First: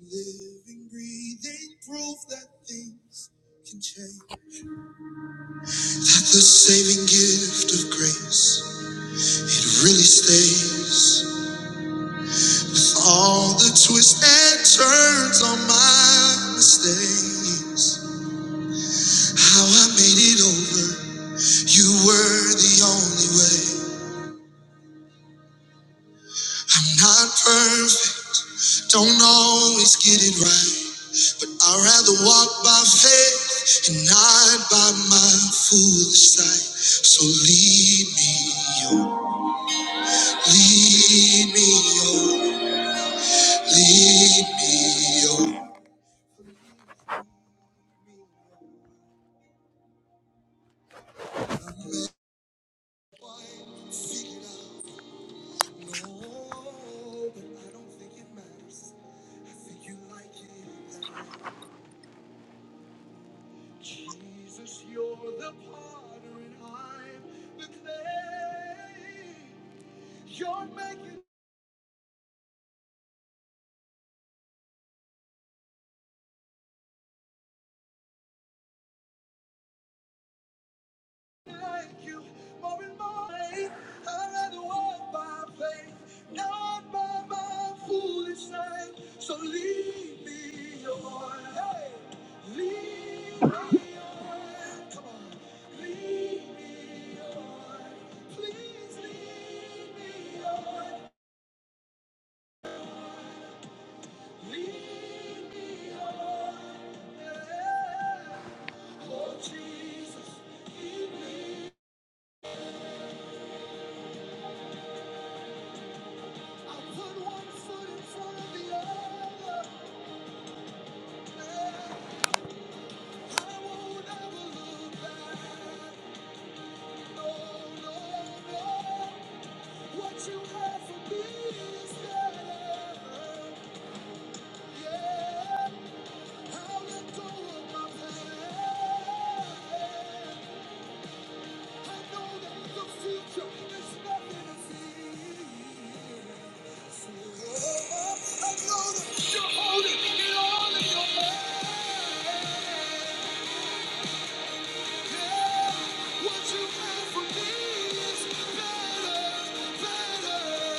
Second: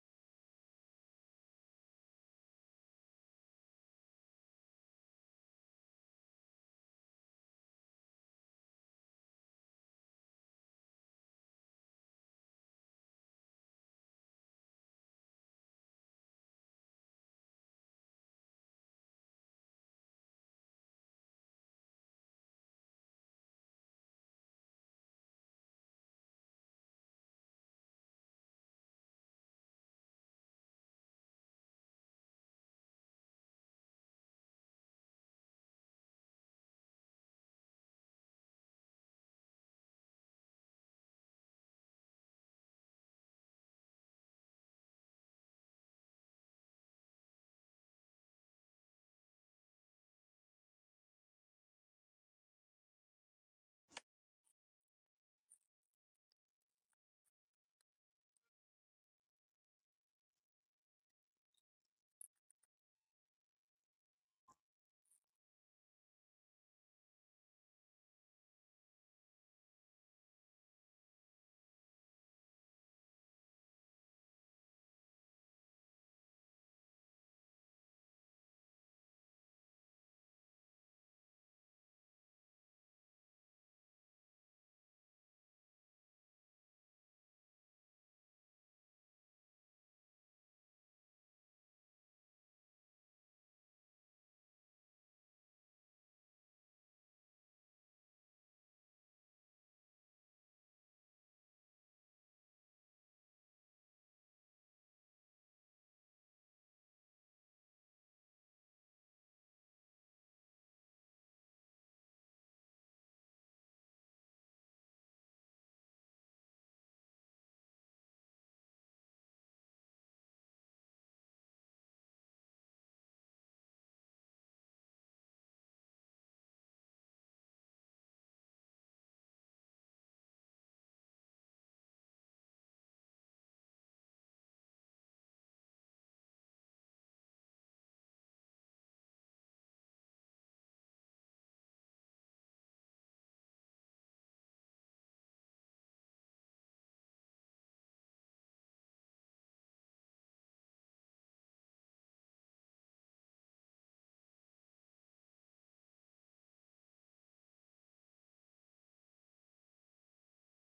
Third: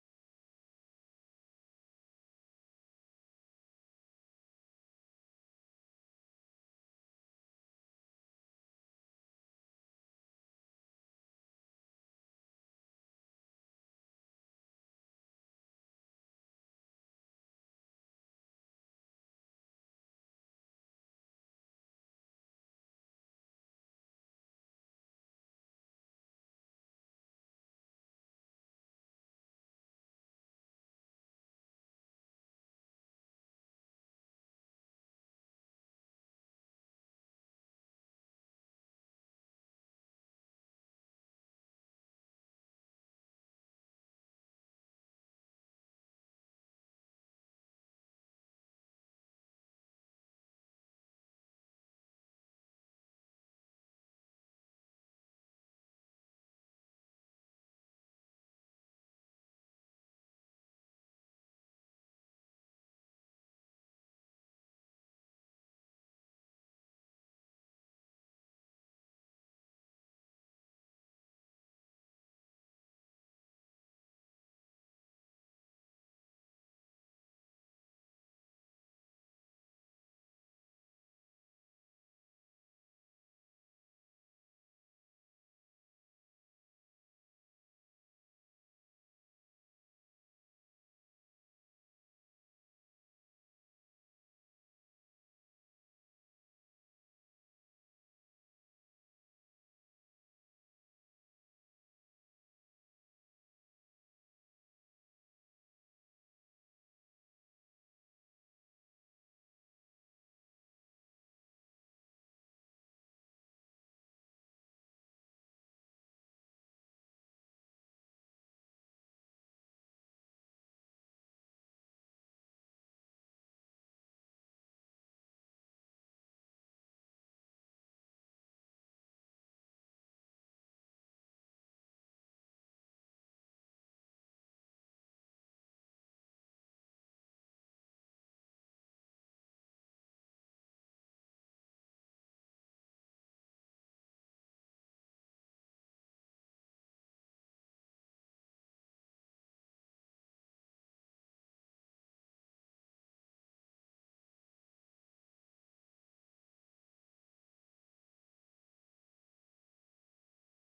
Living, breathing proof that things can change. That the saving gift of grace, it really stays. With all the twists and turns on my mistakes, how I made it over. You were the only way. I'm not perfect, don't always get it right, but I'd rather walk by faith and not by my foolish sight. So lead me, oh, lead me, oh, lead me, oh. No, but I don't think it matters. I think you like it. Jesus, you're the potter and I'm the clay. You're making like you more and more. I'd rather walk by faith, not by my foolish sight. So lead me on, hey, lead me on, lead me, please lead me on, lead me on, oh Jesus. I put one foot in front of the other. What you have for me is better, better.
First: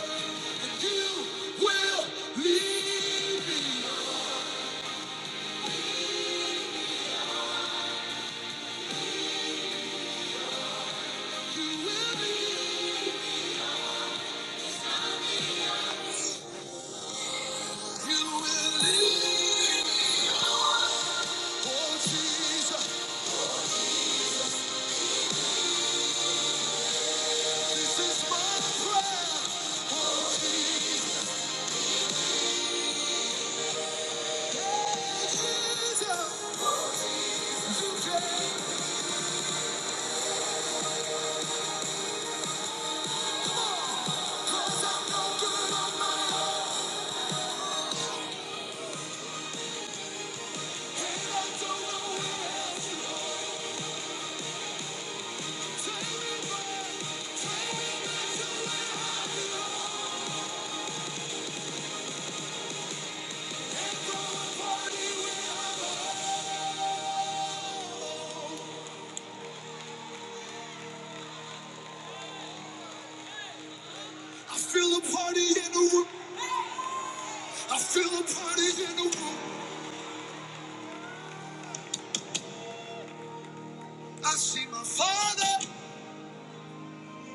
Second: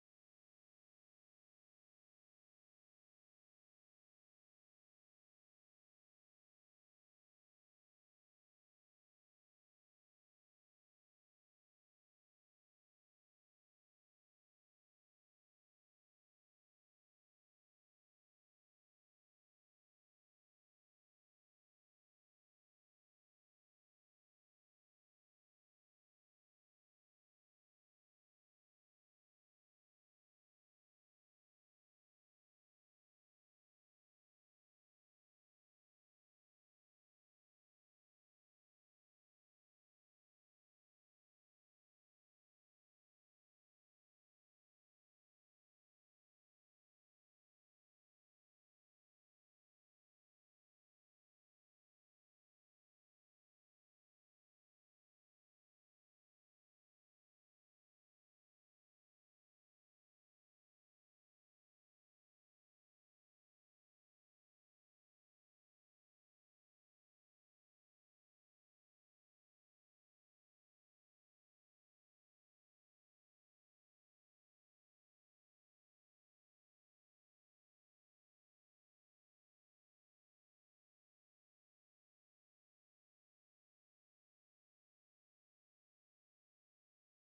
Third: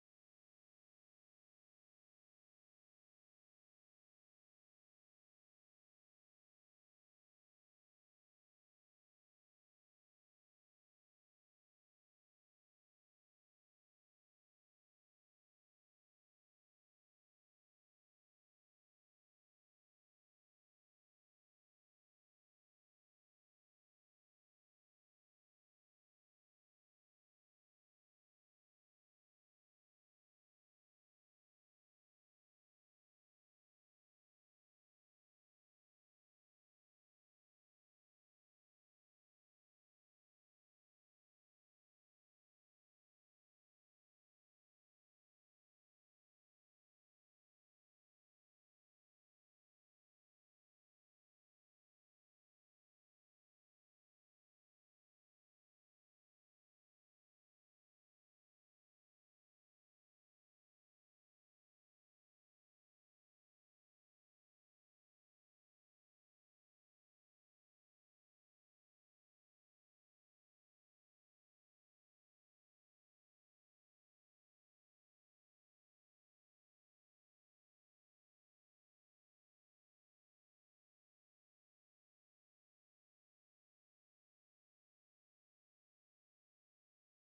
I feel a party in the room. I feel a party in the room. I see my father.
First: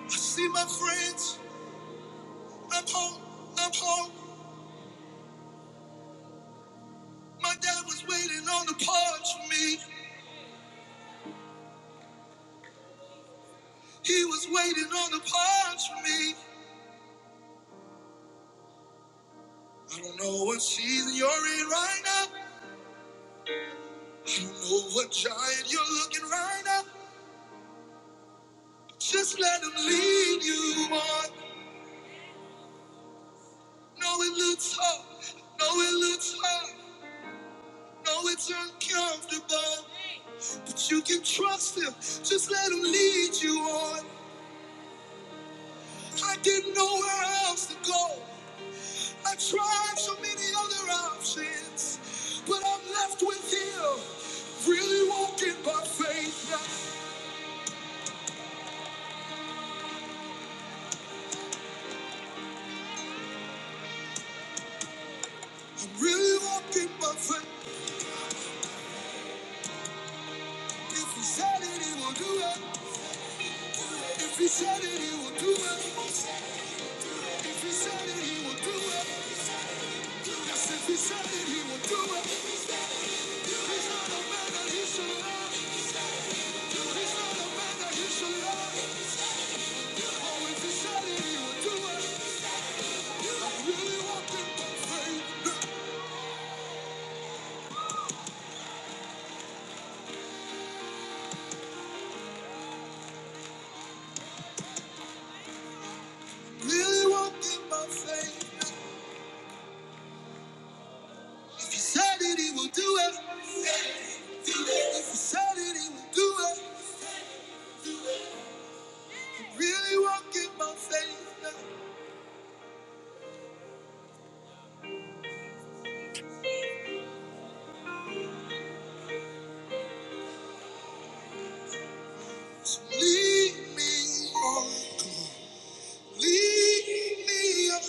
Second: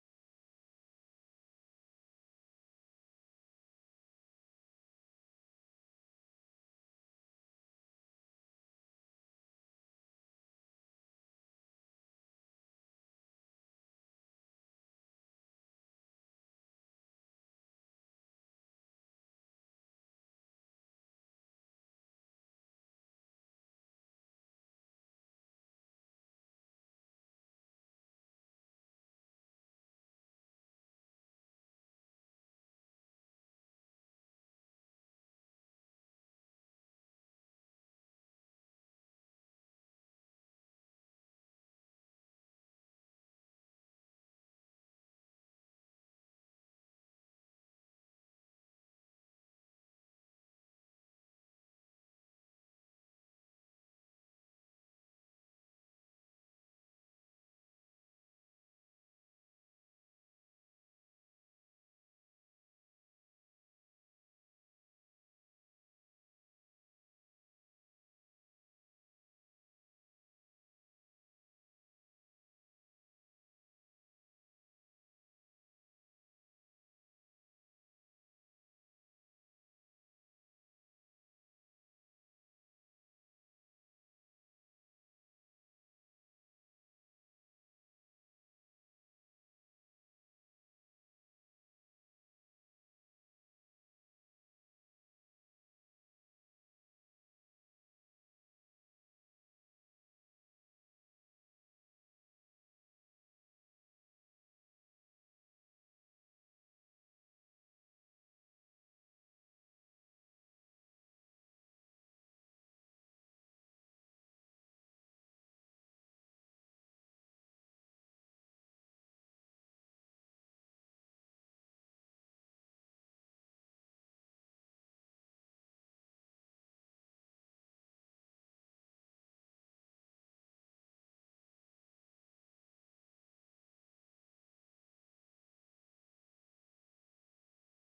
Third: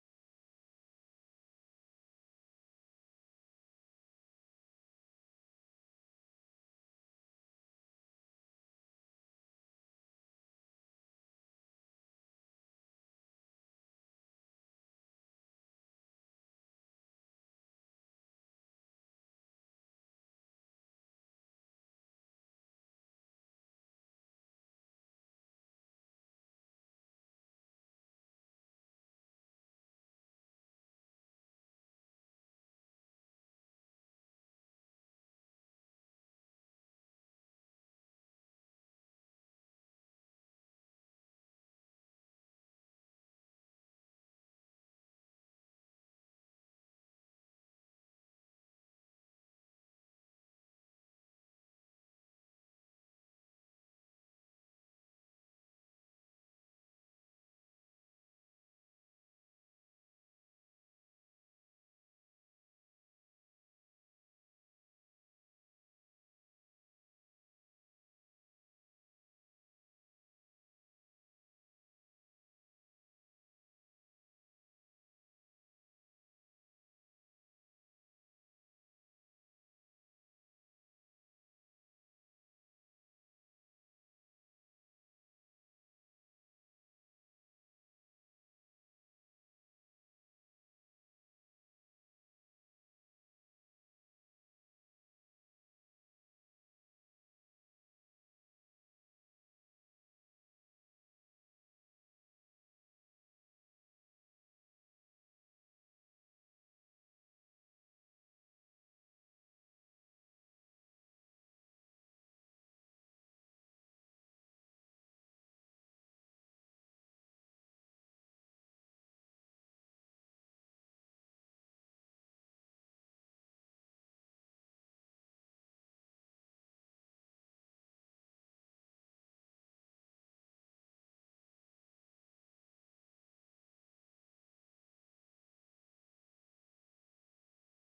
I see my friends. I'm home. I'm home. My dad was waiting on the porch for me. He was waiting on the porch for me. I don't know what season you're in right now. I don't know what giant you're looking right now. Just let him lead you on. No, it looks hard. No, it looks hard. No, it's uncomfortable. But you can trust him. Just let him lead you on. I didn't know where else to go. I tried so many other options, but I'm left with him. Really walking by faith now. I'm really walking by faith. If he said it, he will do it. If he said it, he will do it. If he said it, he will do it. Yes, if he said it, he will do it. He's not a man that he should love. He's not a man that he should love. Oh, if he said it, he will do it. I'm really walking by faith now. Really walking by faith. If he said it, he will do it. If he said it, he will do it. Really walk in my faith now. Lead me on. Lead me on.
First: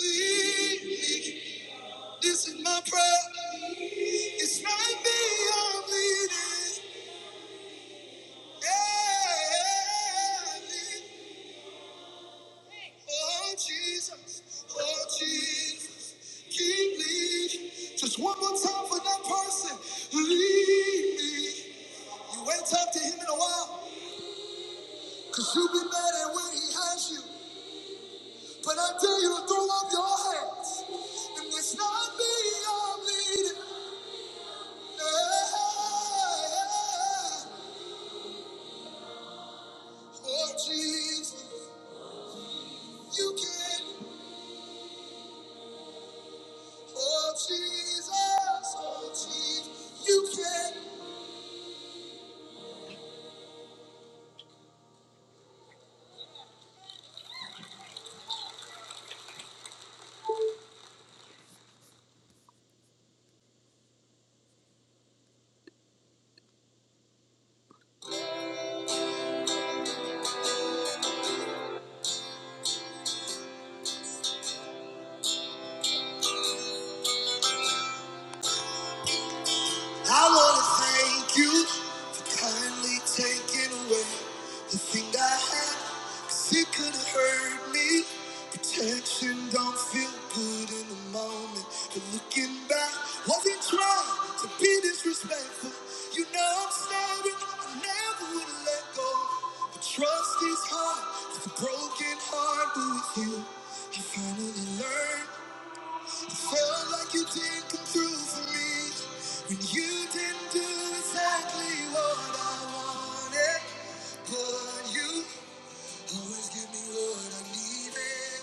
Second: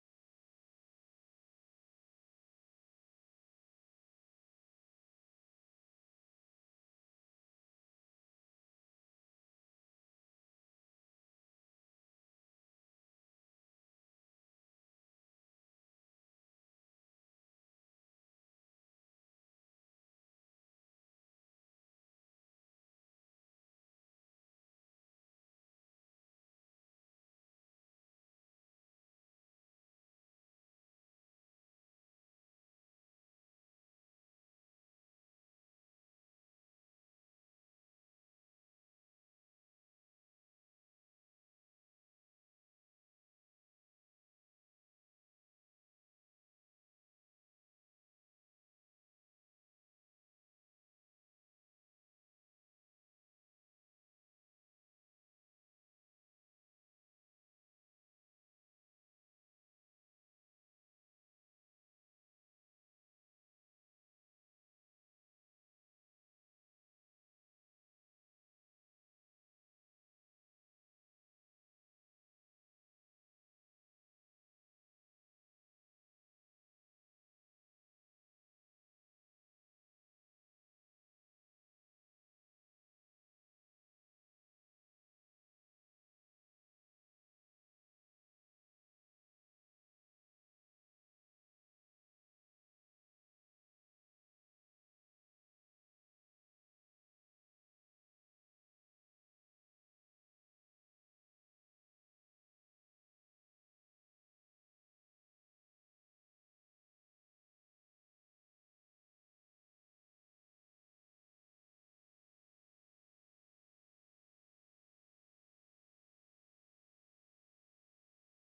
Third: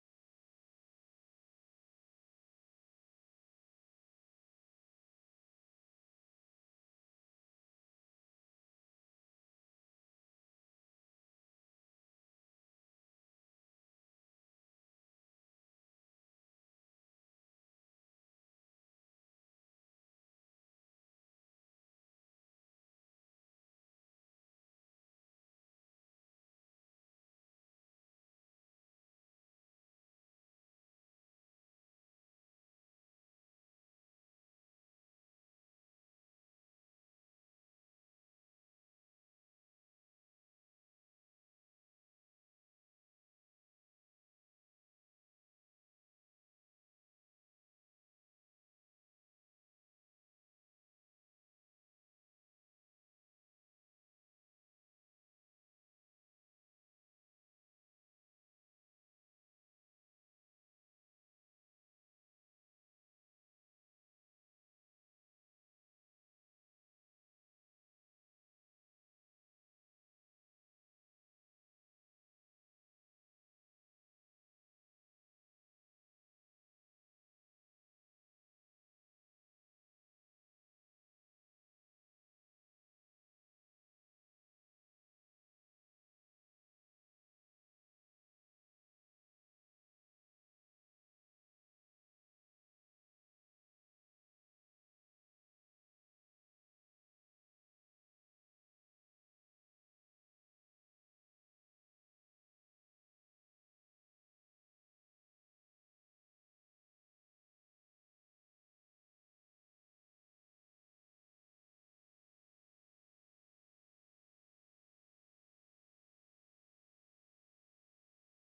Lead me. This is my prayer. It's right me I'm leading. Yeah. lead Oh Jesus, oh Jesus, keep me. Just one more time for that person. Lead me. You ain't talked to him in a while. Cause you be mad at when he has you. But I dare you to throw up your hands. And it's not me I'm leading. Yeah. Oh Jesus, you can. Oh Jesus, oh Jesus, you can. I want to thank you for kindly taking away the thing I had, 'cause it could have hurt me. Protection don't feel good in the moment. But looking back, wasn't trying to be disrespectful. You know I'm sorry, I never would have let go. But trust is hard, it's a broken heart, but with you, I finally learned. Felt like you didn't come through for me when you didn't do exactly what I wanted. But you always give me what I needed.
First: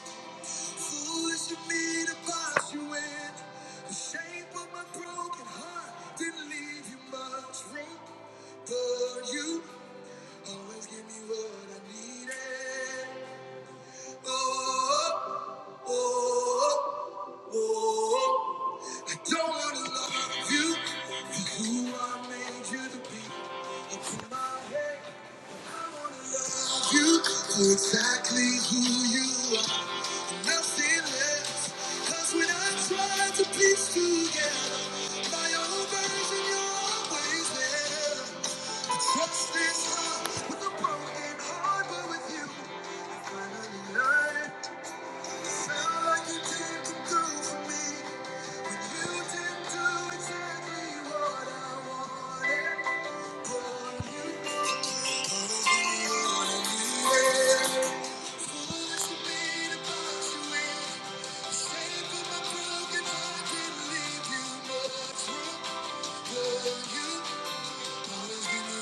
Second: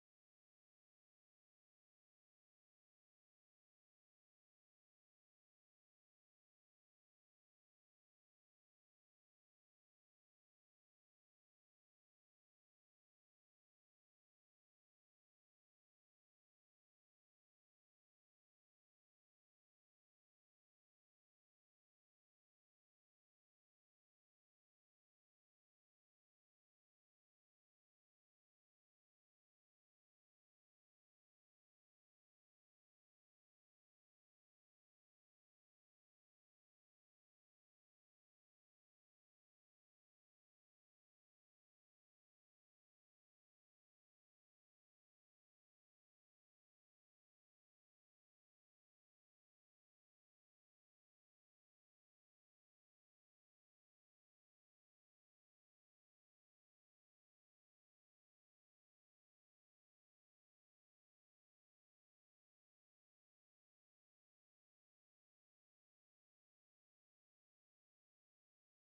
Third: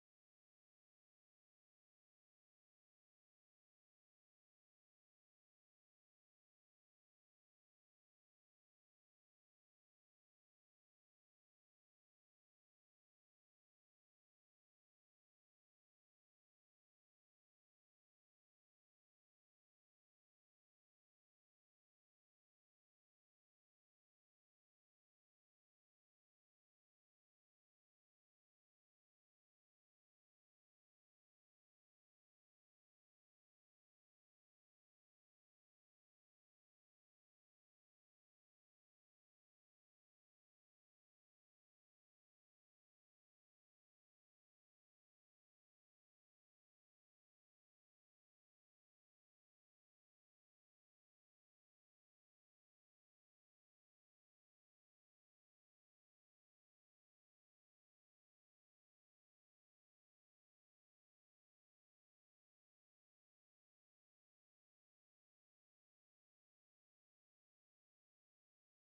Foolish of me to box you in. The shape of my broken heart didn't leave you much room. But you always give me what I needed. Oh, oh, oh, oh. oh, oh. I don't wanna love you for who I made you to be. Up in my head, you for exactly who you are, and nothing less. 'Cause when I try to piece together my own version, you're always there. What's this heart with a broken heart, but with you, I finally learned. like you do did exactly what I wanted you. Foolish me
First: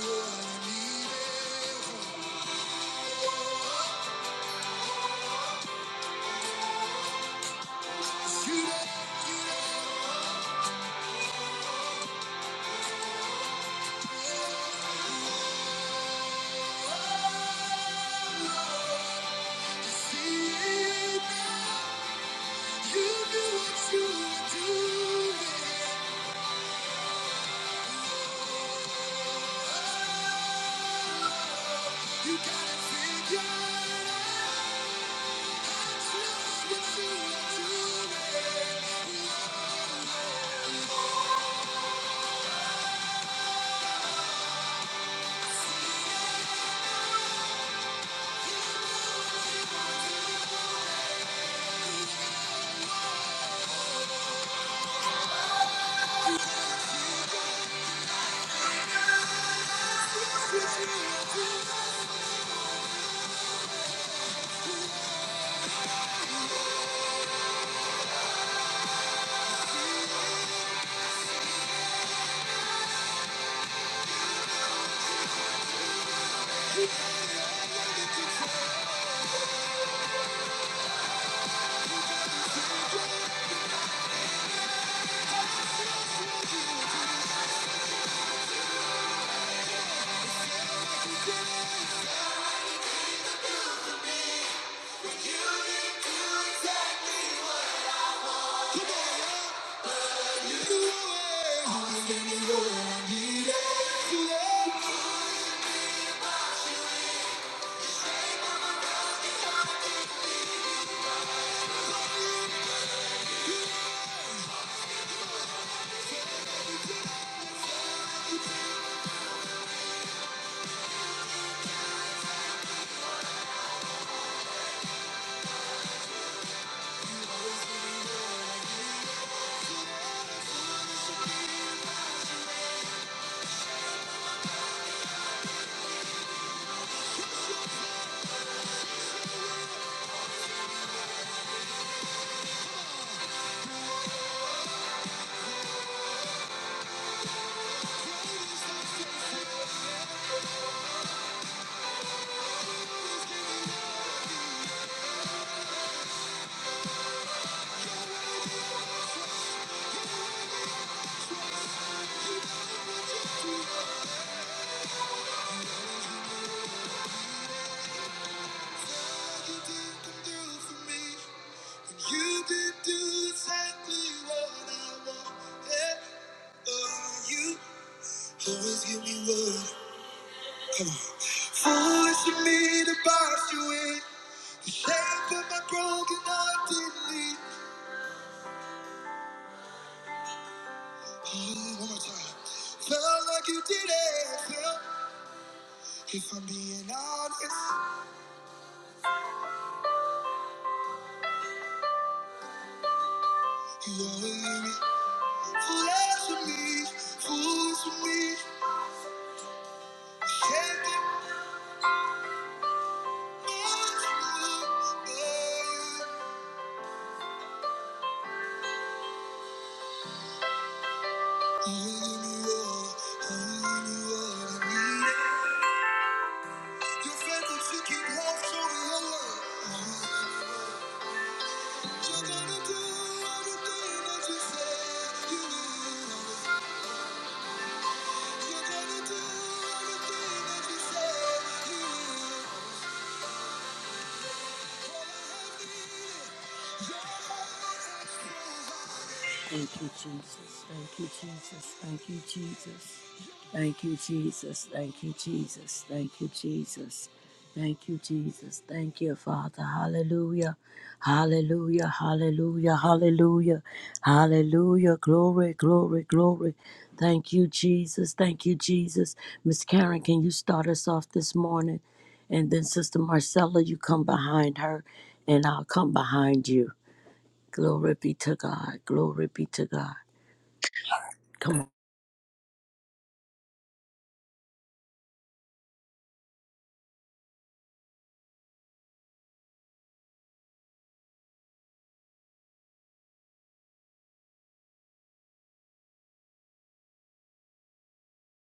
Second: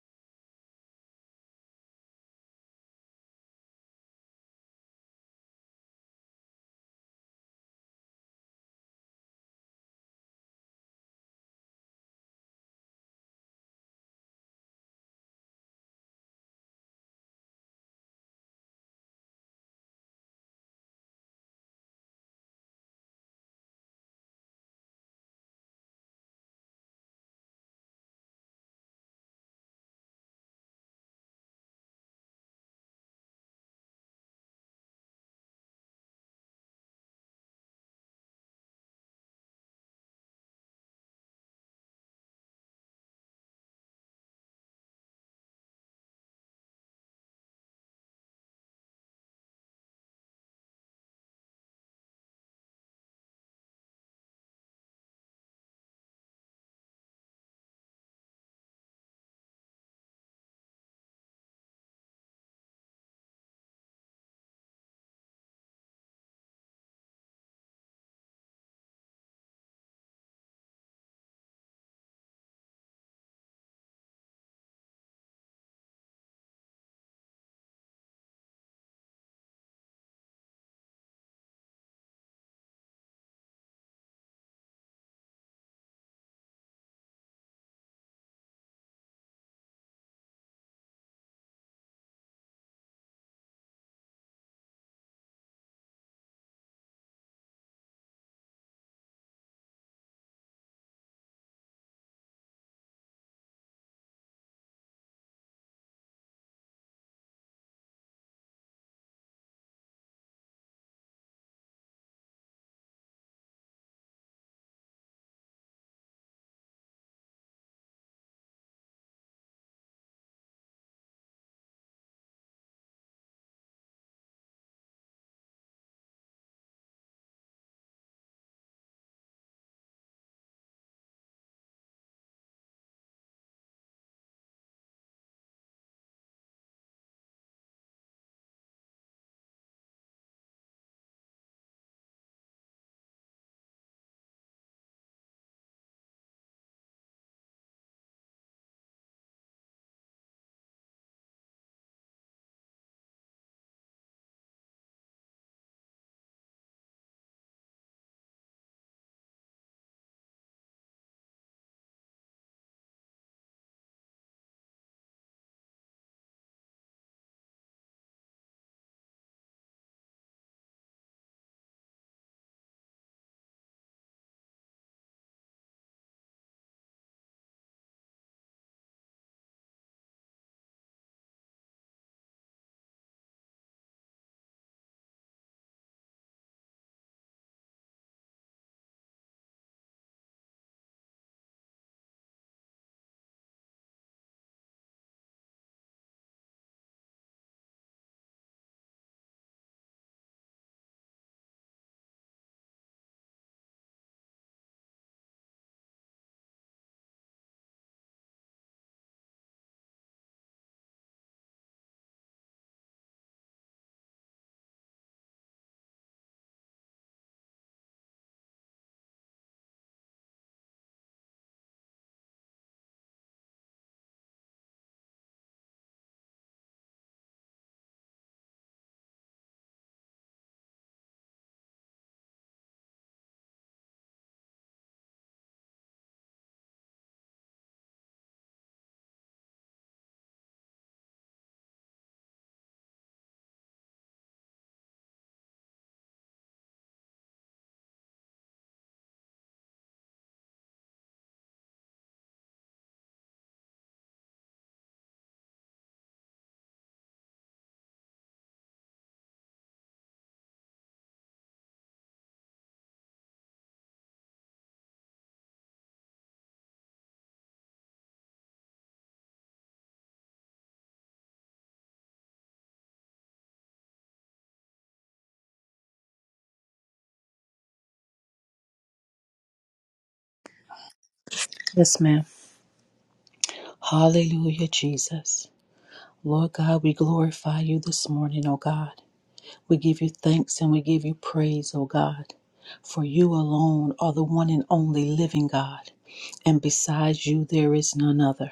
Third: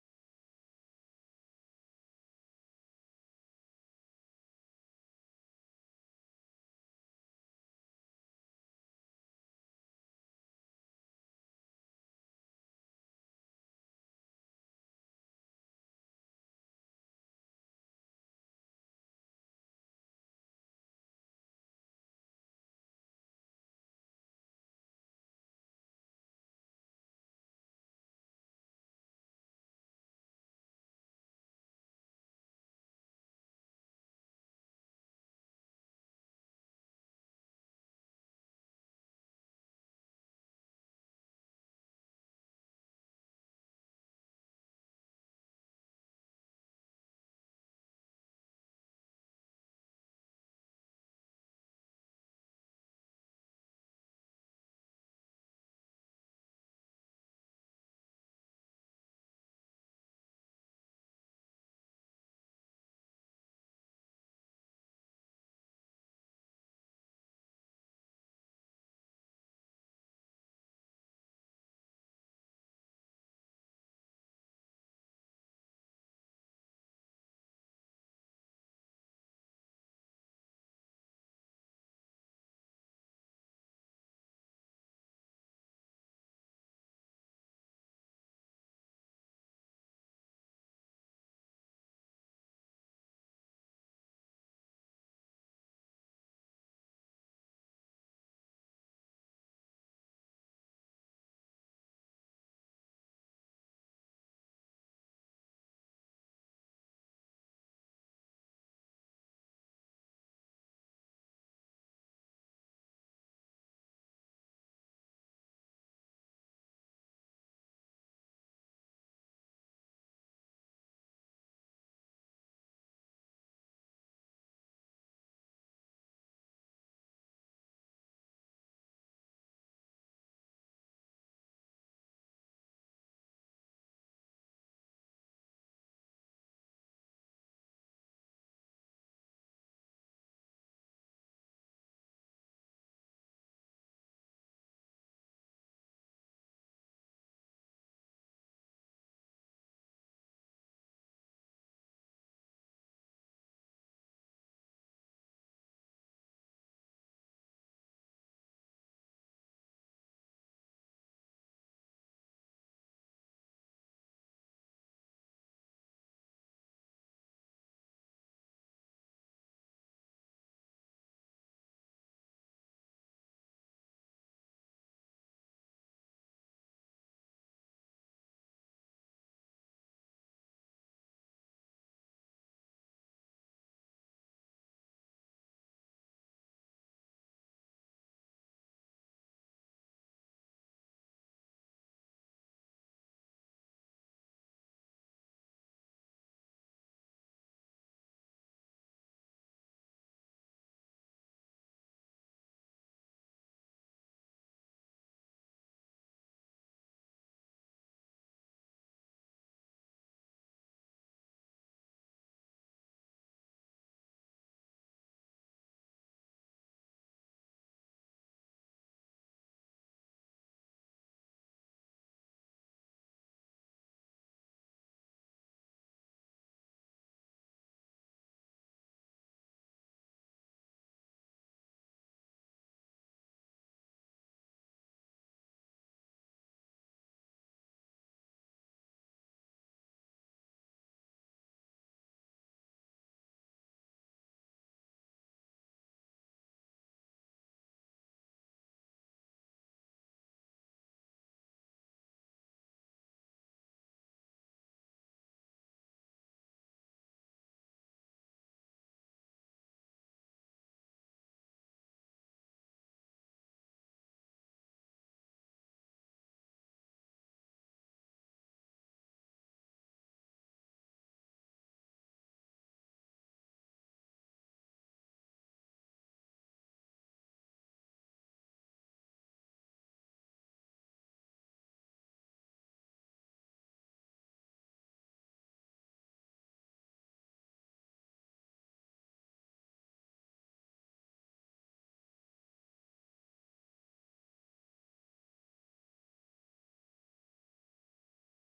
what I needed. You do you don't see it now. You knew what you were doing. You got it figured out. Just what you are doing. Just what you are doing. Come on, y'all. You did do exactly what I wanted. Oh, you always give me what. Foolish of me to box you in. The shape of my broken heart didn't leave. Oh, one more time. Felt like you did it. If I'm being honest, you only with me, forever for me, fool for me. Can't get more to you. You're with me, oh, you're with me, oh, I need You're faithful to keep love, show me your love. You do everything that you say you will. You're gonna do everything that you say you will. Wanna have me. Thank you, Jesus. Thank you, Jesus. Thank you, Jesus. Thank you, Jesus. Thank you, Jesus. Thank you, Jesus. Thank you, Jesus. Thank you, Father. Hallelujah. Hallelujah. Hallelujah. Hallelujah. Hallelujah. Glory, glory, glory. Thank you, Jesus. Thank you, Jesus. Miss Karen, can you start us off this morning? And then Sister Marcella, you come behind her, and I'll come behind you. Glory be to God. Glory be to God. Come on. Yes, ma'am. Hallelujah, Jesus. Lord God, we glorify you this morning, O God. We give you thanks and we give you praise, O God. For you alone are the one and only living God, and besides you there is none other.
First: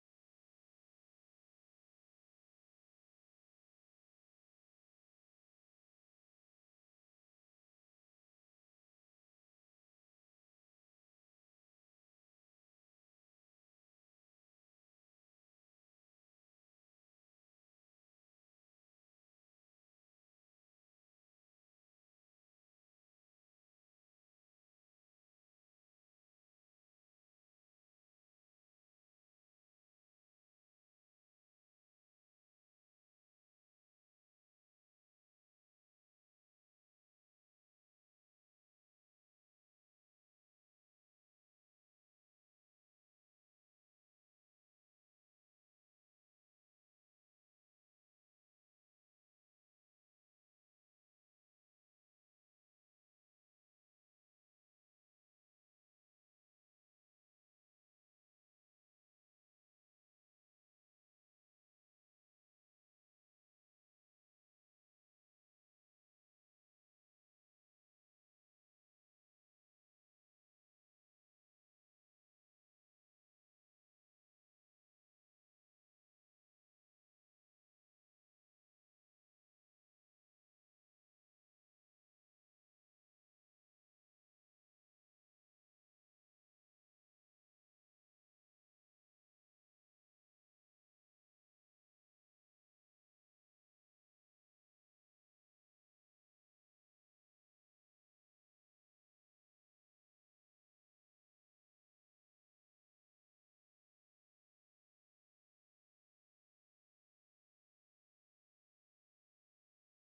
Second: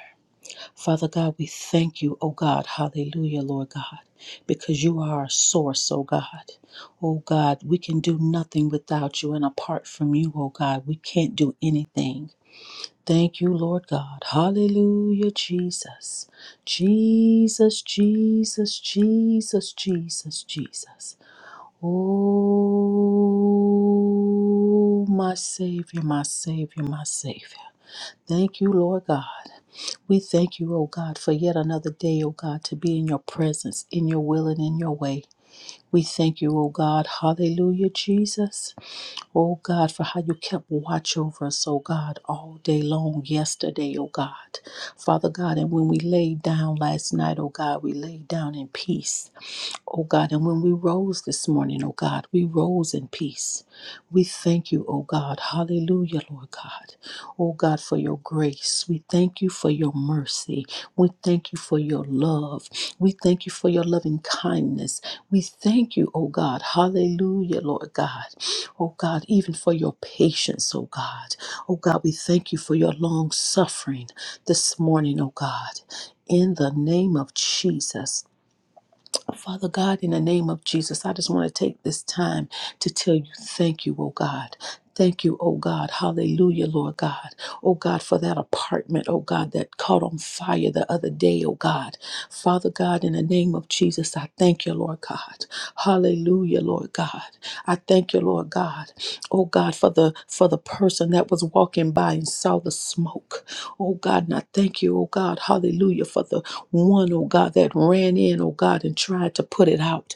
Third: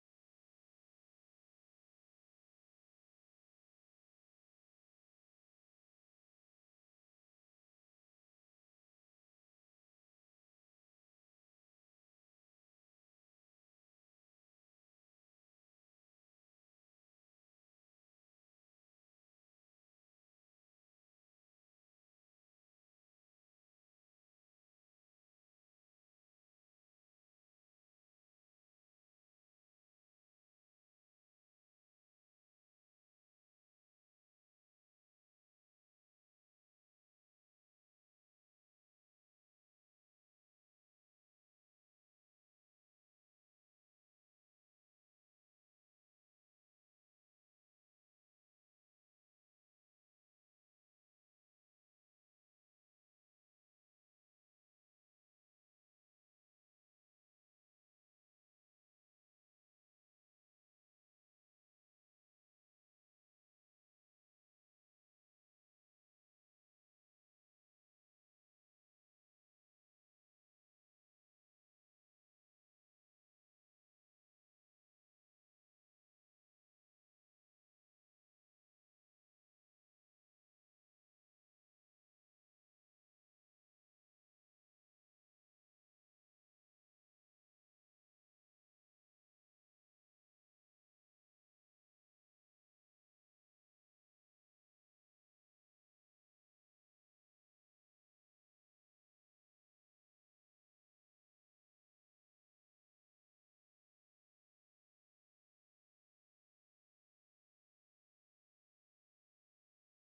Father God, we thank you, O God. Hallelujah, Lord God, because you are our source, O God. O God, we can do nothing without you, and apart from you, O God, we can't do anything. Thank you, Lord God. Hallelujah, Jesus. Jesus, Jesus, Jesus, Jesus, Jesus. Oh, my Savior, my Savior, my Savior. Thank you, Lord God. We thank you, O God, for yet another day, O God, to be in your presence, in your will, and in your way. We thank you, O God. Hallelujah, Jesus. Oh God, for how you kept watch over us, oh God, all day long yesterday, oh God. Father God, and when we laid down last night, oh God, we laid down in peace oh God. And when we rose this morning, oh God, we rose in peace. We thank you, oh God. Hallelujah, Lord God. Oh God, for your grace. We thank you for your mercy. We thank you for your love. We thank you for your loving kindness. We thank you, oh God. Hallelujah, Lord God. Oh God, even for your patience, oh God. Oh God, we thank you for your long suffering this morning, oh God. In the name of Jesus. Father God, in the name of Jesus, I just want to take this time to tell you thank you, oh God. Thank you, oh God. Hallelujah, Lord God. Oh God, for that apartment, oh God, that caught on fire the other day, oh God. Father God, in the name of Jesus, I thank you, Lord God. Hallelujah, Lord God. I thank you, Lord God. Oh God, for the for the person that was walking by and saw the smoke. Oh God, and I thank you, oh God. Hallelujah, for the one, oh God, that ran in, oh God, and tried to put it out.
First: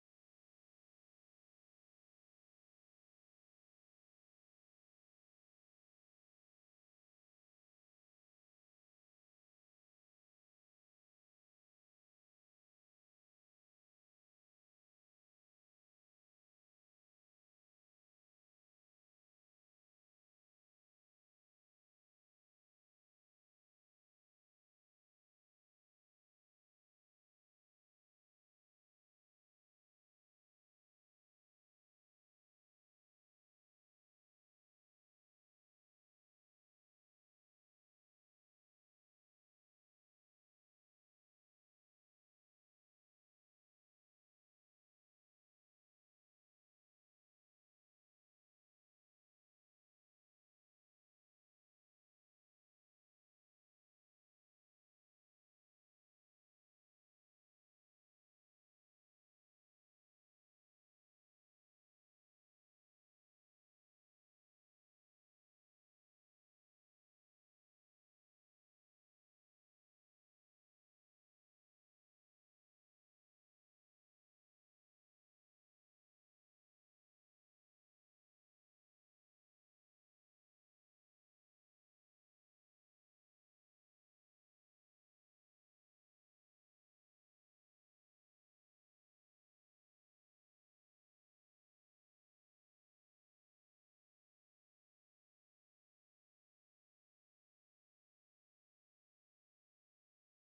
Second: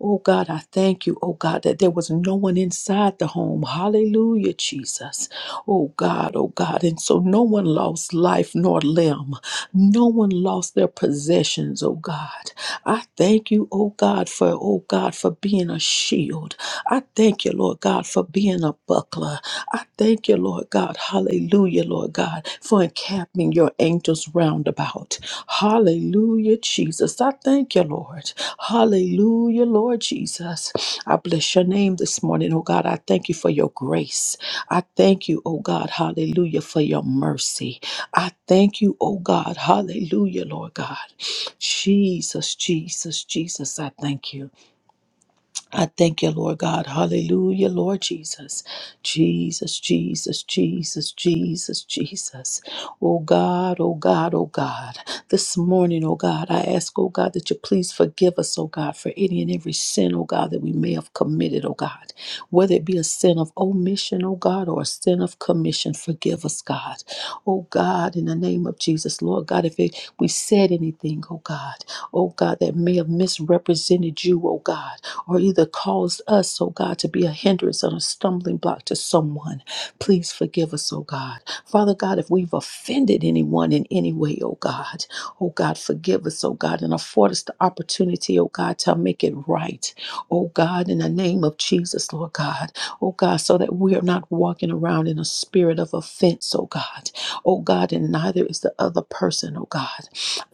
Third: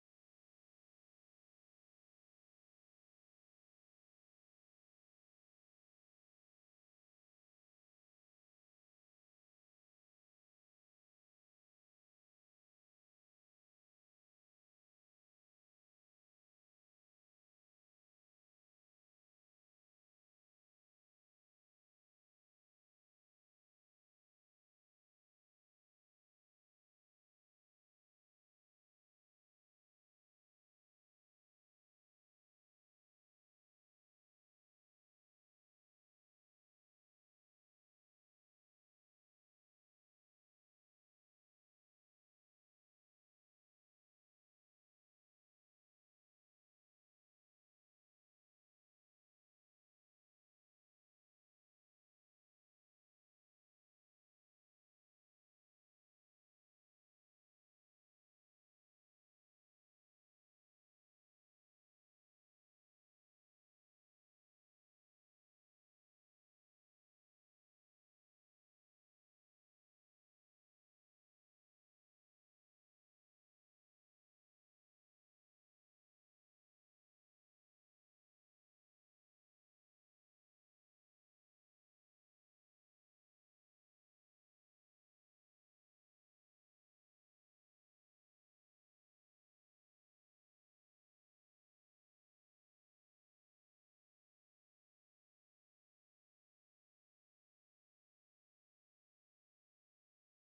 Oh God, I thank you, oh God, that there was no one inside the home. Hallelujah, Jesus. Oh God, oh God. And so no one lost life nor limb. No one lost their possessions, oh God. I thank you, oh God, for, oh God, for being a shield. I thank you, Lord God, for being a buckler. I thank you, Lord God. Hallelujah, Lord God, for encamping your angels round about. Hallelujah, Jesus. I thank you, Lord. Hallelujah, Lord Jesus. I bless your name this morning, oh God. I thank you for your grace. I thank you, oh God. Hallelujah, for your mercy. I thank you, oh God. Hallelujah, Lord God. Jesus, Jesus, Jesus, I thank you. I thank you, Lord God. Hallelujah, Lord Jesus. Jesus, Jesus, Jesus, Jesus, Jesus. Oh God, oh God, oh God. This morning, oh God, I ask, oh God, that you please forgive us, oh God, for any and every sin, oh God, that we may have committed, oh God. Whether it be a sin of omission, oh God, or a sin of commission, forgive us, God. Oh God, in the name of Jesus, Lord God, if it, we said anything, oh God, oh God, that may have misrepresented you, oh God or either caused us, oh God, to be a hindrance or a stumbling block to someone. Please forgive us, oh God. Father God, if we've offended anyone in any way, oh God, oh God, forgive us, oh God, and afford us the opportunity, oh God, to make it right, oh God, in the name of Jesus, Lord God, oh God, so that we are not walking around in a spirit of offense, oh God, oh God, and neither is the other person, oh God.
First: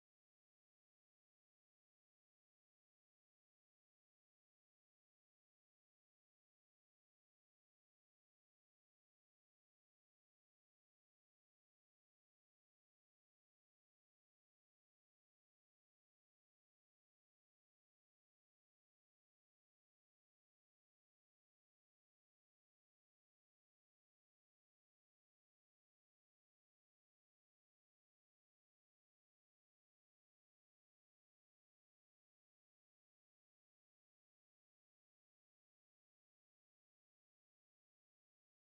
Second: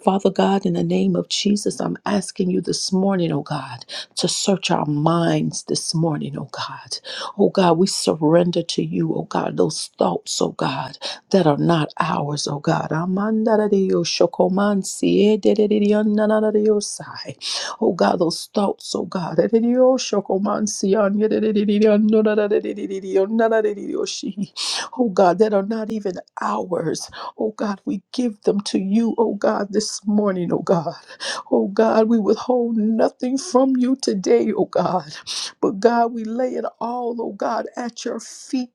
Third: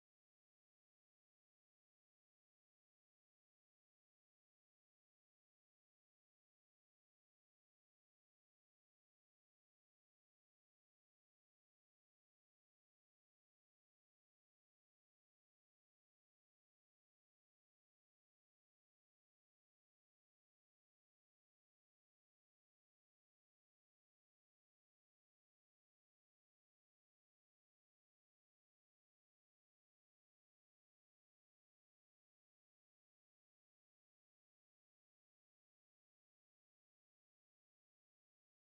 Father God, in the name of Jesus, I'm asking you this morning, oh God to search our minds this morning, oh God. Oh God, we surrender to you, oh God, those thoughts, oh God, that are not ours, oh God. Amandaradioshokomansiededededionanaradiosai. Oh God, those thoughts, oh God. Edidioshokomansianyededededionanaradidididionnanaradididoshi. Oh God, that are not even ours. Oh God, we give them to you, oh God, this morning, oh God. Oh God, we withhold nothing from you today, oh God. But God, we lay it all, oh God, at your feet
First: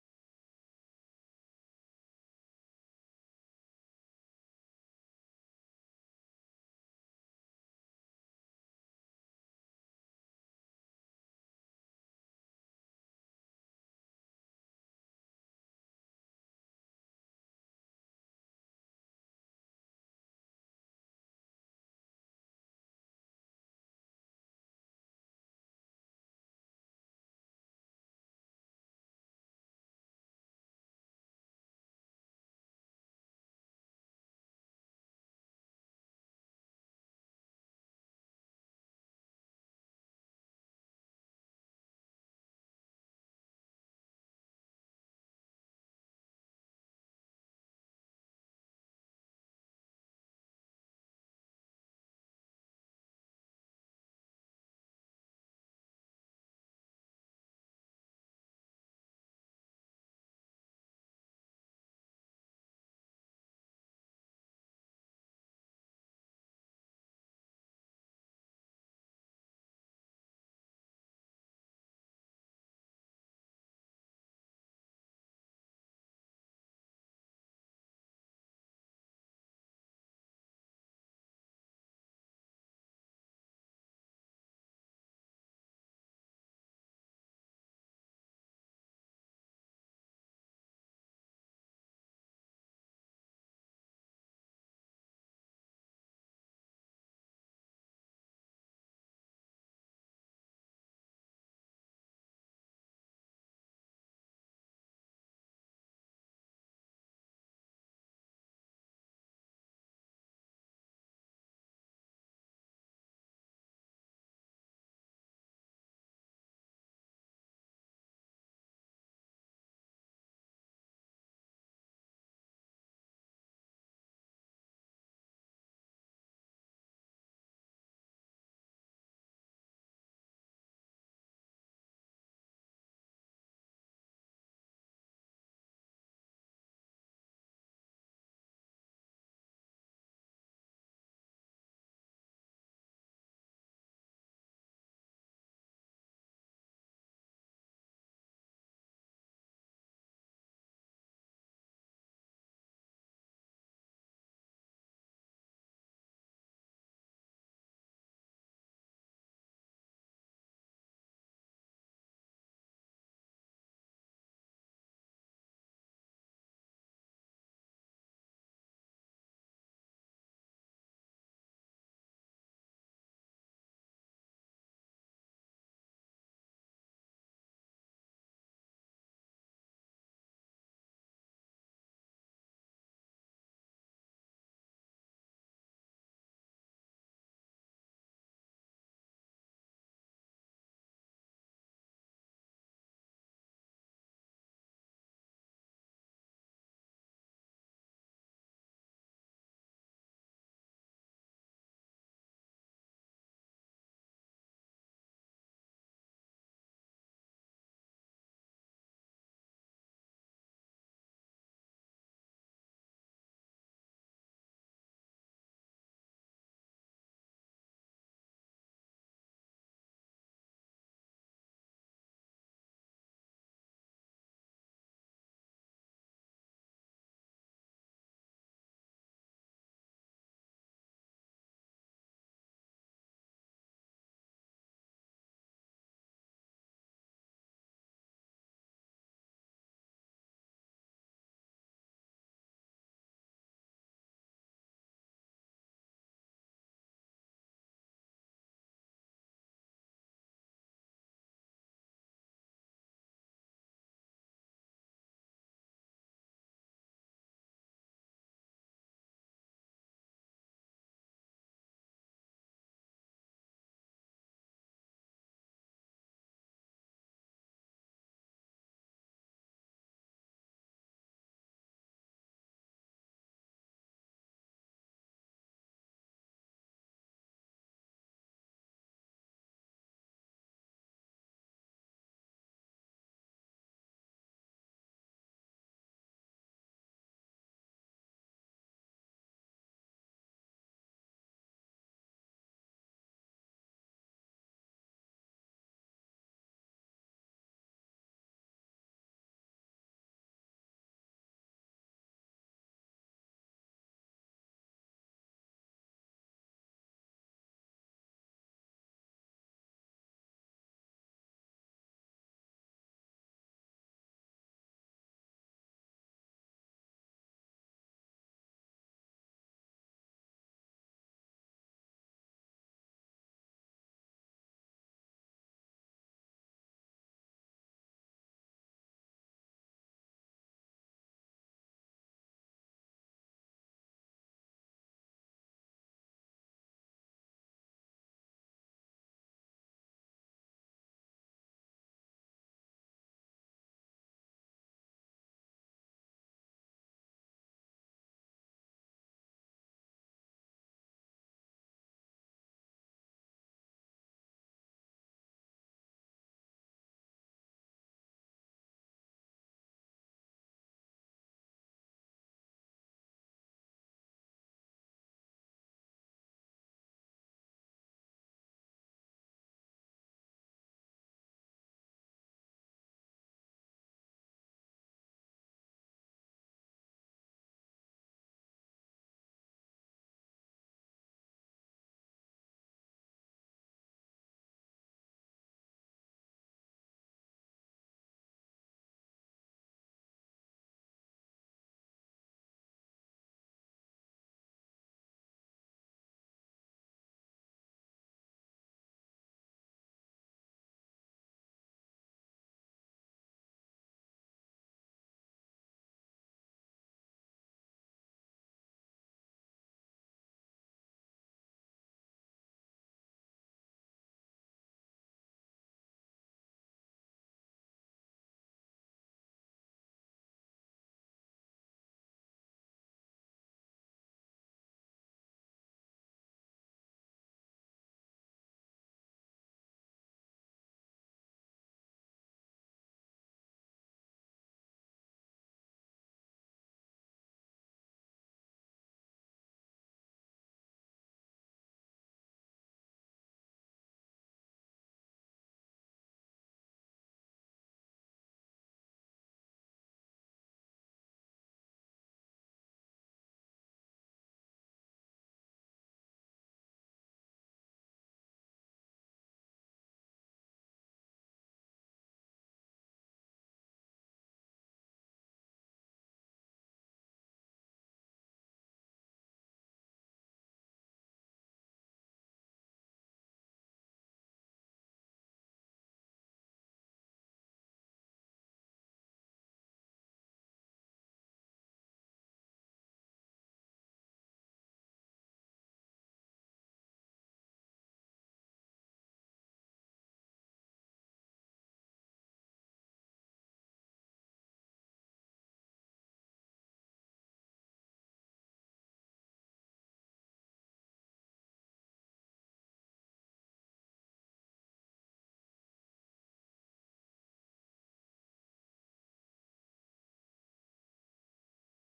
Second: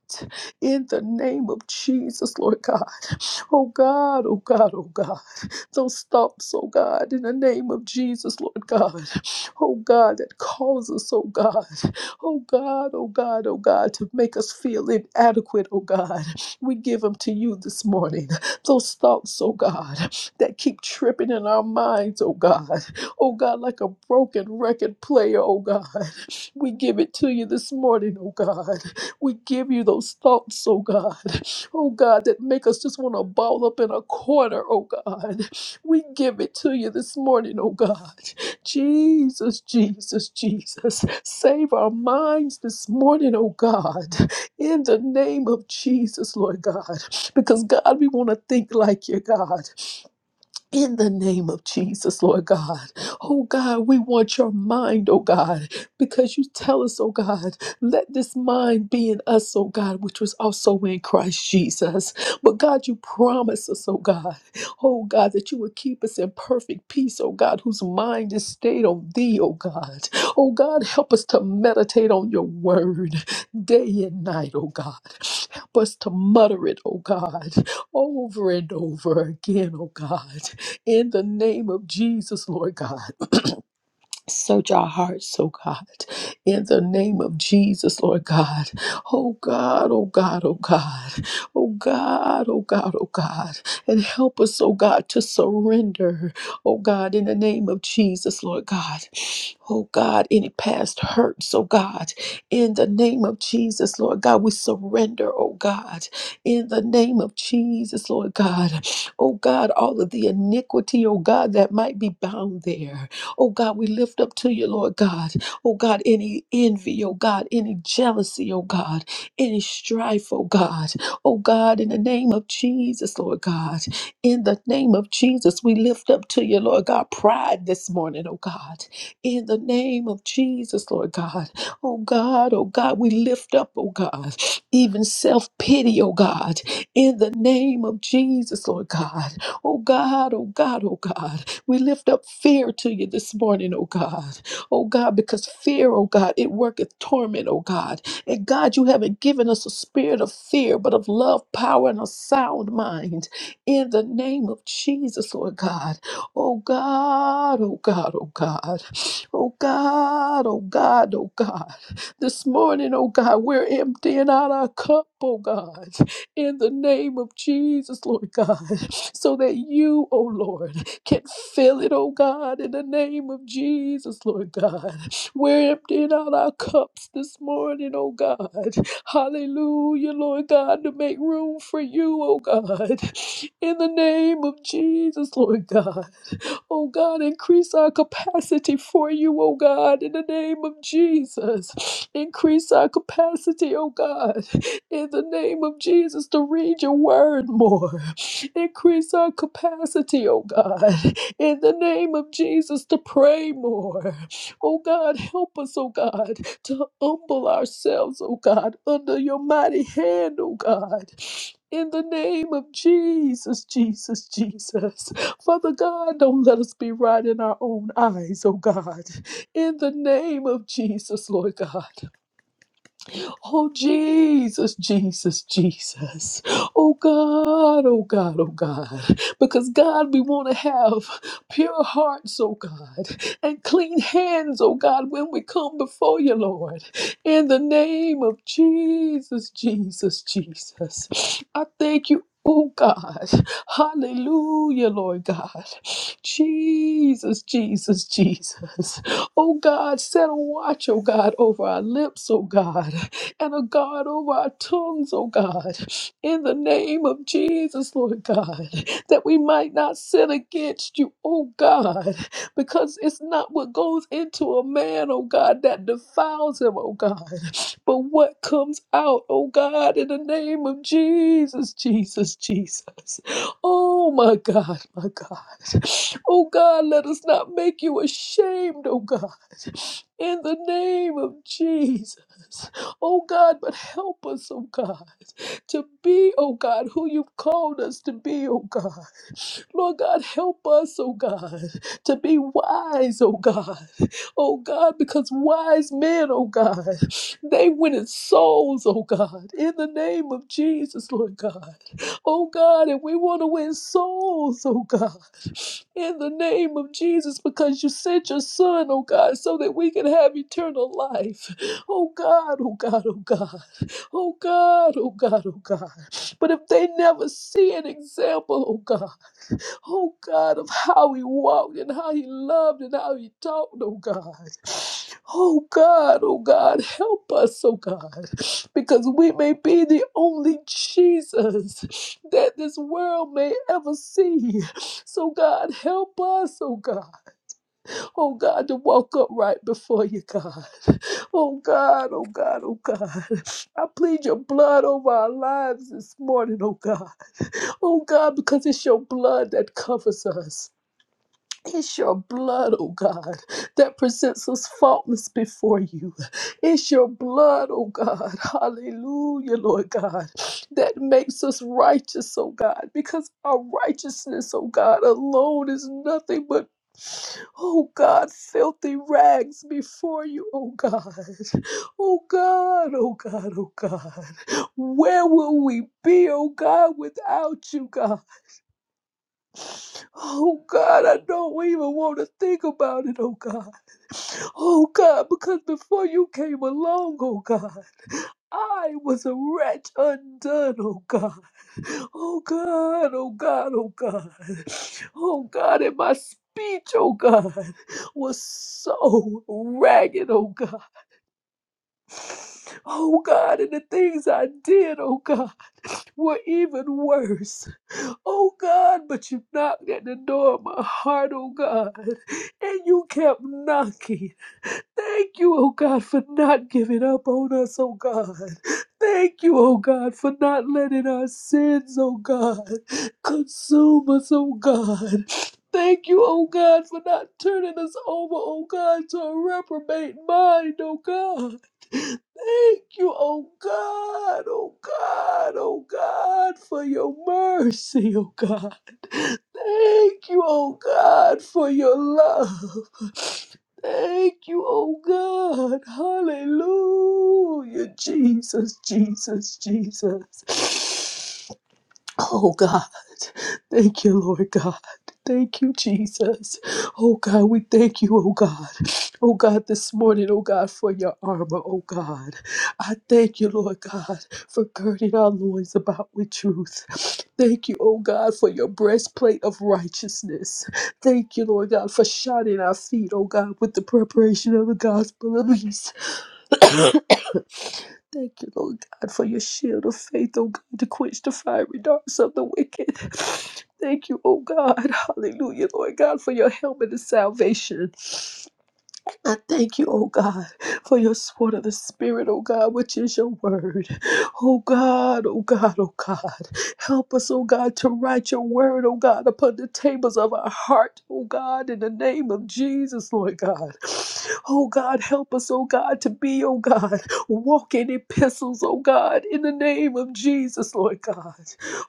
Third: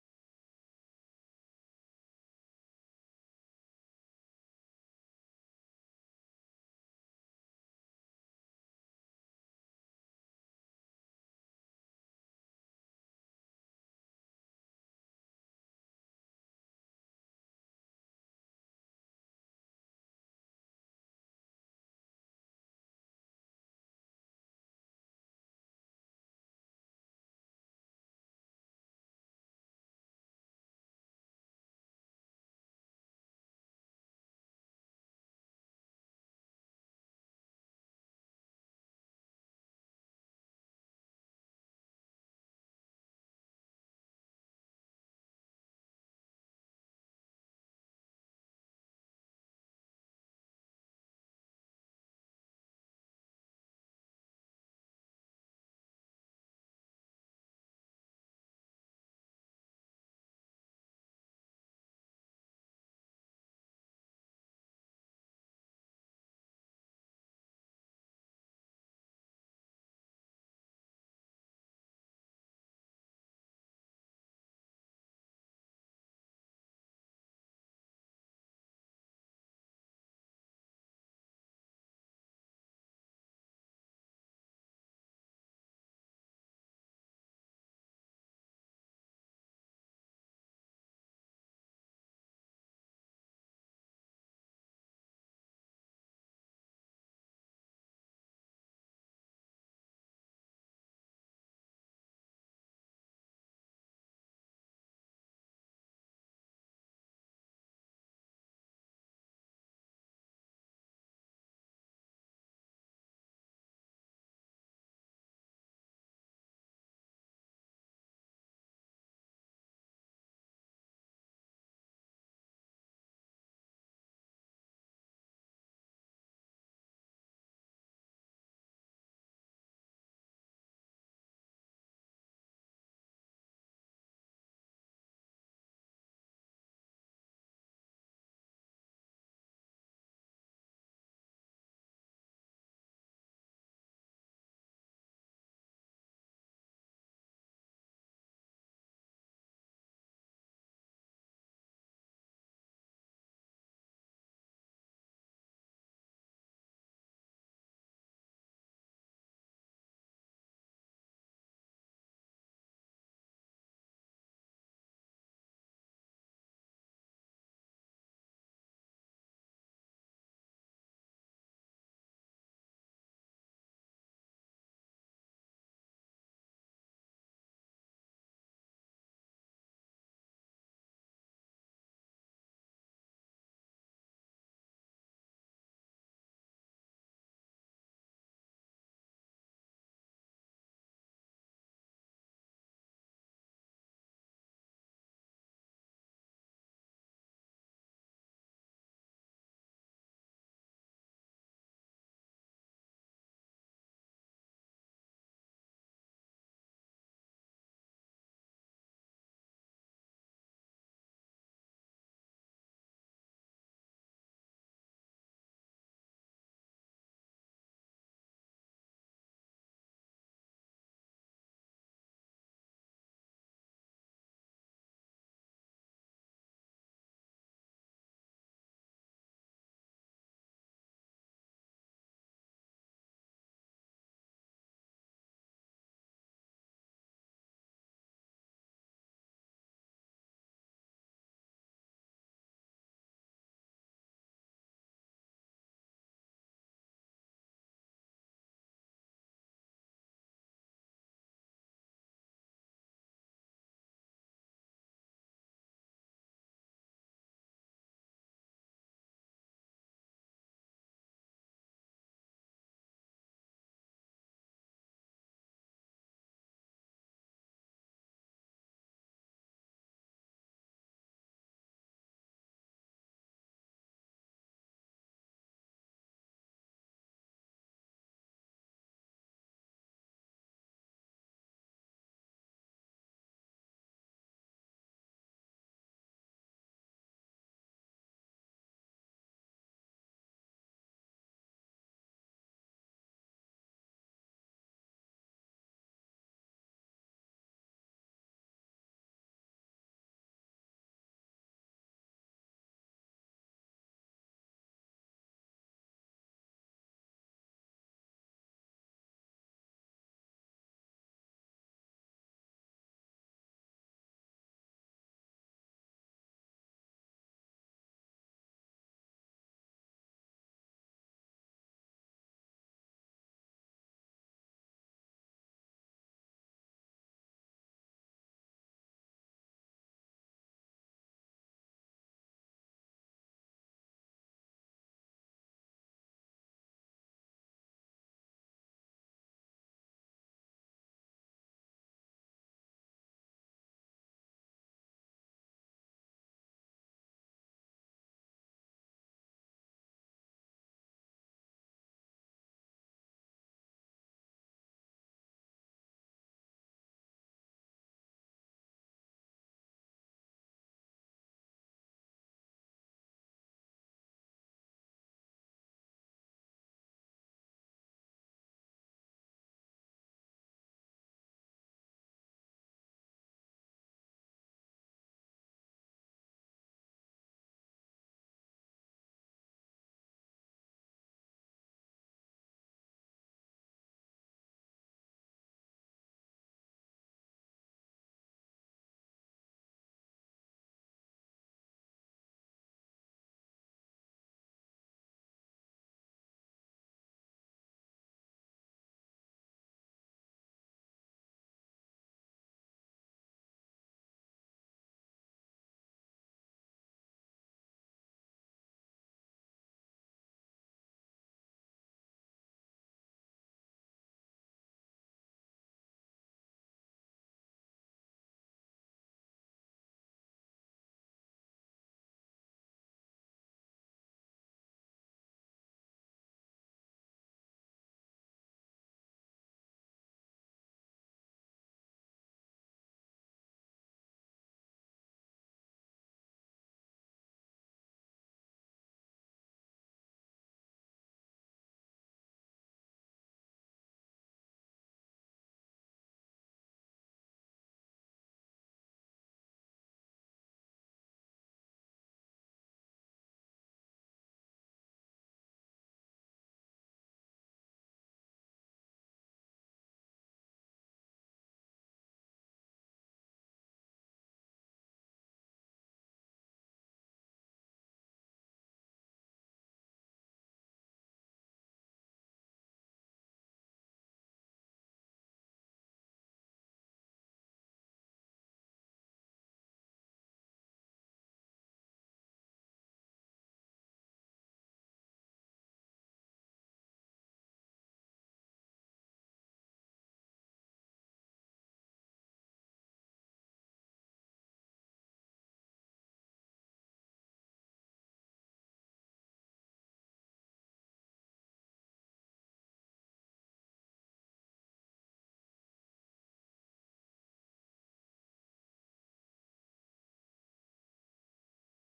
in the name of Jesus, Lord God. Oh God, oh God, oh God. Those thoughts, oh God, in the name of Jesus, Lord God. Oh God, that cause us, oh God. Oh God, oh God, oh God, to make us feel inadequate, oh God. We give them to you this morning. Those thoughts, oh God that keep tripping in our minds, oh God. Oh God, like a broken record player, oh God. We give it to you this morning, oh God. We give you those thoughts, oh God. Oh God, that make us just want to ball up in a corner, oh God. We give it to you this morning, oh God. Jesus, Jesus, Jesus. Save our minds this morning, oh God. In the name of Jesus, Lord God. Because God, we want to think like you, God in the name of Jesus, Lord God. Oh God, we want your mind, oh God, because you tell us, oh God, let this mind be in us, oh God, which was also in Christ Jesus. But God, you promise us, oh God, oh God, that you would keep us in perfect peace, oh God, whose mind is stayed on thee, oh God. Oh God, help us to meditate on your word day and night, oh God. Help us to mutter it, oh God, over and over again, oh God in the name of Jesus, Lord God. Search our hearts, oh God, in the name of Jesus, Lord God. Oh God, oh God, oh God, oh God, oh God, oh God. And help us, oh God, to surrender, oh God, in the name of Jesus, Lord God. Oh God, any past hurts, oh God, in the name of Jesus, Lord God, we surrender, oh God, in the name of Jesus, Lord God. Oh God, all of the iniquity, oh God, that might be bound there. Oh God, we lift up to you, Lord God. Oh God, any envy, oh God, any jealousy, oh God, any strife, oh God. Oh God, in the name of Jesus, Lord God. In the name of Jesus, we lift up to you, Lord God, pride this morning, oh God. In the name of Jesus, Lord God. Oh God, oh God, we lift up, oh God, even self pity, oh God. In the name of Jesus, Lord God. Oh God, oh God, oh God. We lift up fear to you this morning, oh God. Oh God, because fear, oh God, it worketh torment, oh God. And God, you haven't given us a spirit of fear, but of love, power, and a sound mind. In the name of Jesus, Lord God. Oh God, oh God, oh God. Oh God, oh God, oh God. This morning, oh God, we're emptying out our cup, oh God. In the name of Jesus, Lord God. So that you, oh Lord, can fill it, oh God, in the name of Jesus, Lord God. We're emptying out our cups this morning, oh God. Hallelujah, Lord God, to make room for you, oh God. In the name of Jesus, Lord God. Oh God, increase our capacity for you, oh God, in the name of Jesus. Increase our capacity, oh God, in the name of Jesus to read your word more. Increase our capacity, oh God, in the name of Jesus to pray more. Oh God, help us, oh God, to humble ourselves, oh God, under your mighty hand, oh God. In the name of Jesus, Jesus, Jesus. Father God, don't let us be right in our own eyes, oh God. In the name of Jesus, Lord God. Oh, Jesus, Jesus, Jesus. Oh, God, oh, God, oh, God. Because, God, we want to have pure hearts, oh, God, and clean hands, oh, God, when we come before you, Lord. In the name of Jesus, Jesus, Jesus. I thank you. Oh God, hallelujah, Lord God. Jesus, Jesus, Jesus. Oh God, set a watch, oh God, over our lips, oh God and a God over our tongues, oh God, in the name of Jesus, Lord God, that we might not sin against you, oh God, because it's not what goes into a man, oh God, that defiles him, oh God, but what comes out, oh God, in the name of Jesus, Jesus, Jesus. Oh my God, my God. Oh God, let us not make you ashamed, oh God, in the name of Jesus oh God, but help us, oh God, to be, oh God, who you've called us to be, oh God. Lord God, help us, oh God, to be wise, oh God, oh God, because wise men, oh God, they win its souls, oh God, in the name of Jesus, Lord God, oh God, and we want to win souls, oh God, in the name of Jesus, because you sent your son, oh God, so that we can have eternal life. Oh God, oh God, oh God. Oh God, oh God, oh God. But if they never see an example, oh God, oh God, of how he walked and how he loved and how he talked, oh God. Oh God, oh God, help us, oh God, because we may be the only Jesus that this world may ever see. So God, help us, oh God, oh God, to walk upright before you, God. Oh God, oh God, oh God. I plead your blood over our lives this morning, oh God. Oh God, because it's your blood that covers us. It's your blood, oh God, that presents us faultless before you. It's your blood, oh God, hallelujah, Lord God, that makes us righteous, oh God, because our righteousness, oh God, alone is nothing but, oh God, filthy rags before you, oh God. Oh God, oh God, oh God. Where will we be, oh God, without you, God? Oh God, I don't even want to think about it, oh God. Oh God, because before you came along, oh God, I was a wretch undone, oh God. Oh God, oh God, oh God. Oh God, and my speech, oh God, was so ragged, oh God. Oh God, and the things I did, oh God, were even worse. Oh God, but you knocked at the door of my heart, oh God, and you kept knocking. Thank you, oh God, for not giving up on us, oh God. Thank you, oh God, for not letting our sins, oh God, consume us, oh God. Thank you, oh God, for not turning us over, oh God, to a reprobate mind, oh God. Thank you, oh God, oh God, oh God, for your mercy, oh God. Thank you, oh God, for your love. Thank you, oh God. Hallelujah. Jesus, Jesus, Jesus. Oh God, thank you, Lord God. Thank you, Jesus. Oh God, we thank you, oh God. Oh God, this morning, oh God, for your armor, oh God. I thank you, Lord God, for girding our loins about with truth. Thank you, oh God, for your breastplate of righteousness. Thank you, Lord God, for shining our feet, oh God, with the preparation of the gospel of peace. Thank you, Lord God, for your shield of faith, oh God, to quench the fiery darts of the wicked. Thank you, oh God. Hallelujah, Lord God, for your helmet of salvation. I thank you, oh God, for your sword of the Spirit, oh God, which is your word. Oh God, oh God, oh God. Help us, oh God, to write your word, oh God, upon the tables of our heart, oh God, in the name of Jesus, Lord God. Oh God, help us, oh God, to be, oh God, walking epistles, oh God, in the name of Jesus, Lord God.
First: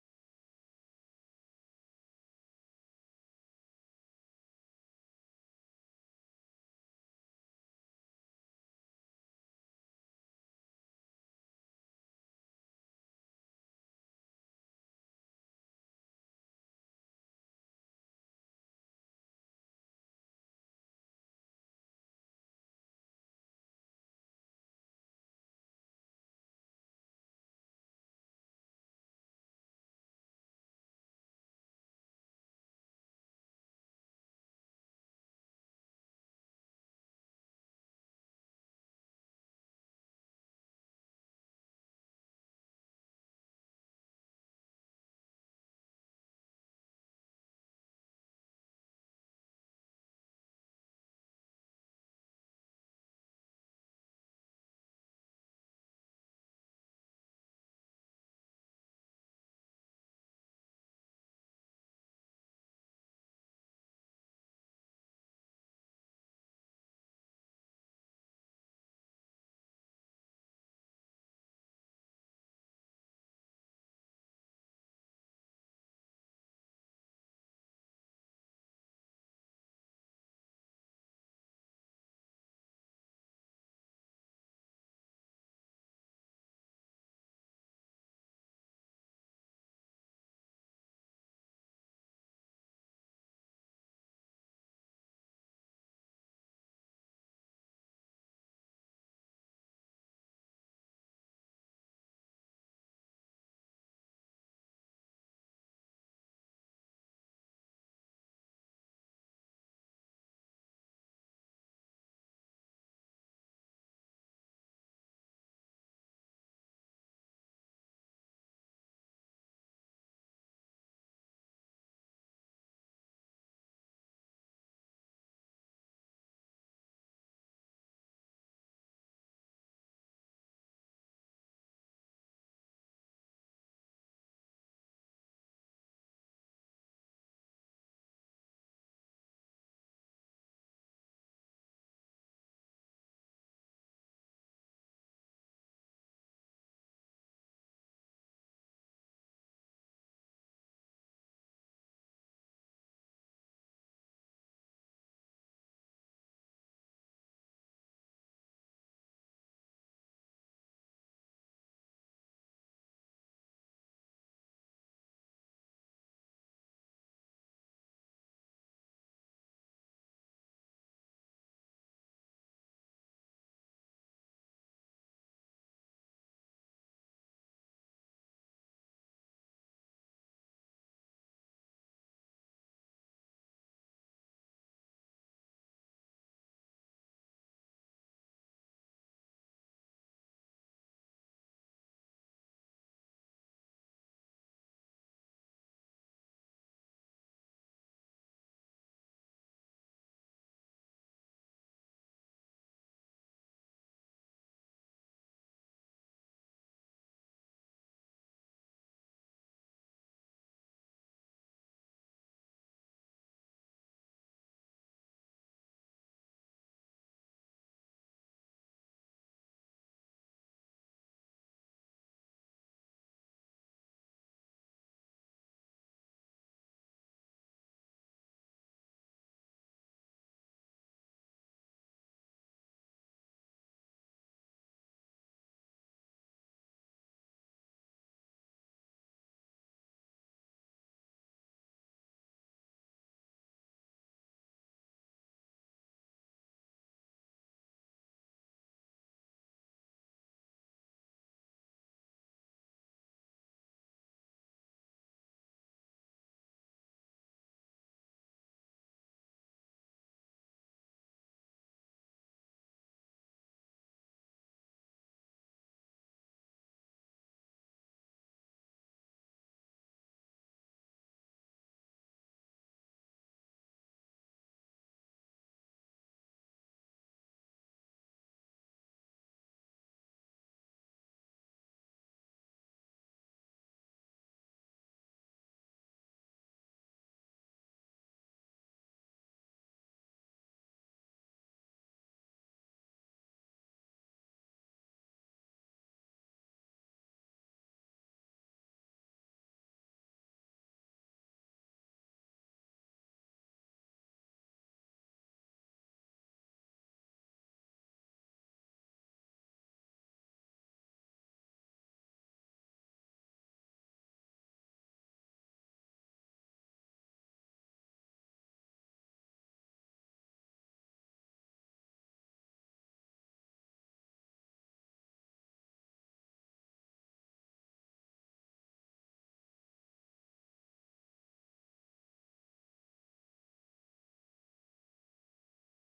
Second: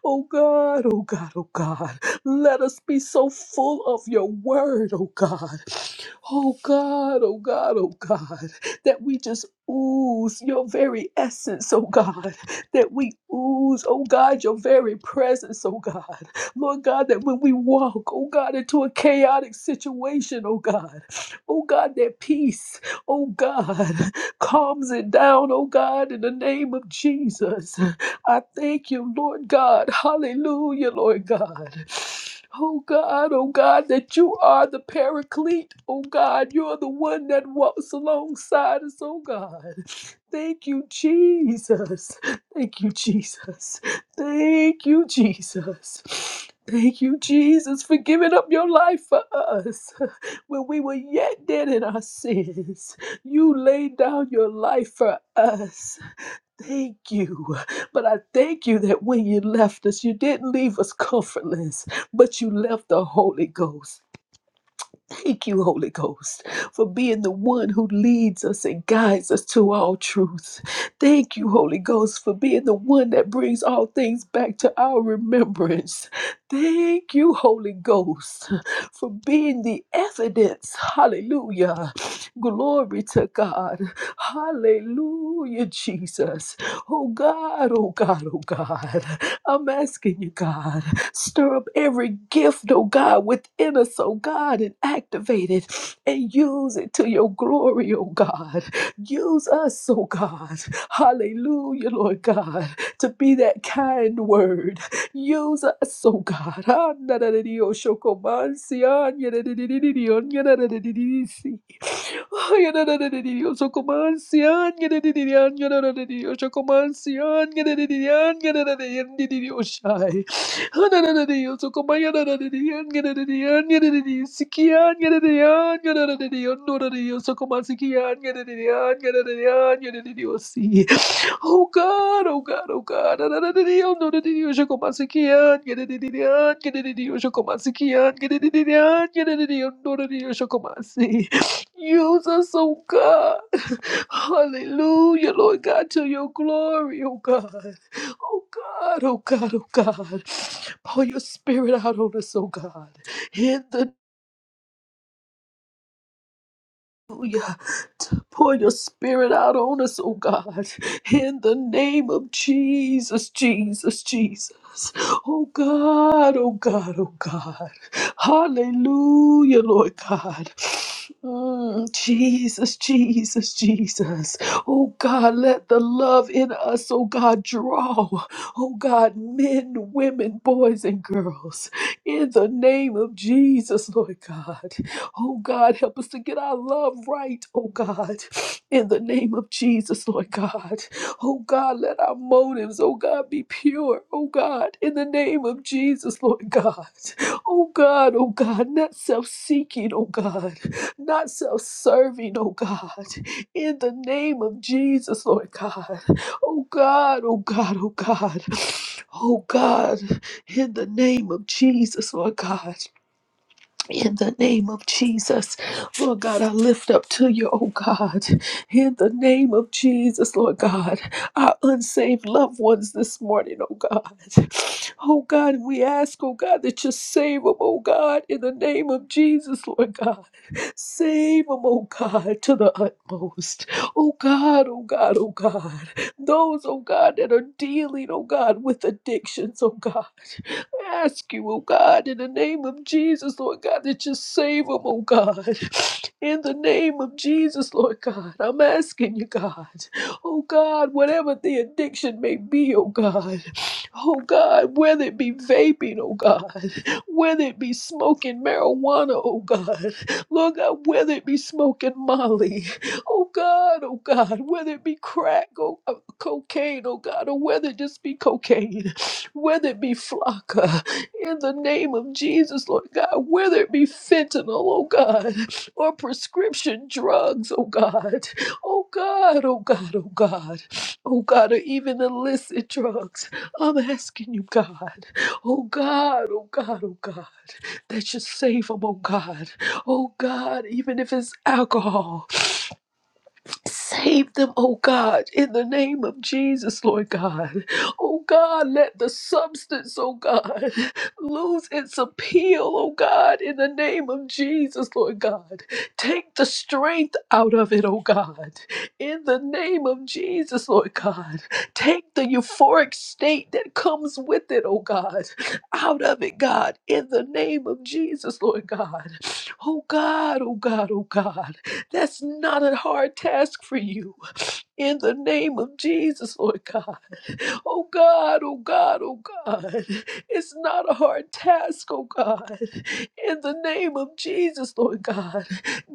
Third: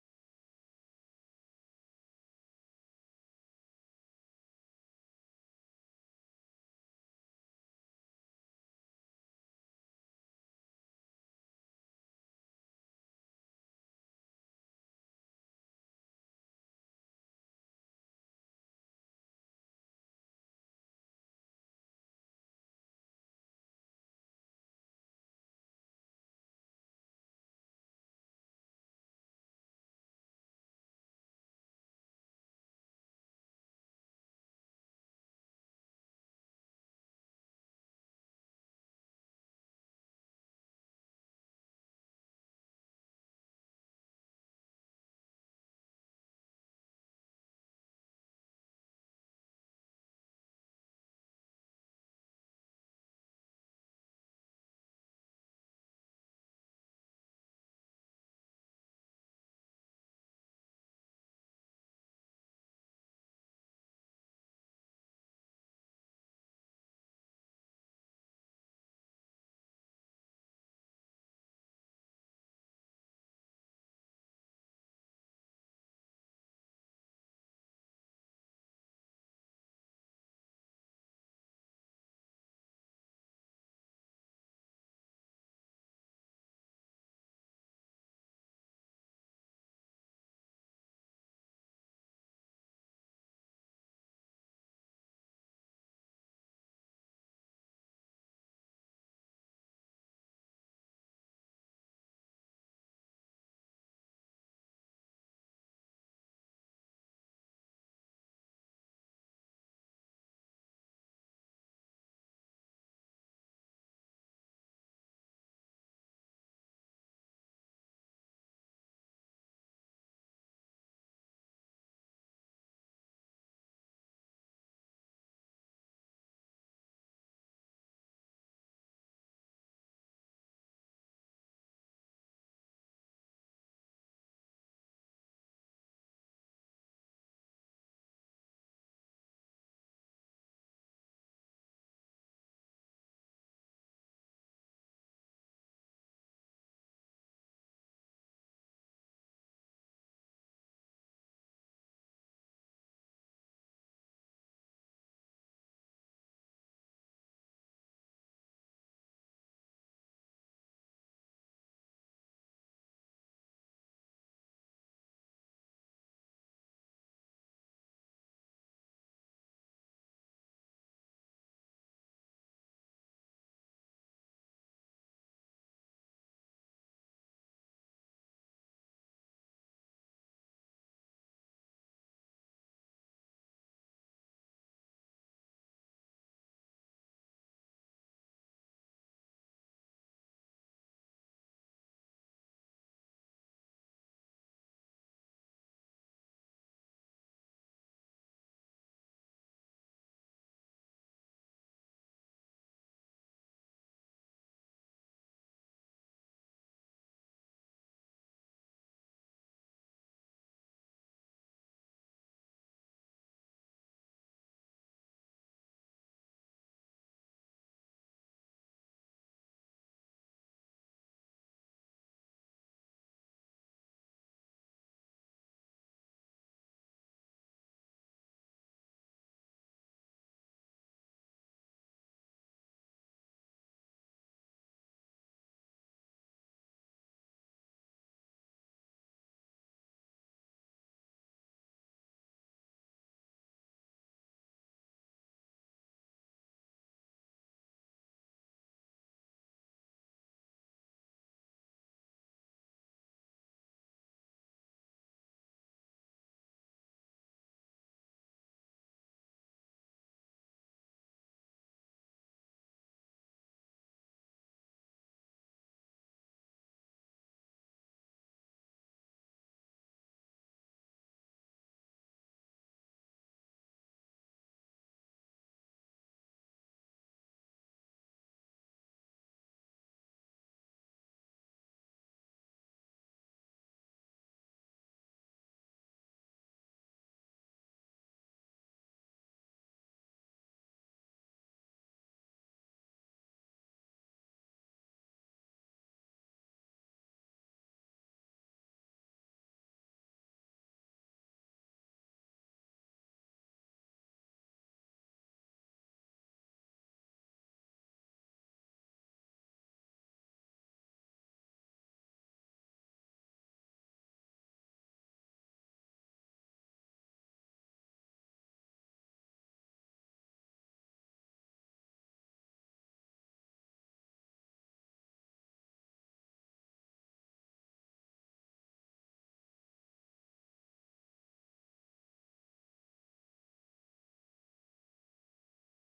Oh God, oh God, oh God. Let us be so full of your word, oh God. Oh God, oh God, oh God, that we just ooze your very essence, oh God, that we ooze, oh God, your very presence, oh God. Lord God, that when we walk, oh God, into a chaotic situation, oh God, oh God, that peace, oh God, calms it down, oh God, in the name of Jesus. I thank you, Lord God. Hallelujah, Lord God. Oh God, oh God, that you are the paraclete. Oh God, you are the one that walks alongside us, oh God. Thank you, Jesus. Thank you, Jesus. Thank you, Jesus. Thank you, Jesus, for giving up your life for us. When we were yet dead in our sins, you laid down your life for us. Thank you. But I thank you that when you left us, you didn't leave us comfortless, but you left the Holy Ghost. Thank you, Holy Ghost, for being the one who leads us and guides us to all truth. Thank you, Holy Ghost, for being the one that brings all things back to our remembrance. Thank you, Holy Ghost, for being the evidence. Hallelujah. Glory to God. Hallelujah, Jesus. Oh God, oh God, oh God. I'm asking you, God. Stir up every gift, oh God, within us, oh God, and activate it and use it to your glory, oh God. Use us, oh God. Hallelujah, Lord God, to be that kind word. Use us, oh God. Ah, oh, si, ah, oh, si. Yo como anciano, yo como anciano, yo shai. Yo como sikian, yo como sikian, yo si. Oh God, oh God, oh God, yo como sikian, Oh, como sikian, yo como si. Use us, oh God. Hallelujah, Lord God, to your glory, oh God. Oh God, oh God, oh God. Pour your spirit out on us, oh God. In the Hallelujah. To pour your spirit out on us, oh God. In the name of Jesus, Jesus, Jesus. Oh God, oh God, oh God. Hallelujah, Lord God. Mm, Jesus, Jesus, Jesus. Oh God, let the love in us, oh God, draw. Oh God, men, women, boys, and girls. In the name of Jesus, Lord God. Oh God, help us to get our love right, oh God, in the name of Jesus, Lord God. Oh God, let our motives, oh God, be pure, oh God, in the name of Jesus, Lord God. Oh God, oh God, not self seeking, oh God, not self serving, oh God, in the name of Jesus, Lord God. Oh God, oh God, oh God. Oh God, in the name of Jesus, Lord God. In the name of Jesus, Lord God, I lift up to you, oh God. In the name of Jesus, Lord God, our unsaved loved ones this morning, oh God. Oh God, we ask, oh God, that you save them, oh God, in the name of Jesus, Lord God. Save them, oh God, to the utmost. Oh God, oh God, oh God. Those, oh God, that are dealing, oh God, with addictions, oh God. I ask you, oh God, in the name of Jesus, Lord God, that you save them, oh God. In the name of Jesus, Lord God, I'm asking you, God, oh God, whatever the addiction may be, oh God, oh God, whether it be vaping, oh God, whether it be smoking marijuana, oh God, Lord God, whether it be smoking molly, oh God, oh God, whether it be crack, oh, uh, cocaine, oh God, or whether it just be cocaine whether it be Flocka, in the name of Jesus, Lord God, whether it be fentanyl, oh God, or prescription drugs, oh God, oh God, oh God, oh God, oh God, or even illicit drugs. I'm asking you, God, oh God, oh God, oh God, that you save them, oh God, oh God, even if it's alcohol, Save them, oh God, in the name of Jesus, Lord God. Oh God, let the substance, oh God, lose its appeal, oh God, in the name of Jesus, Lord God. Take the strength out of it, oh God, in the name of Jesus, Lord God. Take the euphoric state that comes with it, oh God, out of it, God, in the name of Jesus, Lord God. Oh God, oh God, oh God. That's not a hard task for you. In the name of Jesus, Lord God. Oh God, oh God, oh God. It's not a hard task, oh God. In the name of Jesus, Lord God.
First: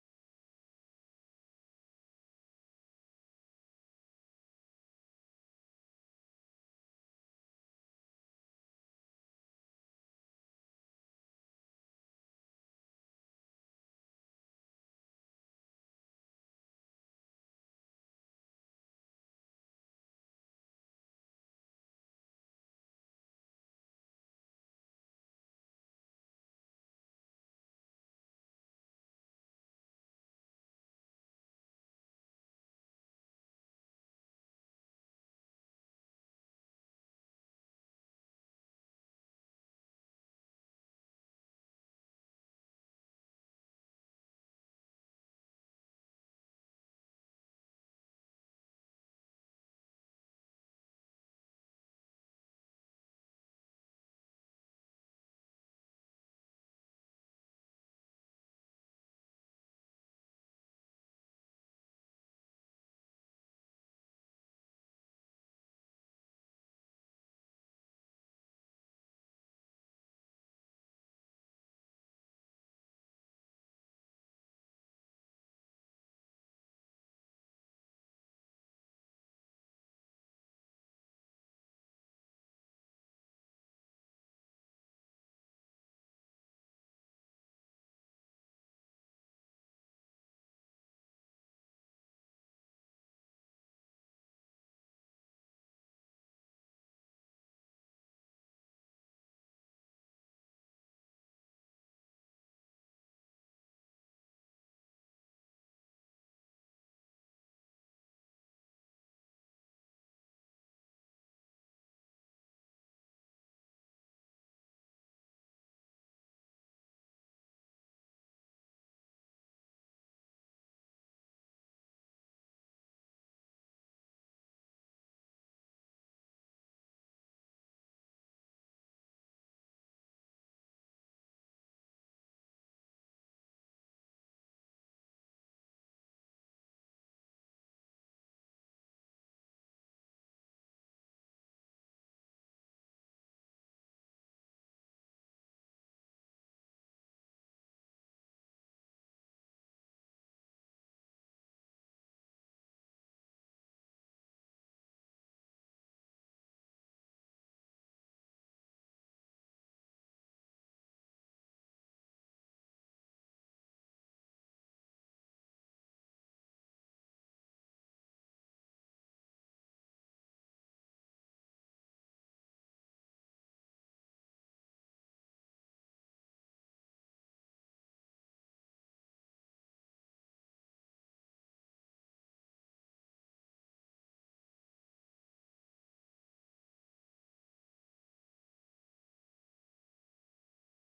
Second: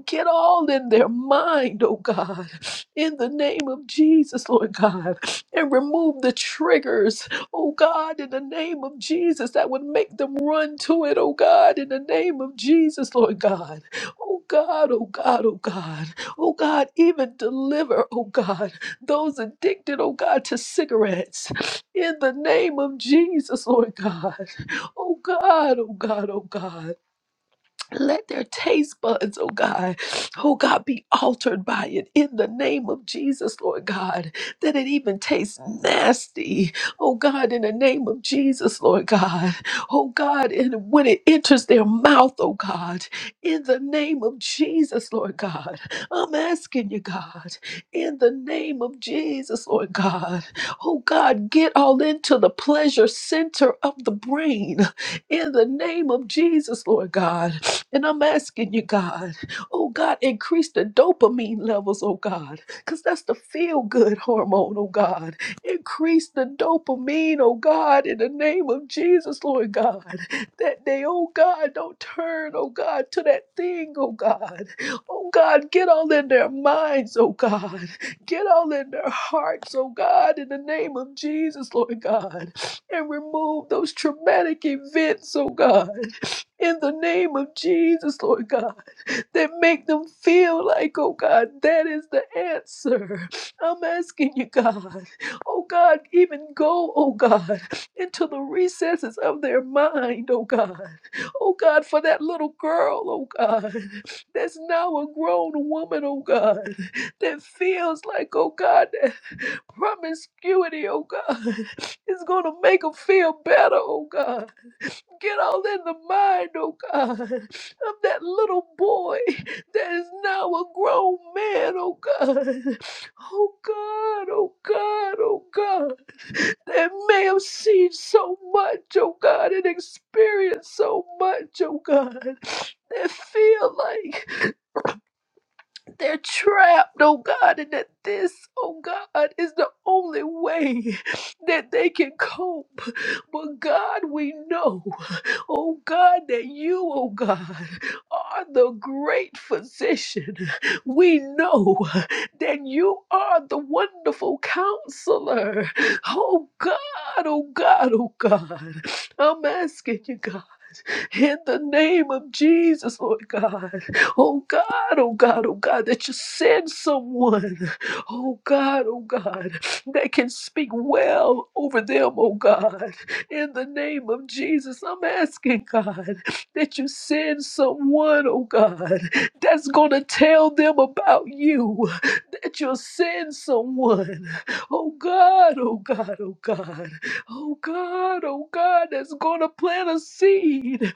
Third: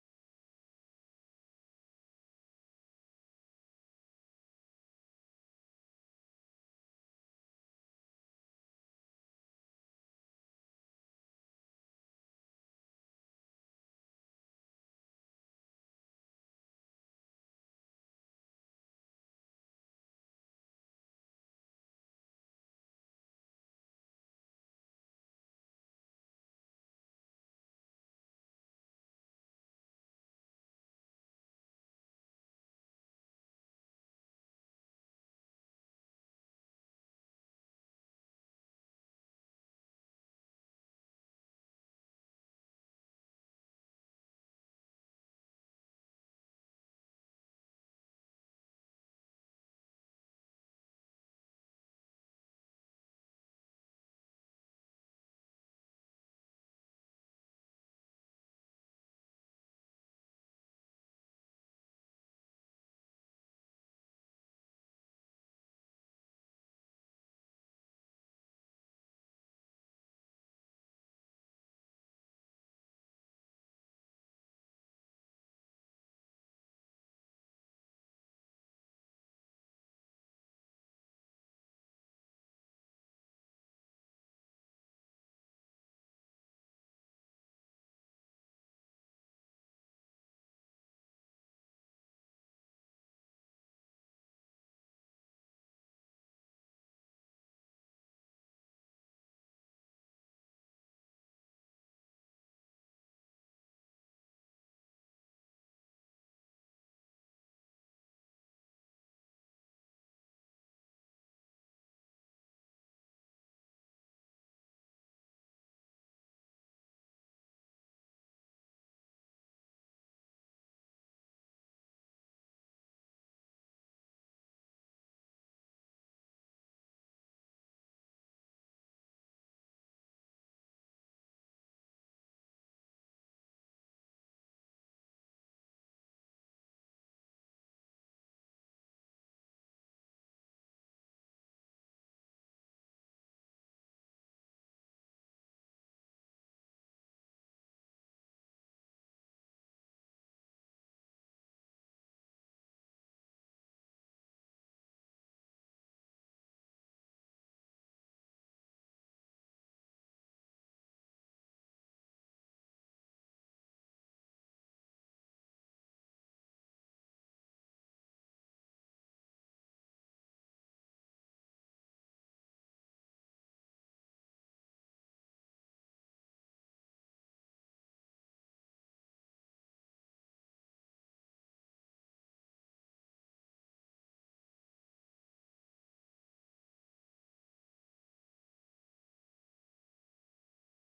Get all in their mind, oh God, in the name of Jesus, Lord God, and remove the triggers, oh God, in the name of Jesus, that would make them run to it, oh God, in the name of Jesus, Lord God. Oh God, oh God, oh God, oh God, even deliver, oh God, those addicted, oh God, to cigarettes, in the name of Jesus, Lord God. Oh God, oh God, oh God. Let their taste buds, oh God, oh God, be altered by it in the name of Jesus, Lord God, that it even tastes nasty, oh God, in the name of Jesus, Lord God, oh God, and when it enters their mouth, oh God, in the name of Jesus, Lord God, I'm asking you, God, in the name of Jesus, Lord God, oh God, get all into the pleasure center of the brain, in the name of Jesus, Lord God. And I'm asking you, God, oh God, increase the dopamine levels, oh God, because that's the feel good hormone, oh God. Increase the dopamine, oh God, in the name of Jesus, Lord God. That they, oh God, don't turn, oh God, to that thing, oh God. Oh God, get all in their minds, oh God. Get all in their hearts, oh God, in the name of Jesus, Lord God. And remove those traumatic events, oh God in the name of Jesus, Lord God, that make them feel like, oh God, that is the answer. I'm asking you, God, oh God, even go, oh God, into the recesses of their mind, oh God, oh God, for that little girl, oh God, that's now a grown woman, oh God, that feels like, oh God, that promiscuity, oh God, is going to make them feel better, oh God. Get all in the mind, oh God, of that little boy that is now a grown man, oh God. Oh God, oh God, oh God. That may have seen so much, oh God, and experienced so much, oh God. That feel like they're trapped, oh God, and that this, oh God, is the only way that they can cope. But God, we know. Oh God, that you, oh God, are the great physician. We know that you are the wonderful counselor. Oh God, oh God, oh God. I'm asking you, God in the name of Jesus, Lord God. Oh God, oh God, oh God, that you send someone, oh God, oh God, that can speak well over them, oh God. In the name of Jesus, I'm asking God that you send someone, oh God, that's going to tell them about you, that you'll send someone, oh God, oh God, oh God. Oh God, oh God, that's going to plant a seed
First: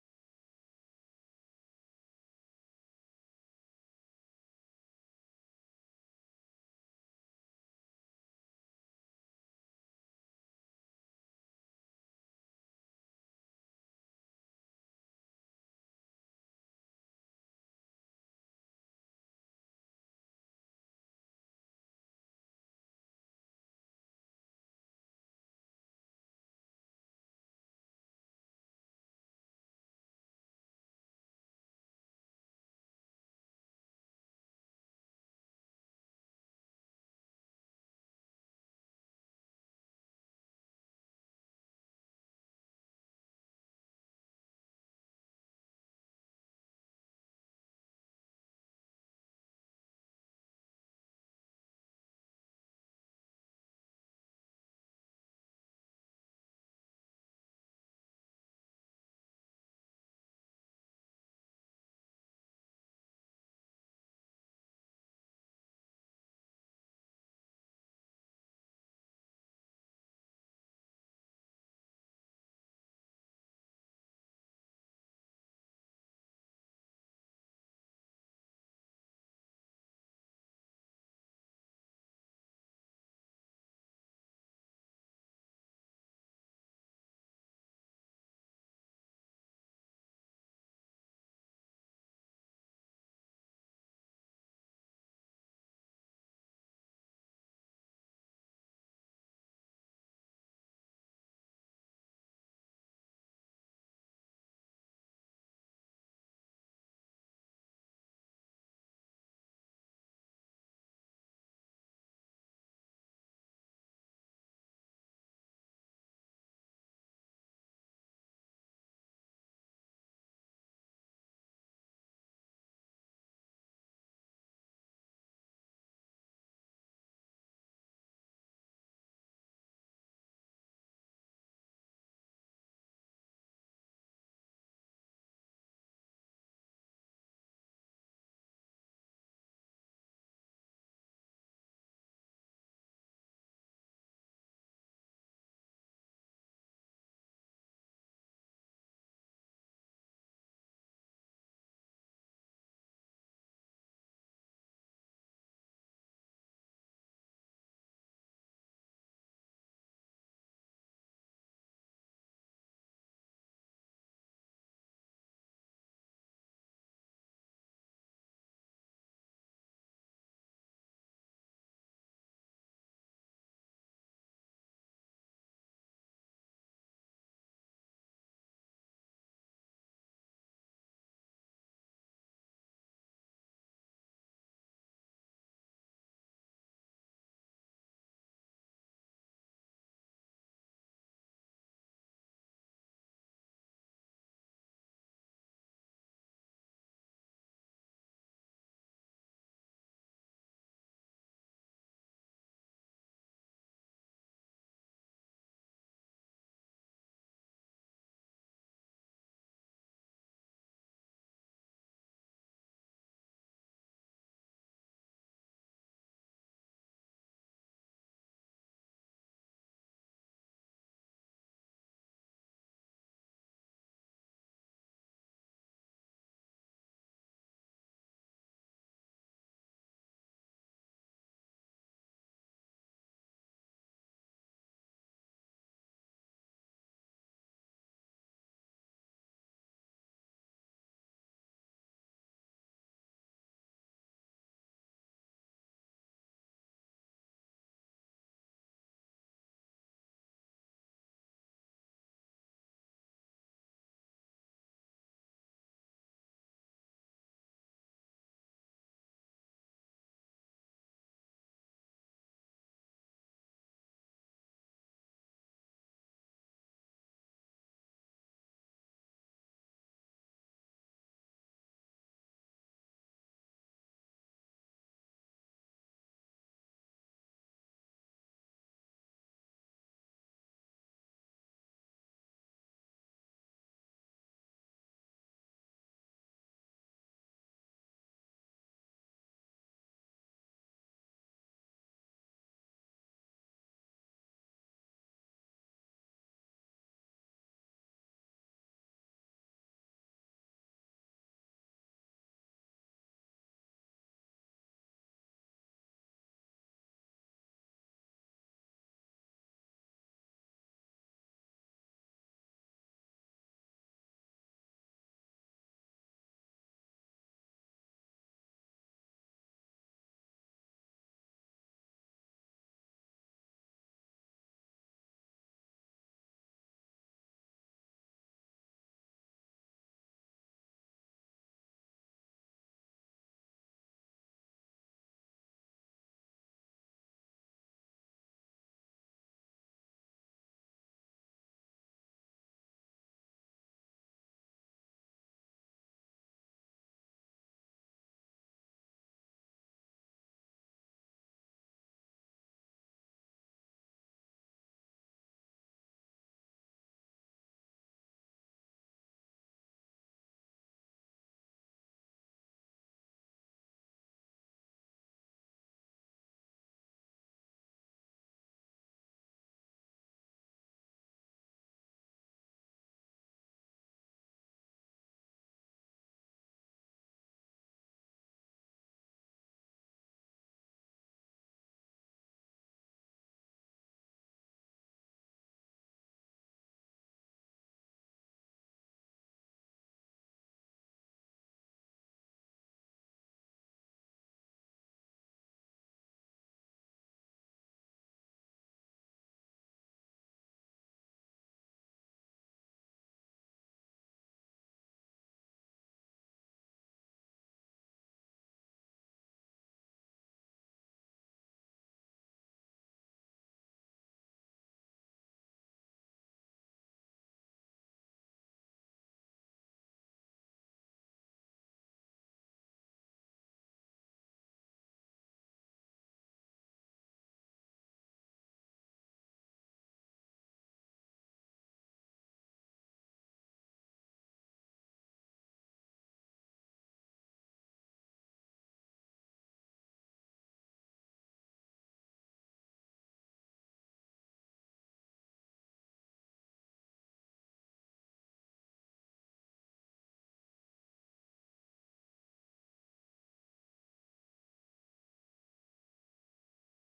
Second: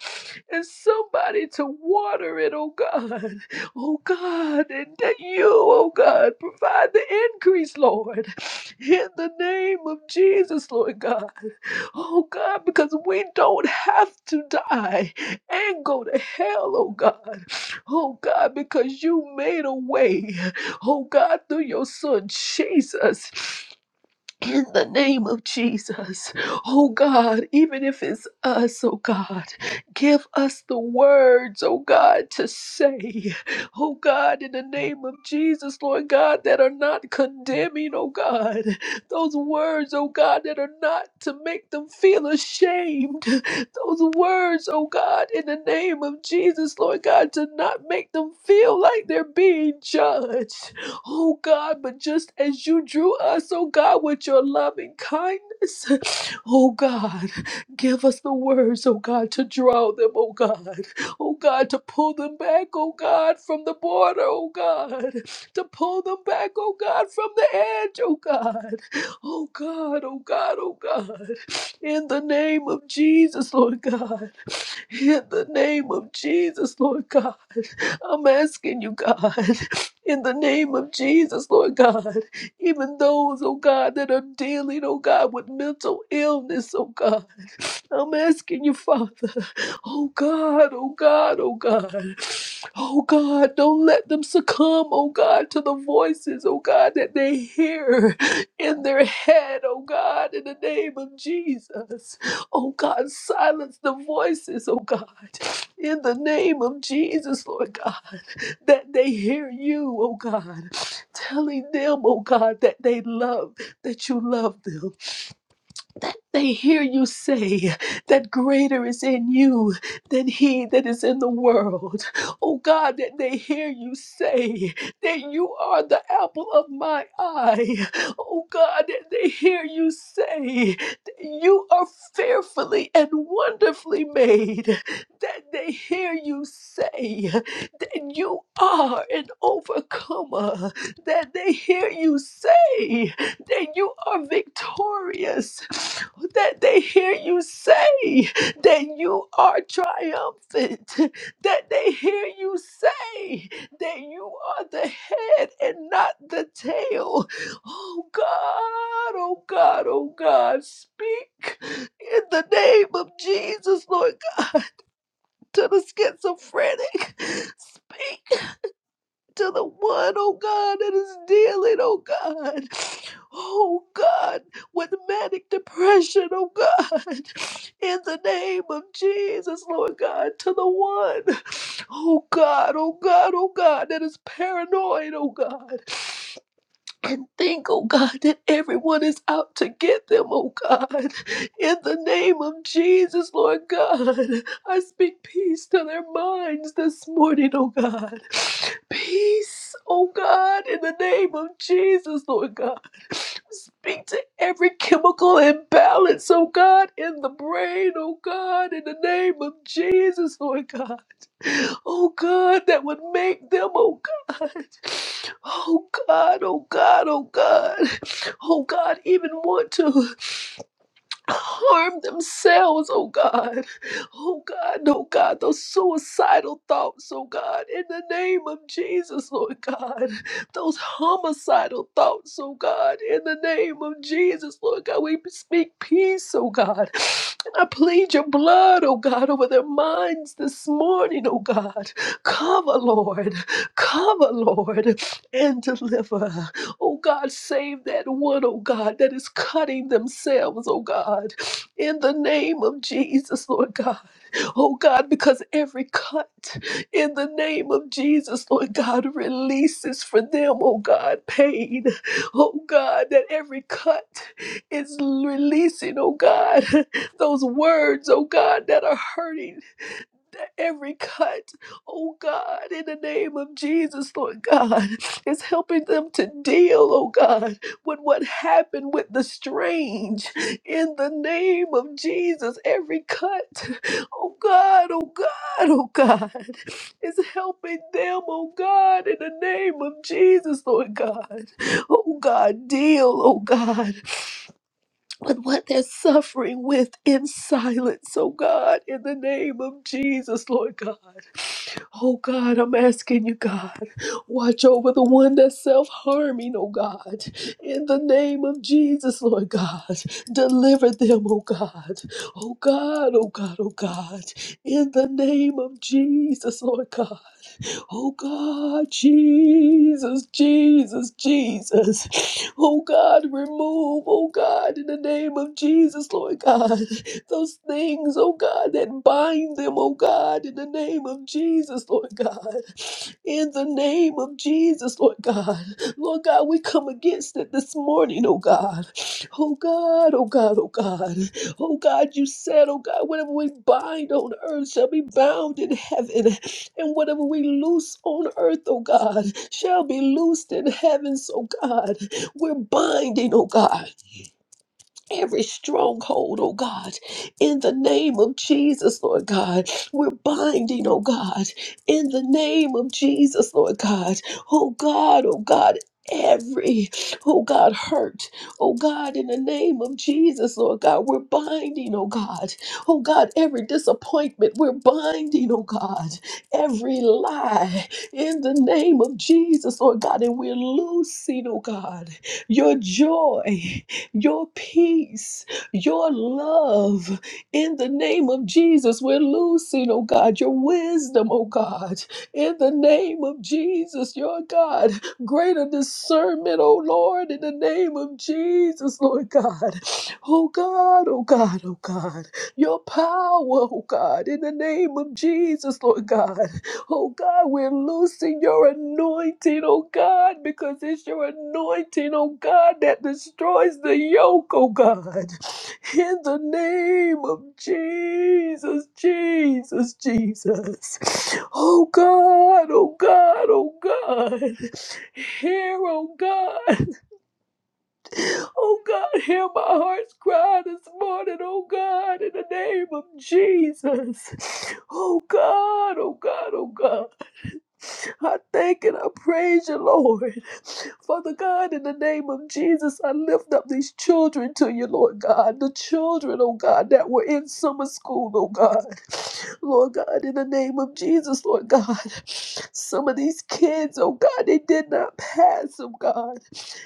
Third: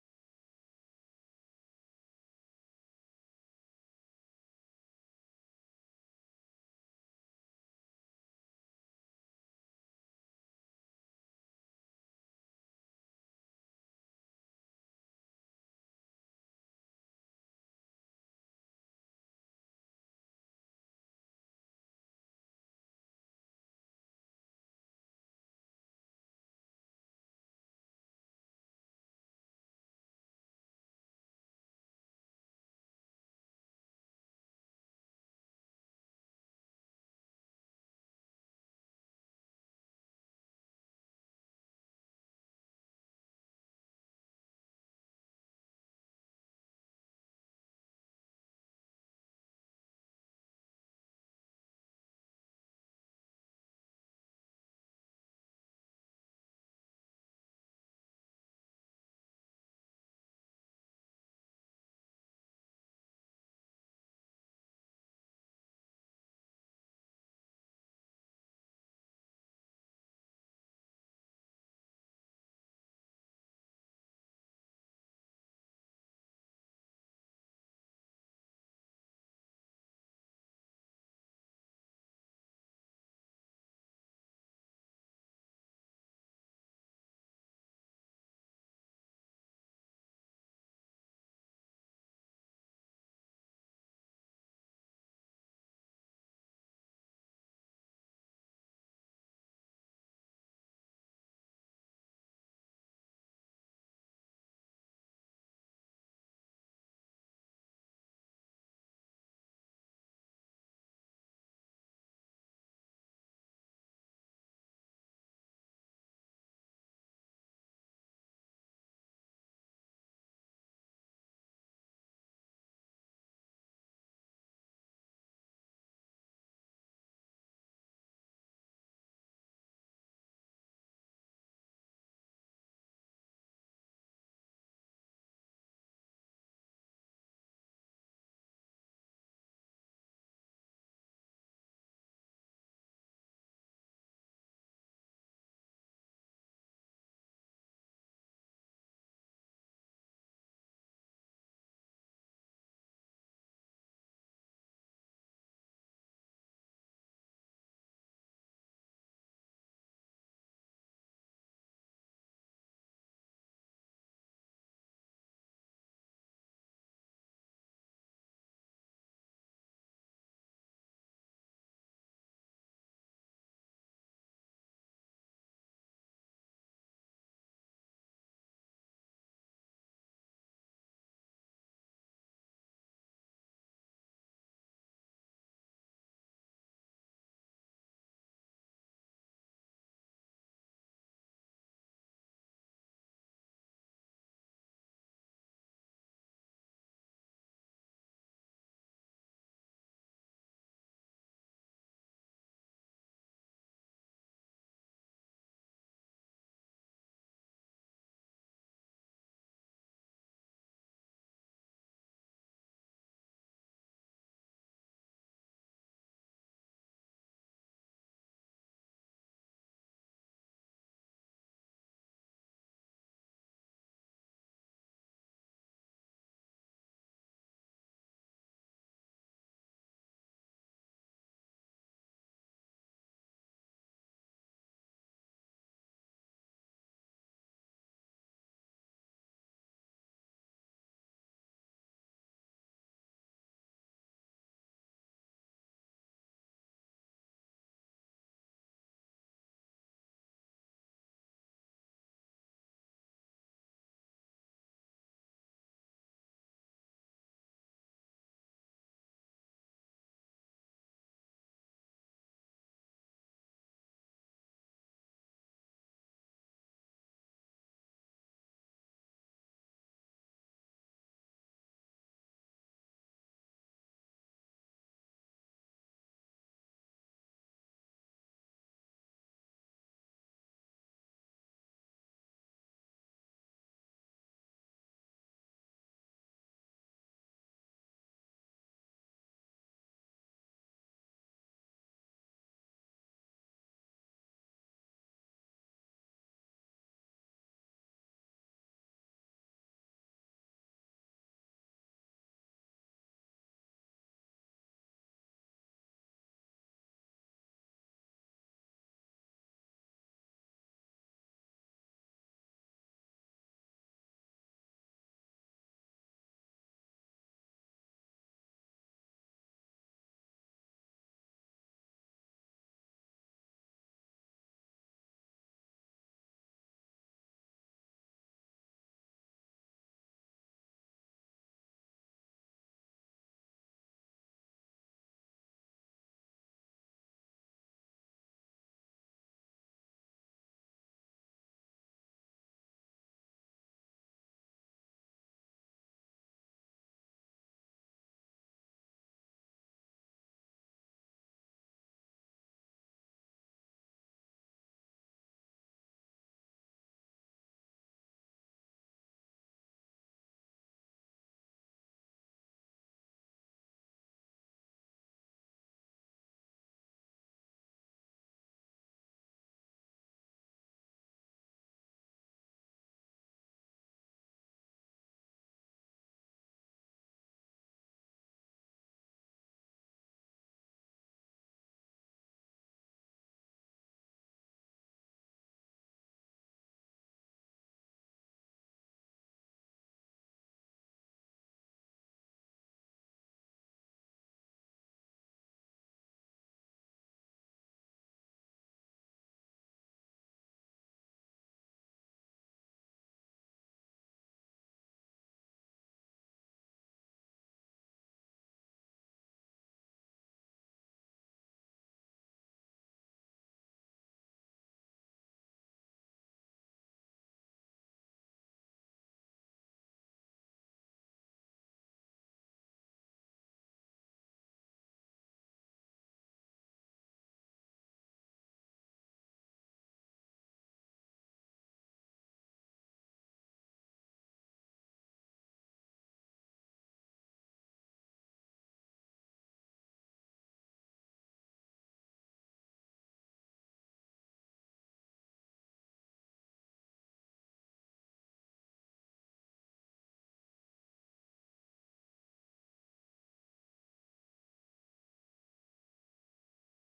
and somebody to water it, oh God. Oh God, and that you, oh God, provide the increase, Lord, in the name of Jesus, Lord God. Oh God, because we don't have to die and go to hell, oh God. Oh God, because you made a way, oh God, through your son Jesus in the name of Jesus. Oh God, even if it's us, oh God, give us the words, oh God, to say, oh God, in the name of Jesus, Lord God, that are not condemning, oh God, those words, oh God, that are not to make them feel ashamed, those words, oh God, in the name of Jesus, Lord God, to not make them feel like they're being judged. Oh God, but just as you drew us, oh God, with your loving kindness, oh God, give us the words, oh God, to draw them, oh God, oh God, to pull them back, oh God, from the border, oh God, to pull them back, oh God, from the edge, oh God, oh God, oh God, oh God, in the name of Jesus, Lord God, in the name of Jesus, Lord God. I'm asking you, God, in the name of Jesus, Lord God, even those, oh God, that are dealing, oh God, with mental illness, oh God, I'm asking you, Father, oh God, oh God, oh God. Oh God, don't let them succumb, oh God, to the voices, oh God, that they hear in their head, oh God, in the name of Jesus. Oh God, silence the voices, oh God, in the name of Jesus, Lord God, that they hear you, oh God, telling them, oh God, that they love, that you love them that they hear you say that greater is in you than he that is in the world. Oh God, that they hear you say that you are the apple of my eye. Oh God, that they hear you say that you are fearfully and wonderfully made. That they hear you say that you are an overcomer. That they hear you say that you are victorious, that they hear you say that you are triumphant, that they hear you say that you are the head and not the tail. Oh God, oh God, oh God, speak in the name of Jesus, Lord God, to the schizophrenic. Speak to the one, oh God, that is dealing, oh God, oh God, with manic depression, oh God, in the name of Jesus, Lord God, to the one, oh God, oh God, oh God, that is paranoid, oh God, and think, oh God, that everyone is out to get them, oh God, in the name of Jesus, Lord God, I speak peace to their minds this morning, oh God. Peace, oh God, in the name of Jesus, Lord God. Speak to every chemical imbalance, oh God, in the brain, oh God, in the name of Jesus, Lord God. Oh God, that would make them, oh God. Oh God, oh God, oh God. Oh God, even want to harm themselves, oh God. Oh God, oh God, those suicidal thoughts, oh God, in the name of Jesus, Lord God. Those homicidal thoughts, oh God, in the name of Jesus, Lord God. We speak peace, oh God. And I plead your blood, oh God, over their minds this morning, oh God. Cover, Lord. Cover, Lord, and deliver. Oh God, save that one, oh God, that is cutting themselves, oh God, in the name of Jesus, Lord God. Oh God, because every cut in the name of Jesus, Lord God, releases for them, oh God, pain. Oh God, that every cut is releasing, oh God, those words, oh God, that are hurting every cut, oh God, in the name of Jesus, Lord God, is helping them to deal, oh God, with what happened with the strange. In the name of Jesus, every cut, oh God, oh God, oh God, is helping them, oh God, in the name of Jesus, Lord God. Oh God, deal, oh God with what they're suffering with in silence, oh God, in the name of Jesus, Lord God. Oh God, I'm asking you, God, watch over the one that's self harming, oh God, in the name of Jesus, Lord God. Deliver them, oh God, oh God, oh God, oh God, in the name of Jesus, Lord God. Oh God, Jesus, Jesus, Jesus. Oh God, remove, oh God, in the name of Jesus, Lord God, those things, oh God, that bind them, oh God, in the name of Jesus, Lord God. In the name of Jesus, Lord God. Lord God, we come against it this morning, oh God. Oh God, oh God, oh God. Oh God, you said, oh God, whatever we bind on earth shall be bound in heaven. And whatever we loose on earth, oh God, shall be loosed in heaven. So, God, we're binding, oh God every stronghold, oh God, in the name of Jesus, Lord God. We're binding, oh God, in the name of Jesus, Lord God. Oh God, oh God. Every, oh God, hurt, oh God, in the name of Jesus, Lord God, we're binding, oh God, oh God, every disappointment, we're binding, oh God, every lie, in the name of Jesus, Lord God, and we're loosing, oh God, your joy, your peace, your love in the name of Jesus. We're losing, oh God, your wisdom, oh God, in the name of Jesus, your God, greater discernment, oh Lord, in the name of Jesus, Lord God. Oh God, oh God, oh God, your power, oh God, in the name of Jesus, Lord God. Oh God, we're loosing your anointing, oh God, because it's your anointing, oh God, that destroys the yoke, oh God. In the name of Jesus, Jesus, Jesus. Oh God, oh God, oh God. Hear, oh God. Oh God, hear my heart's cry this morning, oh God, in the name of Jesus. Oh God, oh God, oh God. I thank and I praise you, Lord. Father God, in the name of Jesus, I lift up these children to you, Lord God. The children, oh God, that were in summer school, oh God. Lord God, in the name of Jesus, Lord God. Some of these kids, oh God, they did not pass, oh God.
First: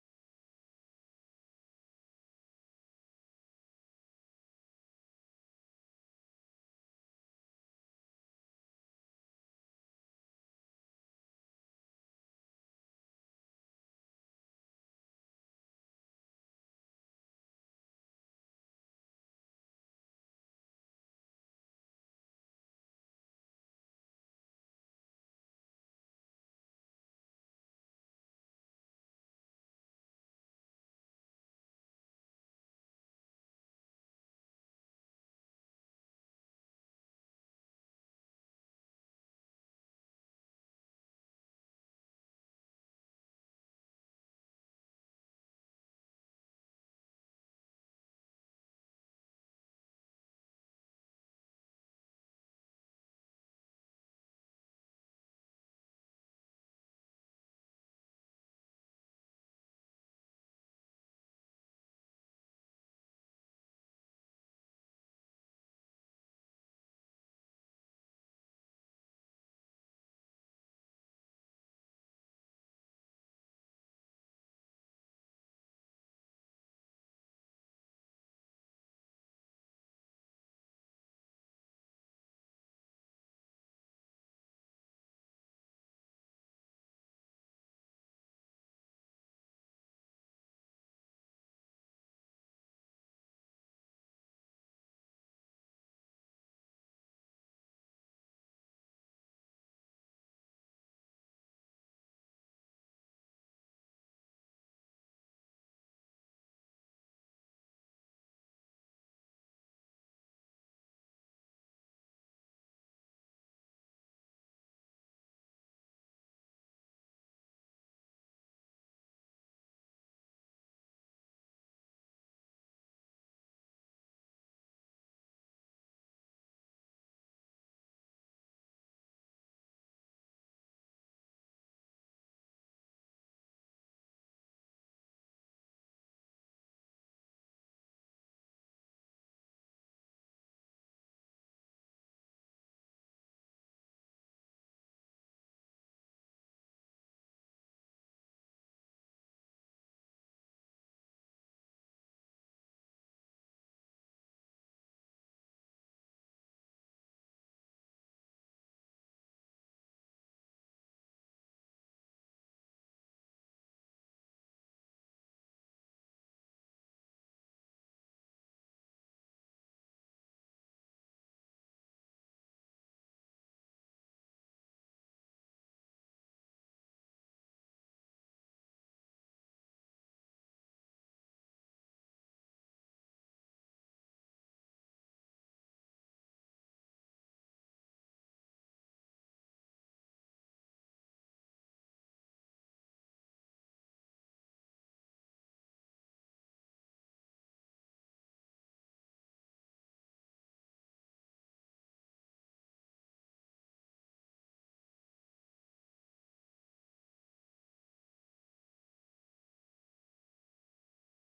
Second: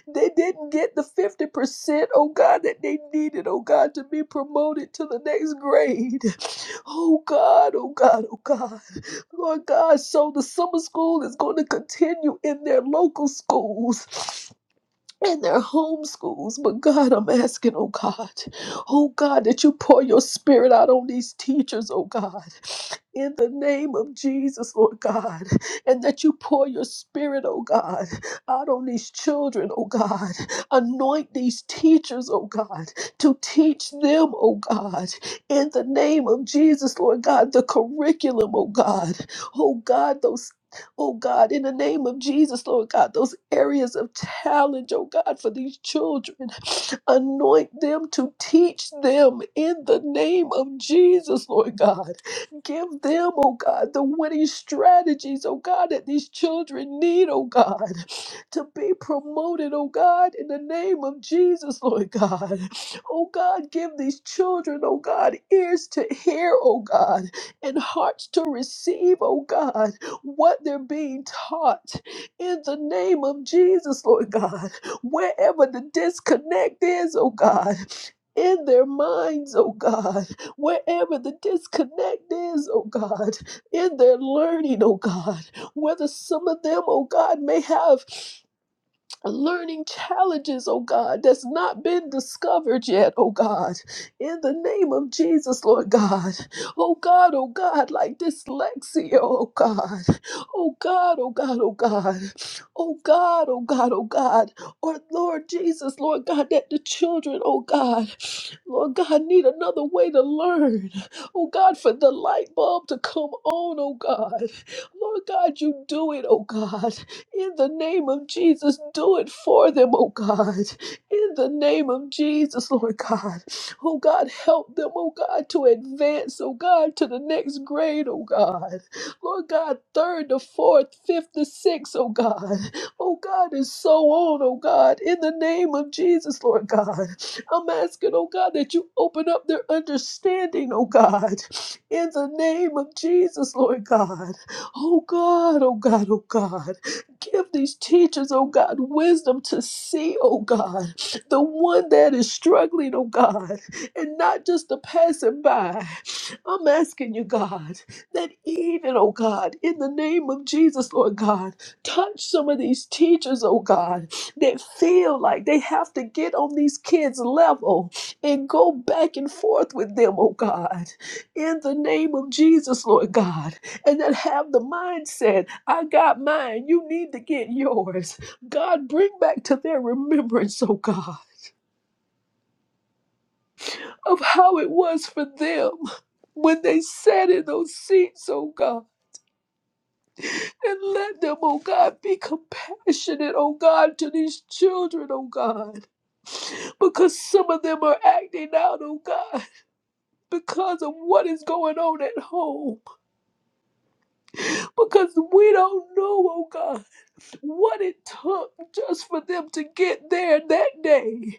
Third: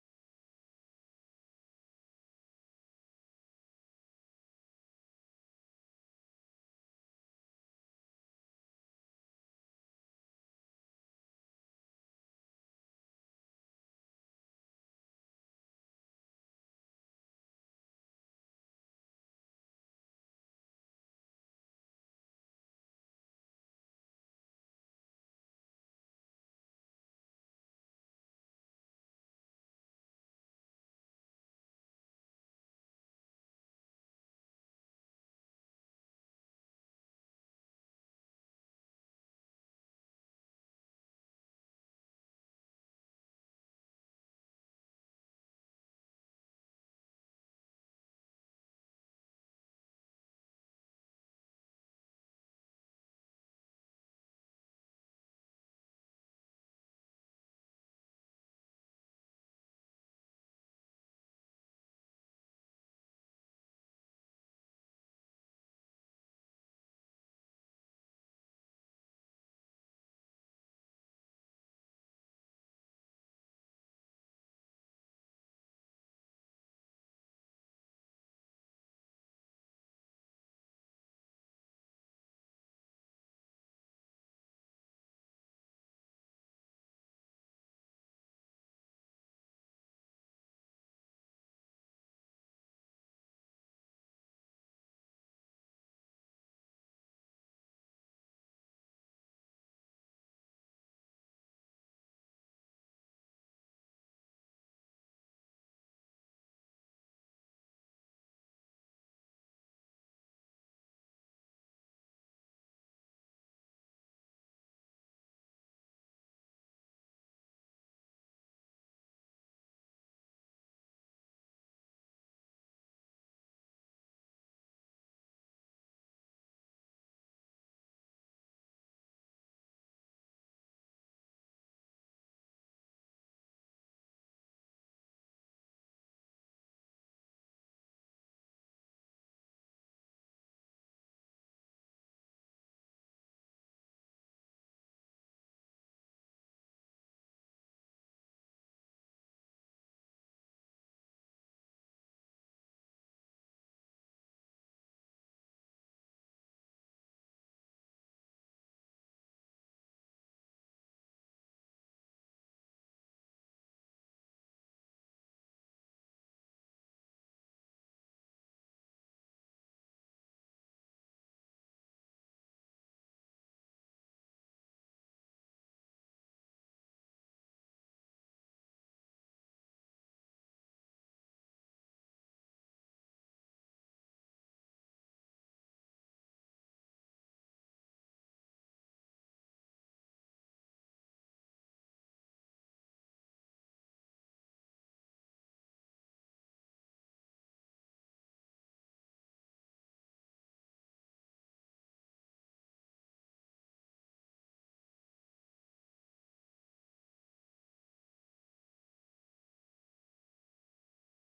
They didn't get the 50%, oh God, that they needed, oh God, to be promoted to the next grade. Oh God, oh God, oh God. Lord God, so the summer school is going to continue in their local schools. In their home schools, but God, I'm asking, oh God, oh God, that you pour your spirit out on these teachers, oh God in the name of Jesus, Lord God, and that you pour your spirit, oh God, out on these children, oh God. Anoint these teachers, oh God, to teach them, oh God, in the name of Jesus, Lord God, the curriculum, oh God, oh God, those. Oh God, in the name of Jesus, Lord God, those areas of challenge, oh God, for these children, anoint them to teach them in the name of Jesus, Lord God. Give them, oh God, the winning strategies, oh God, that these children need, oh God to be promoted, oh God, in the name of Jesus, Lord God. Oh God, give these children, oh God, ears to hear, oh God, and hearts to receive, oh God, what they're being taught in the name of Jesus, Lord God. Wherever the disconnect is, oh God. In their minds, oh God, wherever the disconnect is, oh God, in their learning, oh God, whether some of them, oh God, may have learning challenges, oh God, that's not been discovered yet, oh God. In the name of Jesus, Lord God. Oh God, oh God, like dyslexia, oh God. Oh God, oh God, oh God. Oh God, oh God, oh God. Or Lord Jesus, Lord God, that the children, oh God, Lord God, need another way to learn. Oh God, for the light bulb to come on, oh God. Lord God, you do it, oh God. In the name of Jesus, do it for them, oh God. In the name of Jesus, Lord God. Oh God, help them, oh God, to advance, oh God, to the next grade, oh God. Lord God, third to fourth, fifth to sixth, oh God. Oh God, and so on, oh God. In the name of Jesus, Lord God. I'm asking, oh God, that you open up their understanding, oh God. In the name of Jesus, Lord God. Oh God, oh God, oh God. Give these teachers, oh God, wisdom to see, oh God, the one that is struggling, oh God, and not just the passing by. I'm asking you, God, that even, oh God, in the name of Jesus, Lord God, touch some of these teachers, oh God, that feel like they have to get on these kids' level and go back and forth with them, oh God. In the name of Jesus, Lord God and then have the mindset I got mine, you need to get yours. God, bring back to their remembrance, oh God, of how it was for them when they sat in those seats, oh God. And let them, oh God, be compassionate, oh God, to these children, oh God. Because some of them are acting out, oh God, because of what is going on at home. Because we don't know, oh God what it took just for them to get there that day.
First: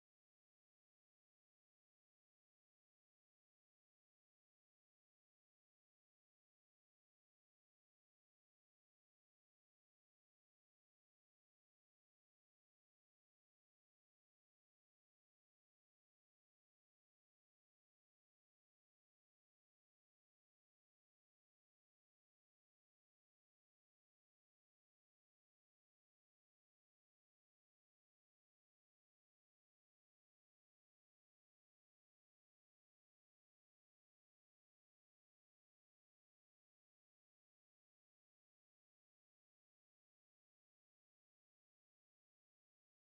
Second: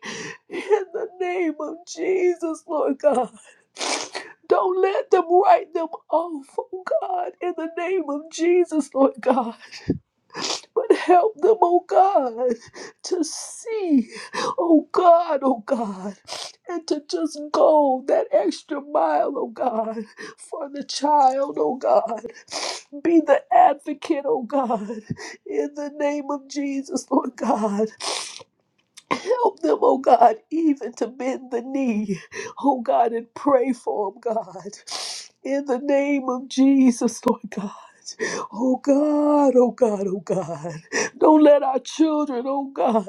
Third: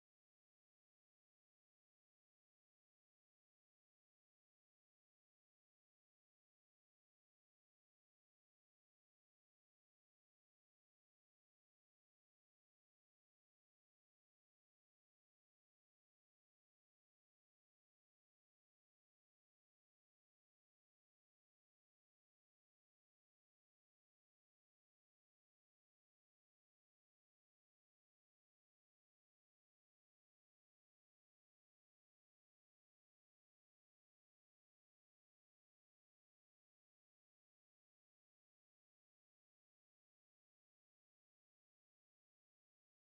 In the name of Jesus, Lord God. Don't let them write them off, oh God, in the name of Jesus, Lord God. But help them, oh God, to see, oh God, oh God, and to just go that extra mile, oh God, for the child, oh God. Be the advocate, oh God, in the name of Jesus, Lord God. Help them, oh God, even to bend the knee, oh God, and pray for them, God. In the name of Jesus, Lord God. Oh God, oh God, oh God. Don't let our children, oh God,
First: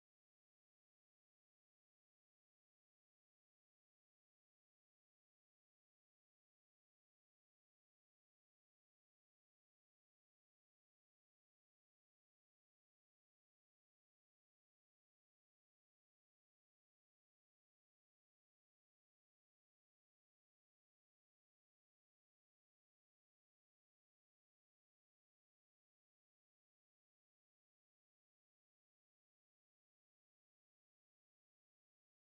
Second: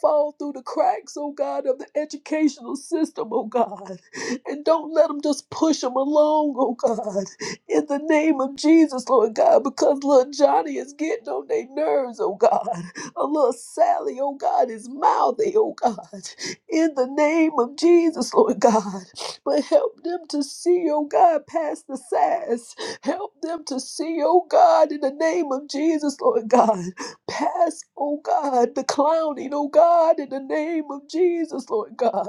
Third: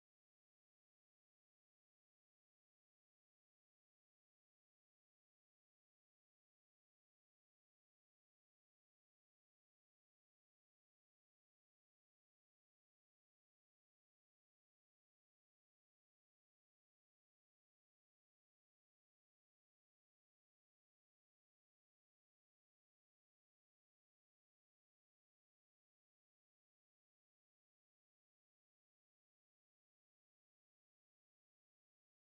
fall through the cracks, oh God, of the educational system, oh God. And don't let them just push them along, oh God. In the name of Jesus, Lord God, because little Johnny is getting on their nerves, oh God. A little Sally, oh God, is mouthy, oh God, in the name of Jesus, Lord God. But help them to see, oh God, past the sass. Help them to see, oh God, in the name of Jesus, Lord God, past, oh God, the clowning, oh God, in the name of Jesus, Lord God.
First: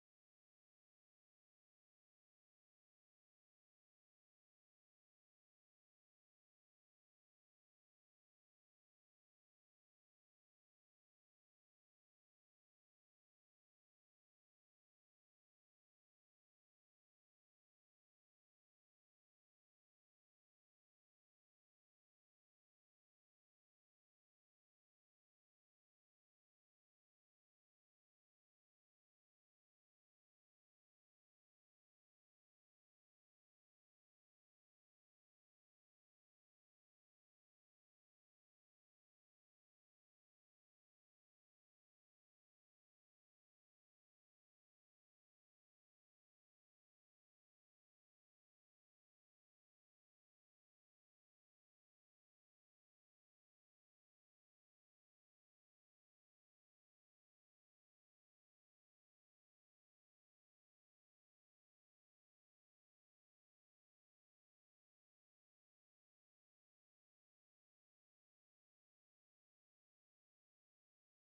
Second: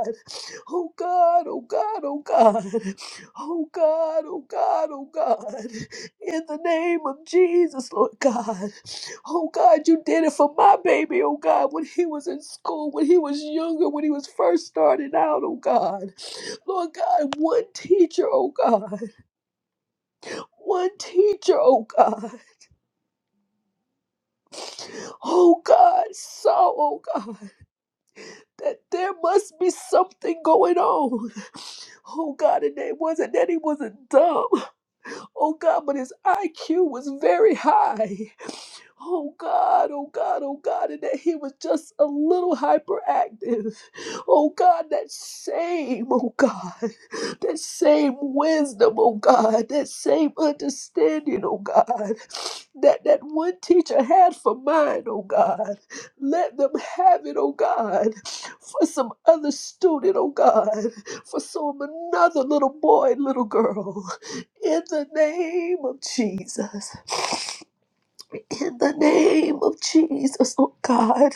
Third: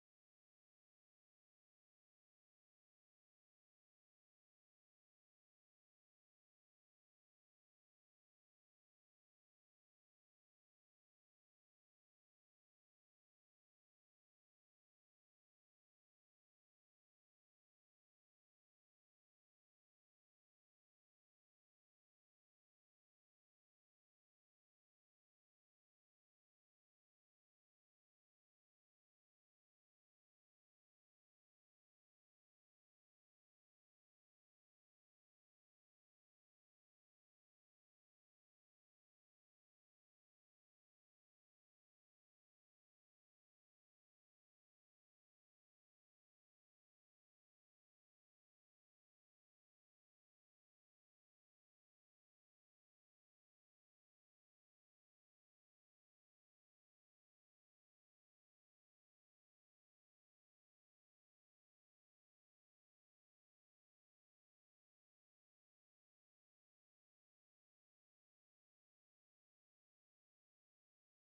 Oh God, oh God, oh God, oh God, oh God, oh God, in the name of Jesus, Lord God. Oh God, you did it for my baby, oh God, when he was in school, when he was younger, when he was first starting out, oh God. Lord God, one teacher, oh God, one teacher, oh God. Oh God, saw, oh God, that there must be something going on. Oh God, and it wasn't that he wasn't dumb, oh God, but his IQ was very high. Oh God, oh God, oh God, and that he was just a little hyperactive. Oh God, that same, oh God, that same wisdom, oh God, that same understanding, oh God, that that one teacher had for mine, oh God. Let them have it, oh God, for some other student, oh God, for some another little boy, little girl, in the name of Jesus in the name of Jesus, oh God.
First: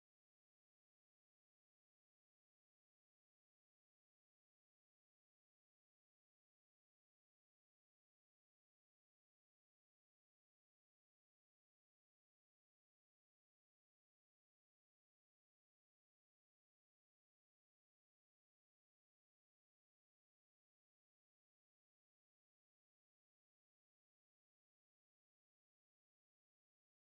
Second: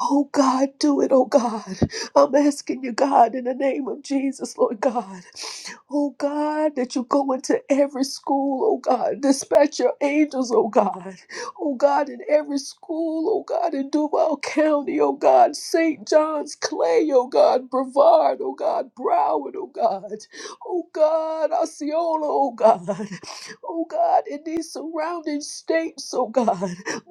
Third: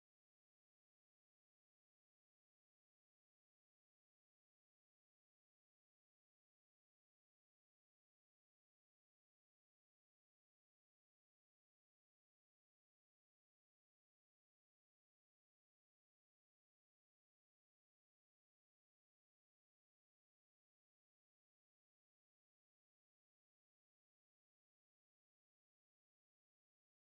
Oh God, do it, oh God. I'm asking you, God, in the name of Jesus, Lord God. Oh God, that you go into every school, oh God, dispatch your angels, oh God. Oh God, in every school, oh God, in Duval County, oh God, St. John's Clay, oh God, Brevard, oh God, Broward, oh God. Oh God, Osceola, oh God. Oh God, in these surrounding states, oh God.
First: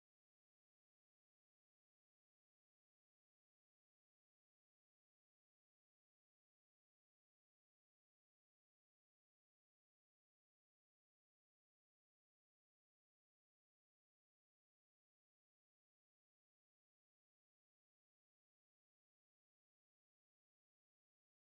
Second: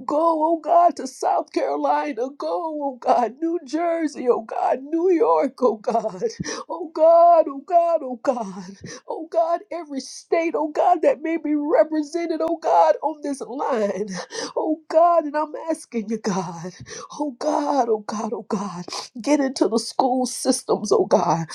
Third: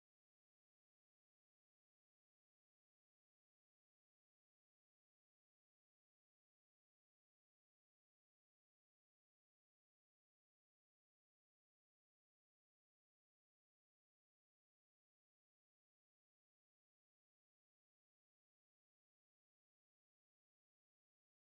Go, oh God, to South Carolina. Go, oh God, New Jersey, oh God, New York, oh God. Oh God, oh God, oh God, oh God, every state, oh God, that may be represented, oh God, on this line. Oh God, and I'm asking you, God, oh God, oh God, oh God, get into the school systems, oh God.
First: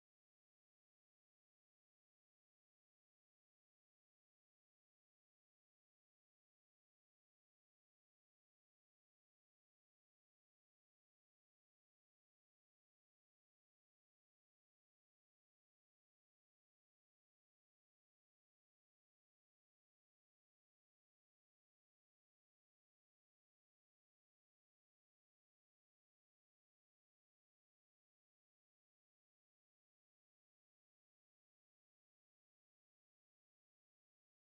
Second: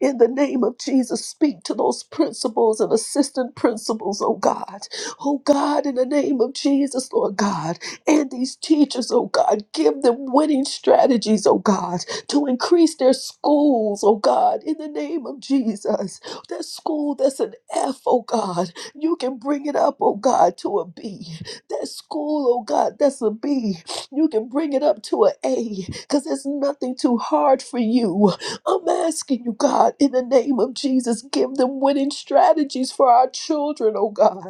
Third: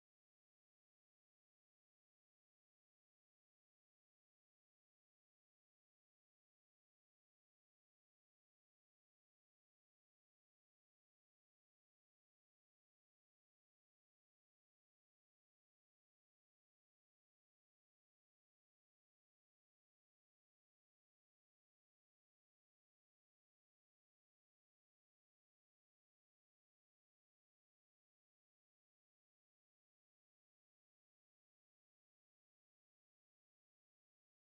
In the name of Jesus, speak to those principals and assistant principals, oh God. Oh God, in the name of Jesus, Lord God, and these teachers, oh God, give them winning strategies, oh God to increase their schools, oh God, in the name of Jesus. That school that's an F, oh God, you can bring it up, oh God, to a B. That school, oh God, that's a B, you can bring it up to a A because there's nothing too hard for you. I'm asking you, God, in the name of Jesus, give them winning strategies for our children, oh God,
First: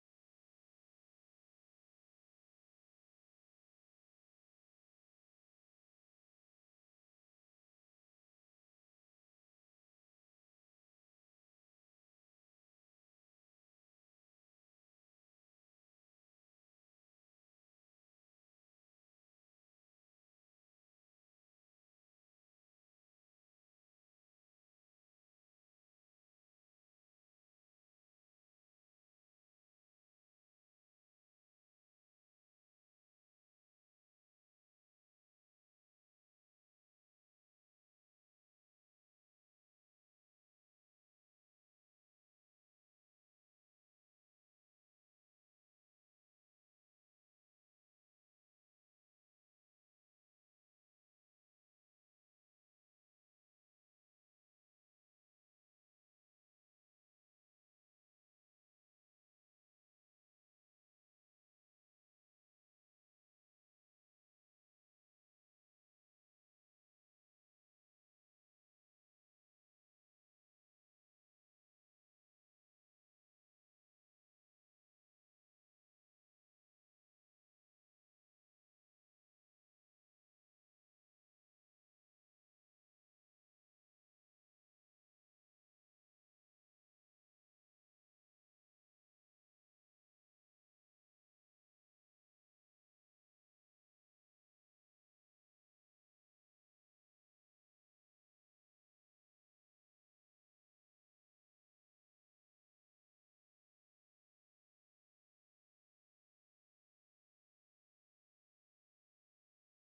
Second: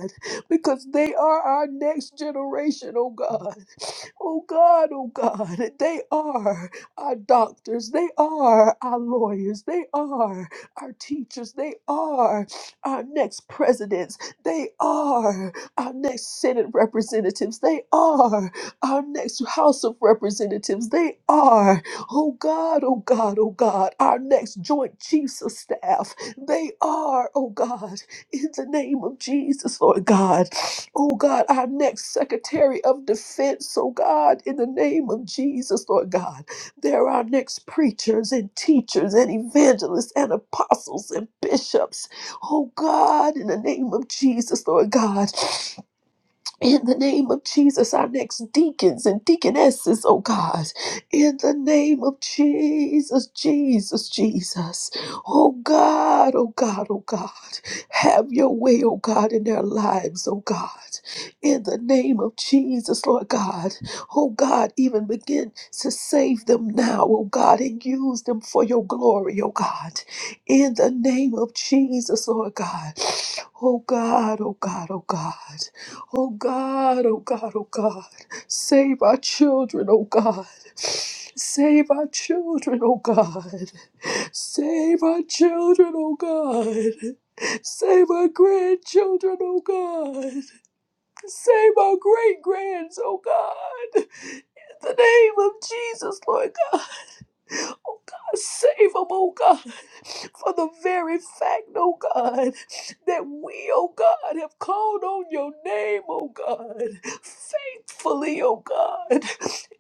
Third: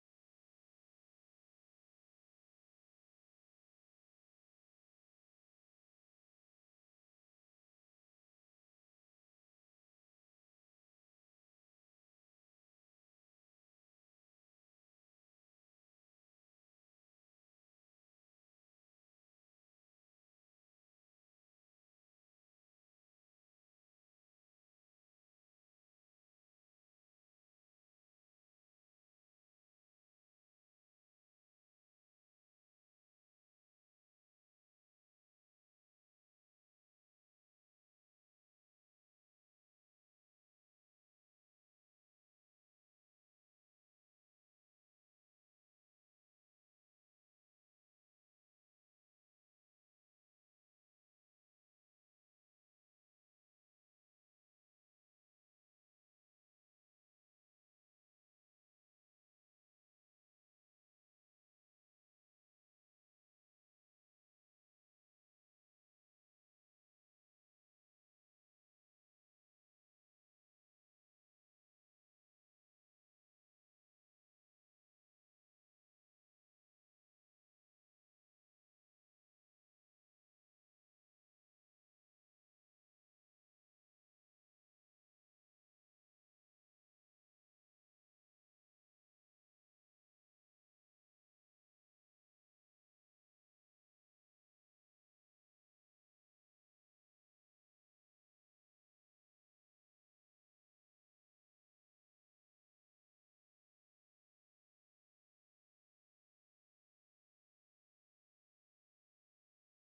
because they are our next generation, oh God. Oh God, oh God, they are our doctors, they are our lawyers, they are our teachers, they are our next presidents, they are our next Senate representatives, they are our next House of Representatives, they are, oh God, oh God, oh God, our next Joint Chiefs of Staff, they are, oh God, in the name of Jesus, Lord God. Oh God, our next Secretary of Defense, oh God, in the name of Jesus, Lord God. There are next preachers and teachers and evangelists and apostles and bishops, oh God, in the name of Jesus, Lord God. In the name of Jesus, our next deacons and deaconesses, oh God. In the name of Jesus, Jesus, Jesus. Oh God, oh God, oh God. Have your way, oh God, in their lives, oh God. In the name of Jesus, Lord God. Oh God, even begin to save them now, oh God, and use them for your glory, oh God. In the name of Jesus, Lord God. Oh God, oh God, oh God. Oh God, oh God, oh God, save our children, oh God. Save our children, oh God. Save our children, oh God. Save our grandchildren, oh God. Save our great grands, oh God. In the name of Jesus, Lord God, oh God, save them, oh God. for the very fact, oh God, that we, oh God, have called on your name, oh God, faithfully, oh God,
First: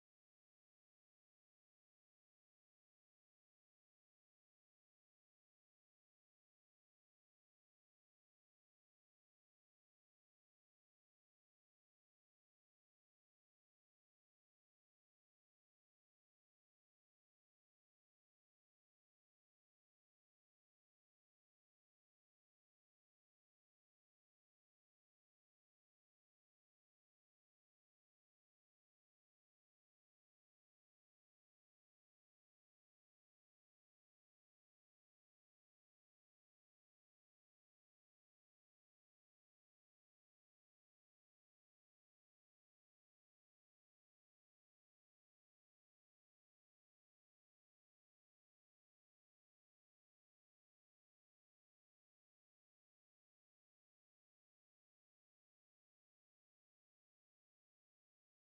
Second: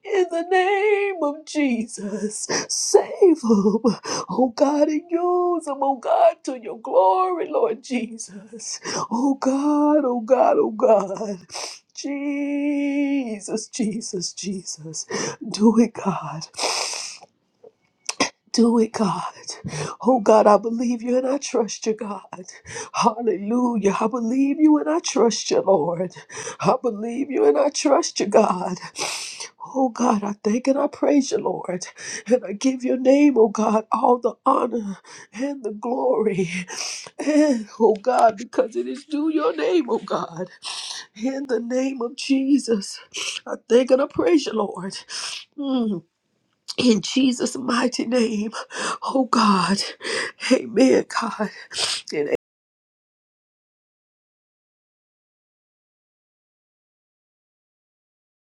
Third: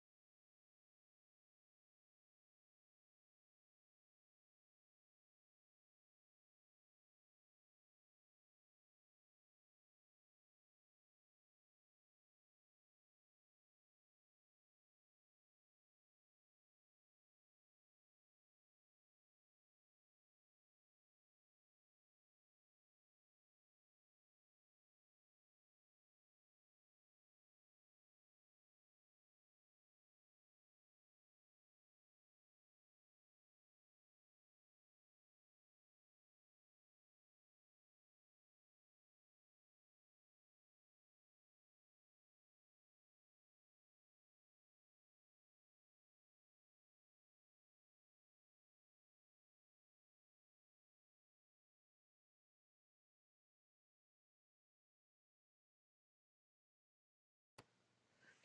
in the name of Jesus. Save them, oh God, and use them, oh God, to your glory, Lord Jesus. Oh God, oh God, oh God. Jesus, Jesus, Jesus. Do it, God. Do it, God. Oh, God, I believe you and I trust you, God. Hallelujah. I believe you and I trust you, Lord. I believe you and I trust you, God. Oh, God, I thank and I praise you, Lord. And I give your name, oh, God, all the honor and the glory. And, oh, God, because it is due your name, oh, God. In the name of Jesus, I thank and I praise you, Lord. Mm. In Jesus' mighty name, oh God, amen, God. and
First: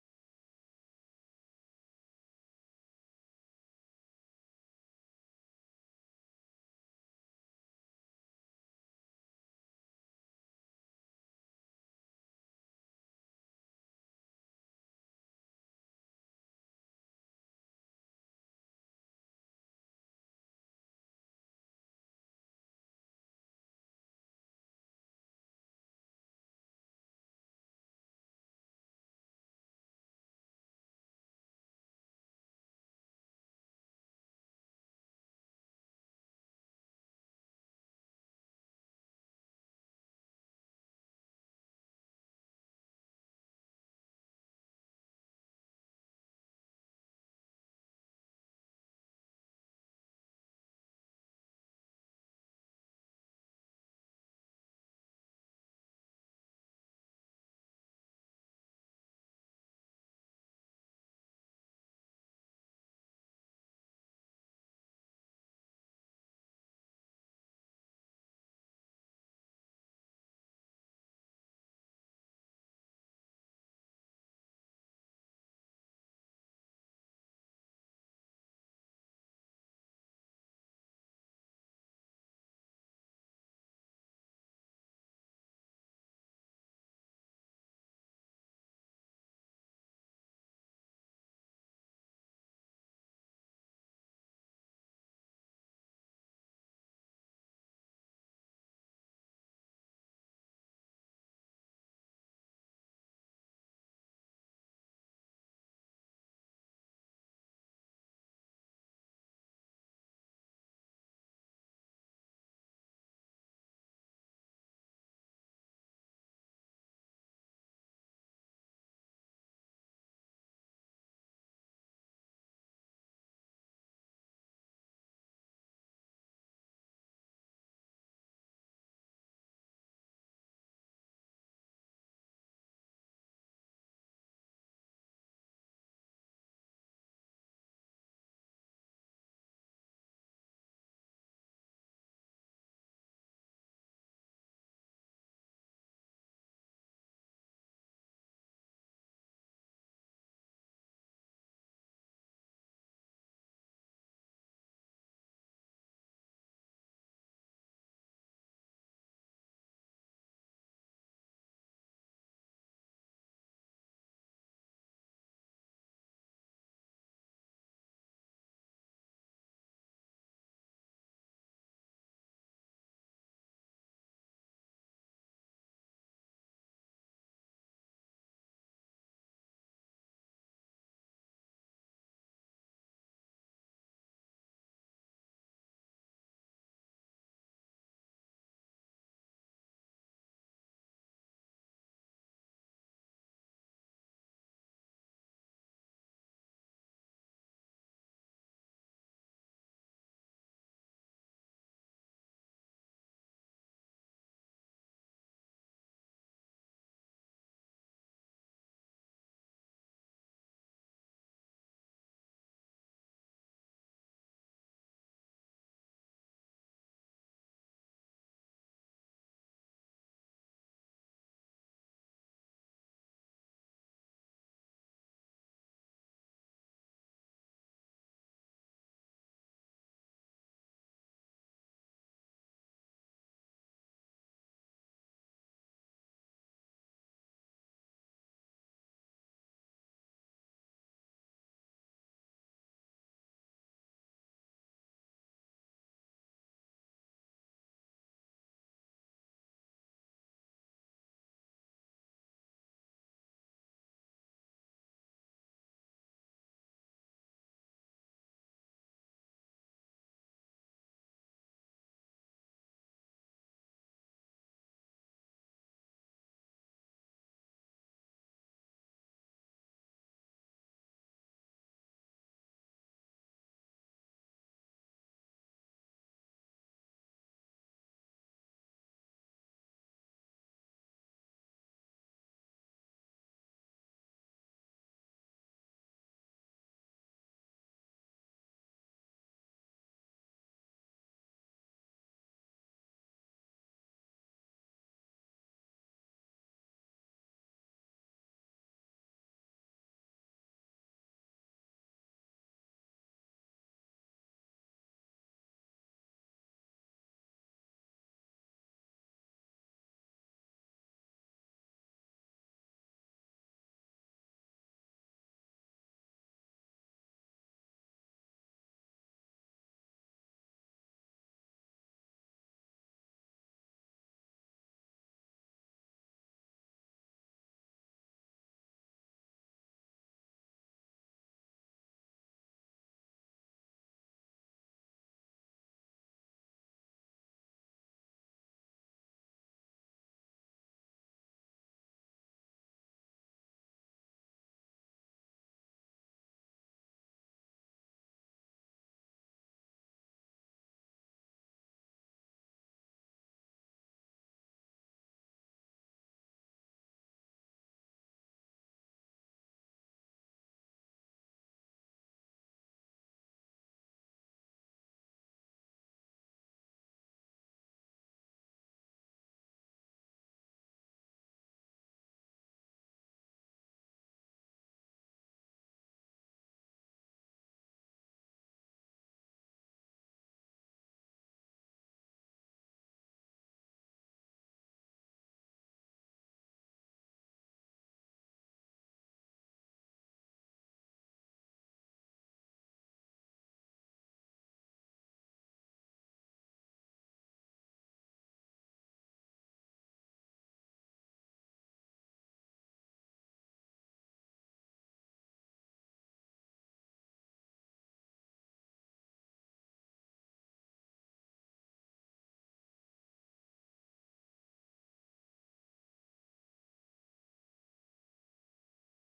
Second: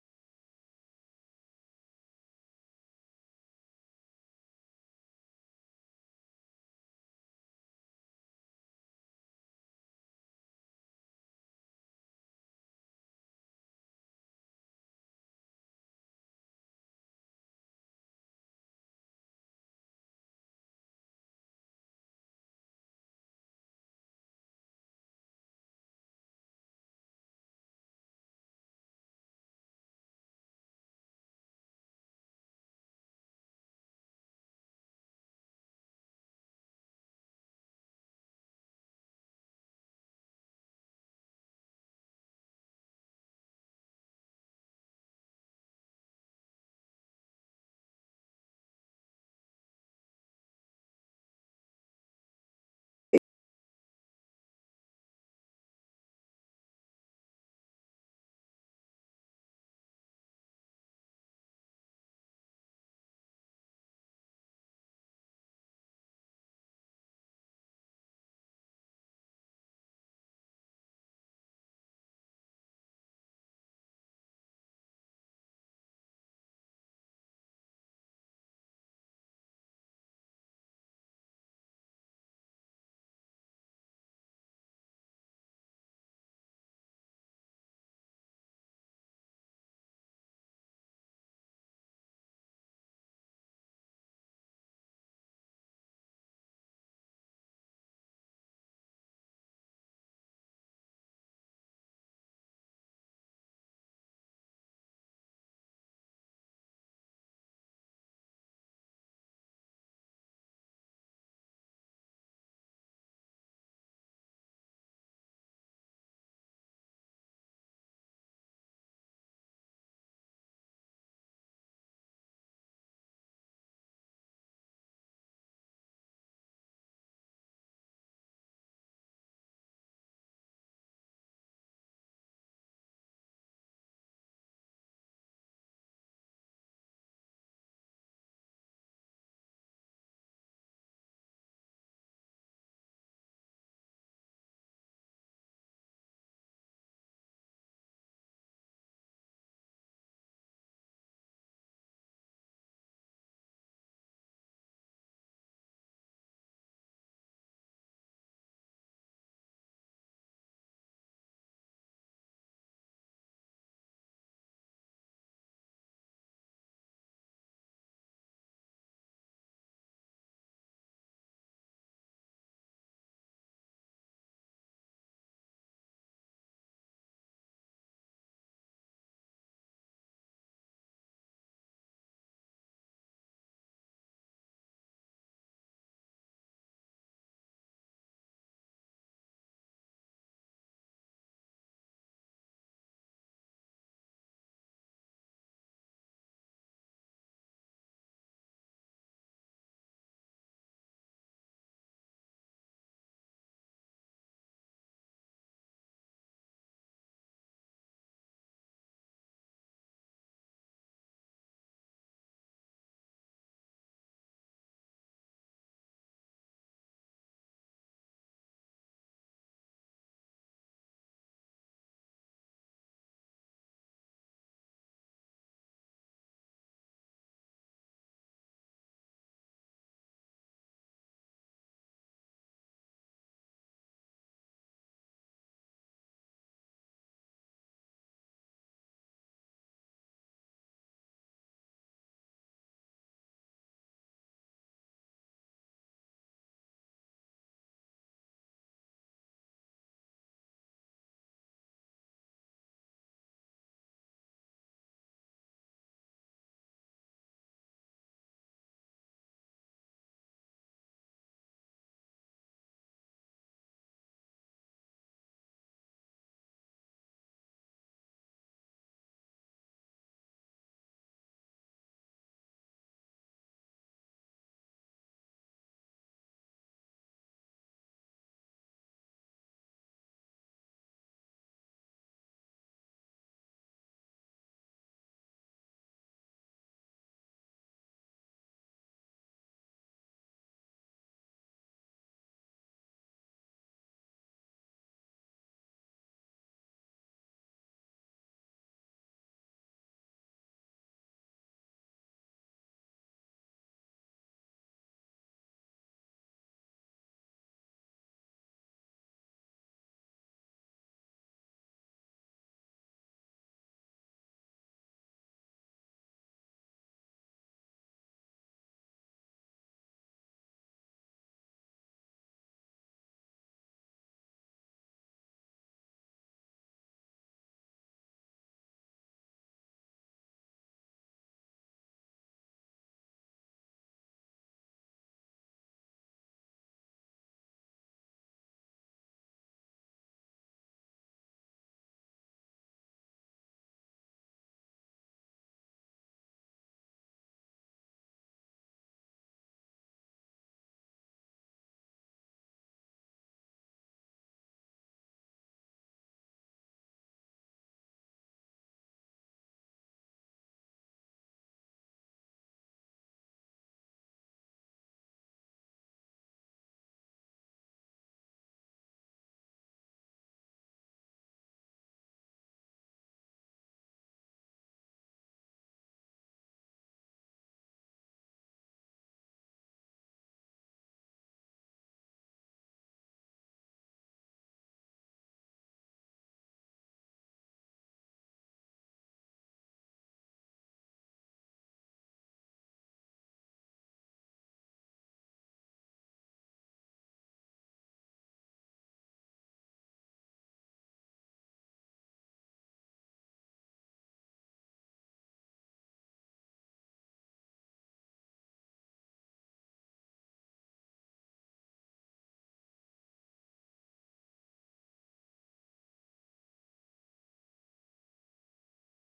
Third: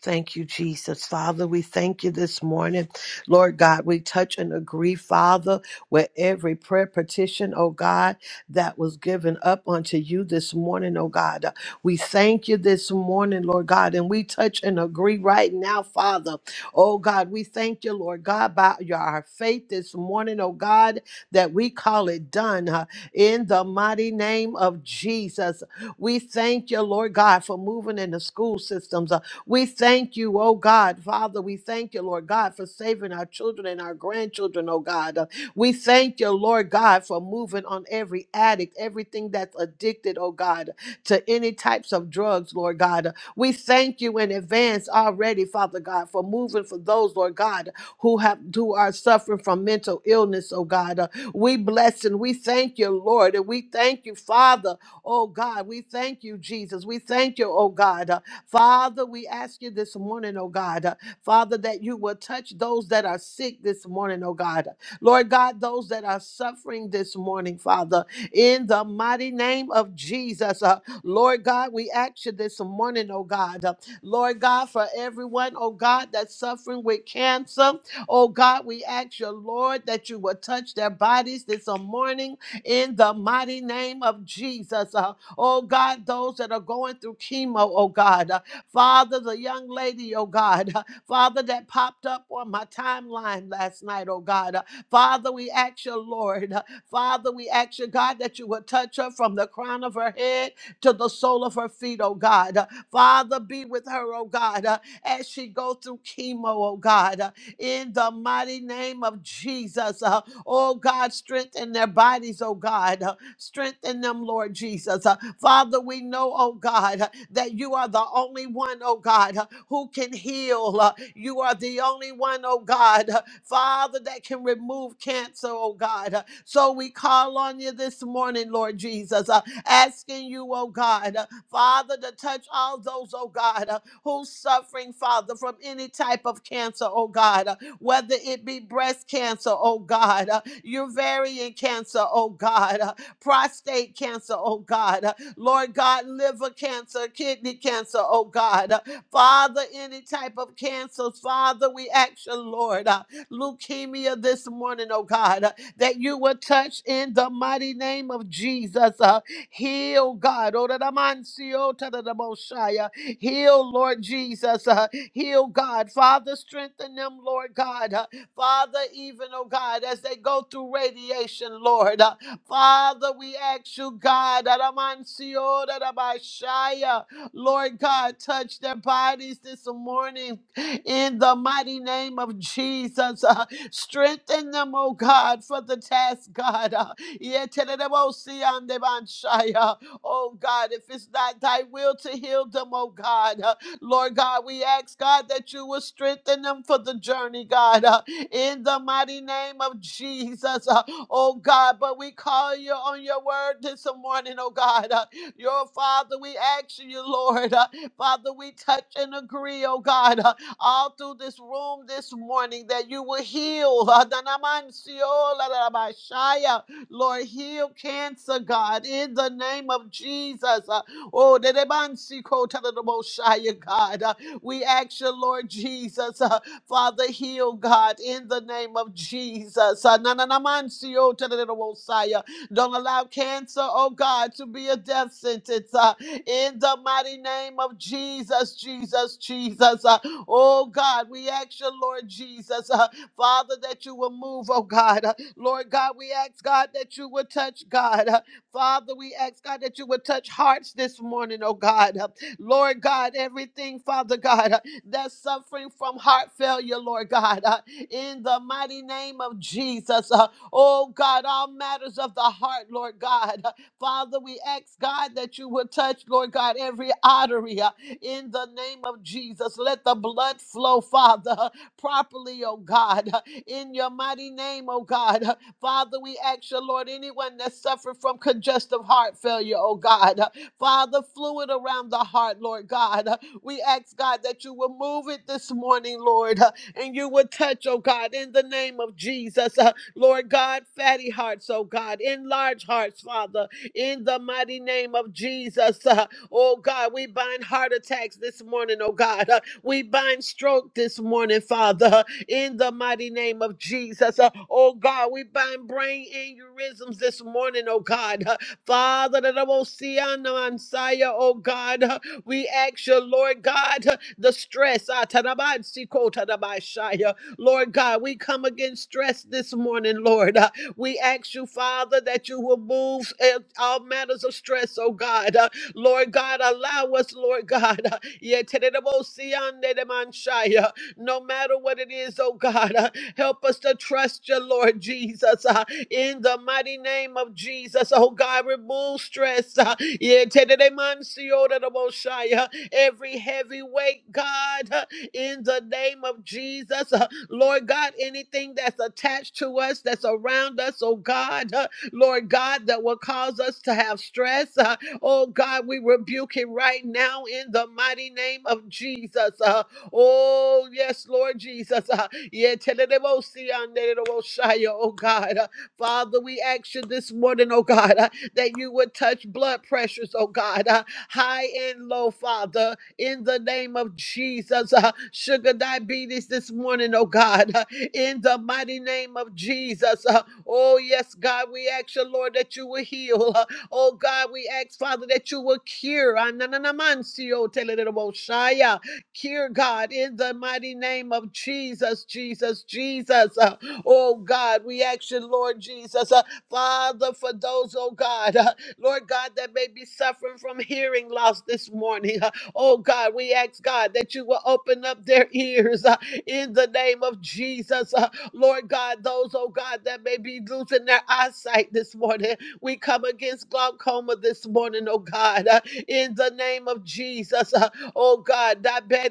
Thank you, Jesus. Father, we thank you this morning. Lord God, we touch and agree, Father, with every prayer petition, oh God, that was given up unto you this morning, oh God. Uh, We thank you this morning, Lord God, and we touch and agree right now, Father. Oh God, we thank you, Lord God, by your, our faith this morning, oh God, that we call it done huh, in the mighty name of Jesus. We thank you, Lord God, for moving in the school systems. huh, we thank you, oh God, Father. We thank you, Lord God, for saving our children and our grandchildren, oh God. Uh, We thank you, Lord God, for moving on every addict, everything that's addicted, oh God, to any types of drugs, Lord God. We thank you in advance already, Father God, for moving for those, Lord God, who have who are suffering from mental illness, oh God. Uh, We bless and we thank you, Lord, and we thank you, Father, oh God. We thank you, Jesus. We thank you, oh God. Father, we ask you this morning, oh God, uh, Father, that you will touch those that are sick this morning, oh God. Lord God, those that are suffering this morning, Father, in the mighty name of Jesus. uh, Lord God, we ask you this morning, oh God. uh, Lord God, for everyone, oh God, that's suffering with cancer, oh God, we ask you, Lord, that you will touch their bodies this morning in the mighty name of Jesus. Uh, oh God, those that are going through chemo, oh God. Uh, Father, the young lady, oh God, uh, Father, that popped up on my timeline last night, oh God. Uh, Father, we ask you, Lord, uh, Father, we ask you, God, that you would touch her from the crown of her head to the sole of her feet, oh God. Uh, Father, be with her, oh God, uh, as she go through chemo, oh God, uh, in the mighty name of Jesus. Uh, oh God, strengthen their bodies, oh God. Uh, Strengthen them, Lord Jesus. Uh, Father, we know, oh God, uh, that you are the only one, oh God, uh, who can heal. Uh, You are the only one, oh God, uh, Father, that can remove cancer, oh God. Uh, So we call on you this morning, Lord Jesus, uh, asking you, oh God, uh, Father, to touch all those, oh God, uh, who's suffering, Father, from any type of cancer, oh God, uh, whether it be breast cancer, oh God, uh, ovarian cancer, oh God. uh, prostate cancer, oh God. Uh, Lord God, liver cancer, kidney cancer, oh God. Uh, Father, any type of cancers, Father, we ask you, Lord, uh, leukemia this morning, oh God, uh, that you will touch in the mighty name of Jesus. Uh, heal, God. Oh, da da man si, oh, ta da da mo shi, uh, Heal, Lord Jesus. Uh, heal, God. Father, strengthen them, Lord God. Uh, Father, even, oh God, as they go through radiation, Lord. Uh, Father, we ask you, God, Aramansio, Arabashaya. Lord God, touch their bodies this morning in the mighty name of Jesus. Uh, strengthen them, oh God, for the task, God. Uh, Yetererebosiandebanshaya. oh God, if it's not thy will to heal them, oh God. Uh, Lord God, we ask, God, that you will strengthen them for the journey, God. Uh, in the mighty name of Jesus, uh, oh God. But we call you on your word this morning, oh God. Uh, your Father, we ask you, Lord. uh, Father, we touch and agree, oh God, uh, all through this room this morning that you will heal. uh, Danamansio, Lalabashaya. Lord, heal cancer, God, in the name of Jesus. Uh, Oh, Dedebansiko, Tadadaboshaya, God. Uh, We ask you, Lord Jesus. uh, Father, heal, God, in the name of Jesus. Uh, na- na- na- man, see, oh, ta- da- da- da- Messiah. Don't allow cancer, oh God, to be a death sentence. uh, in the mighty name of Jesus, Jesus, Jesus. Uh, oh God, we ask you, Lord Jesus, uh, Father, that you will move, oh God. Uh, Lord God, we ask, God, that you would touch, God. Uh, Father, we ask, God, that you would touch hearts this morning, oh God. Uh, Lord God, everything, Father God. uh, that's suffering from heart failure, Lord God, uh, in the mighty name of Jesus. Uh, oh God, all matters of the heart, Lord God. Uh, Father, we ask God that you would touch, Lord God, every artery uh, in the name of Jesus. Let the blood flow, Father, uh, properly, oh God, uh, in your mighty name, oh God. Uh, Father, we ask you, Lord, anyone that suffered from congestive heart failure, oh God, uh, Father, fluid around the heart, Lord God. uh, we ask, God, that you will move it this morning, Lord, uh, and you will touch, oh God, in the name of Jesus. Uh, Lord God, fatty hearts, oh God, enlarge hearts, Father, in the mighty name of Jesus. Uh, oh God, we bind heart attacks this morning, oh God. Uh, we bind stroke this morning, Father, uh, in the mighty name of Jesus. Uh, oh God, we bind brain aneurysms this morning, oh God. Uh, Father, that I will see on the Messiah, oh God. Uh, we ask you, Lord God, the stress. ah, tadabansi ko tadabashaya. Lord God, we come against stress this morning, Lord. Uh, We ask you, Father, that you will move uh, all matters of stress, oh God. Uh, Lord God, allow us, Lord God. uh, yeah, tadadabosi andedemanshaya. No matter what it is, oh God, uh, help us to trust you, Lord Jesus. Ah, in the mighty name of Jesus. Oh God, remove stress. uh, yeah, today, man, see you later, Most High, uh, Every heavy weight, God, uh, in the name of Jesus. Uh, Lord God, anything that's attached to us, that's around us, oh God, uh, Lord God, that will cause us to have stress. uh, oh God, we rebuke it right now in the mighty name of Jesus. Uh, oh, yes, Lord Jesus. Uh, yeah, telelebosi, anderebosaya, oh God. huh? Father, we ask you this morning, oh God, uh, that you would touch blood pressures, oh God, uh, high and low, Father, in the name of Jesus. Uh, sugar diabetes this morning, oh God, uh, in the mighty name of Jesus. Uh, oh, yes, God, we ask you, Lord, that you will heal. Uh, oh, God, we ask, Father, that you will cure. Ah, na, na, na, man, si, oh, tele, de, de, bo, shia. Cure, God, in the mighty name of Jesus, Jesus, Jesus. Uh, Oh God, we ask you, Lord Jesus, uh, Father, for those, oh God, uh, Lord God, that may be suffering from hearing loss this morning. uh, oh God, we ask God that you will open up their ears uh, in the name of Jesus. uh, Lord God, those, oh God, that may be losing their eyesight this morning. We come against glaucoma this morning, oh God, uh, in the name of Jesus. uh, oh God, diabetic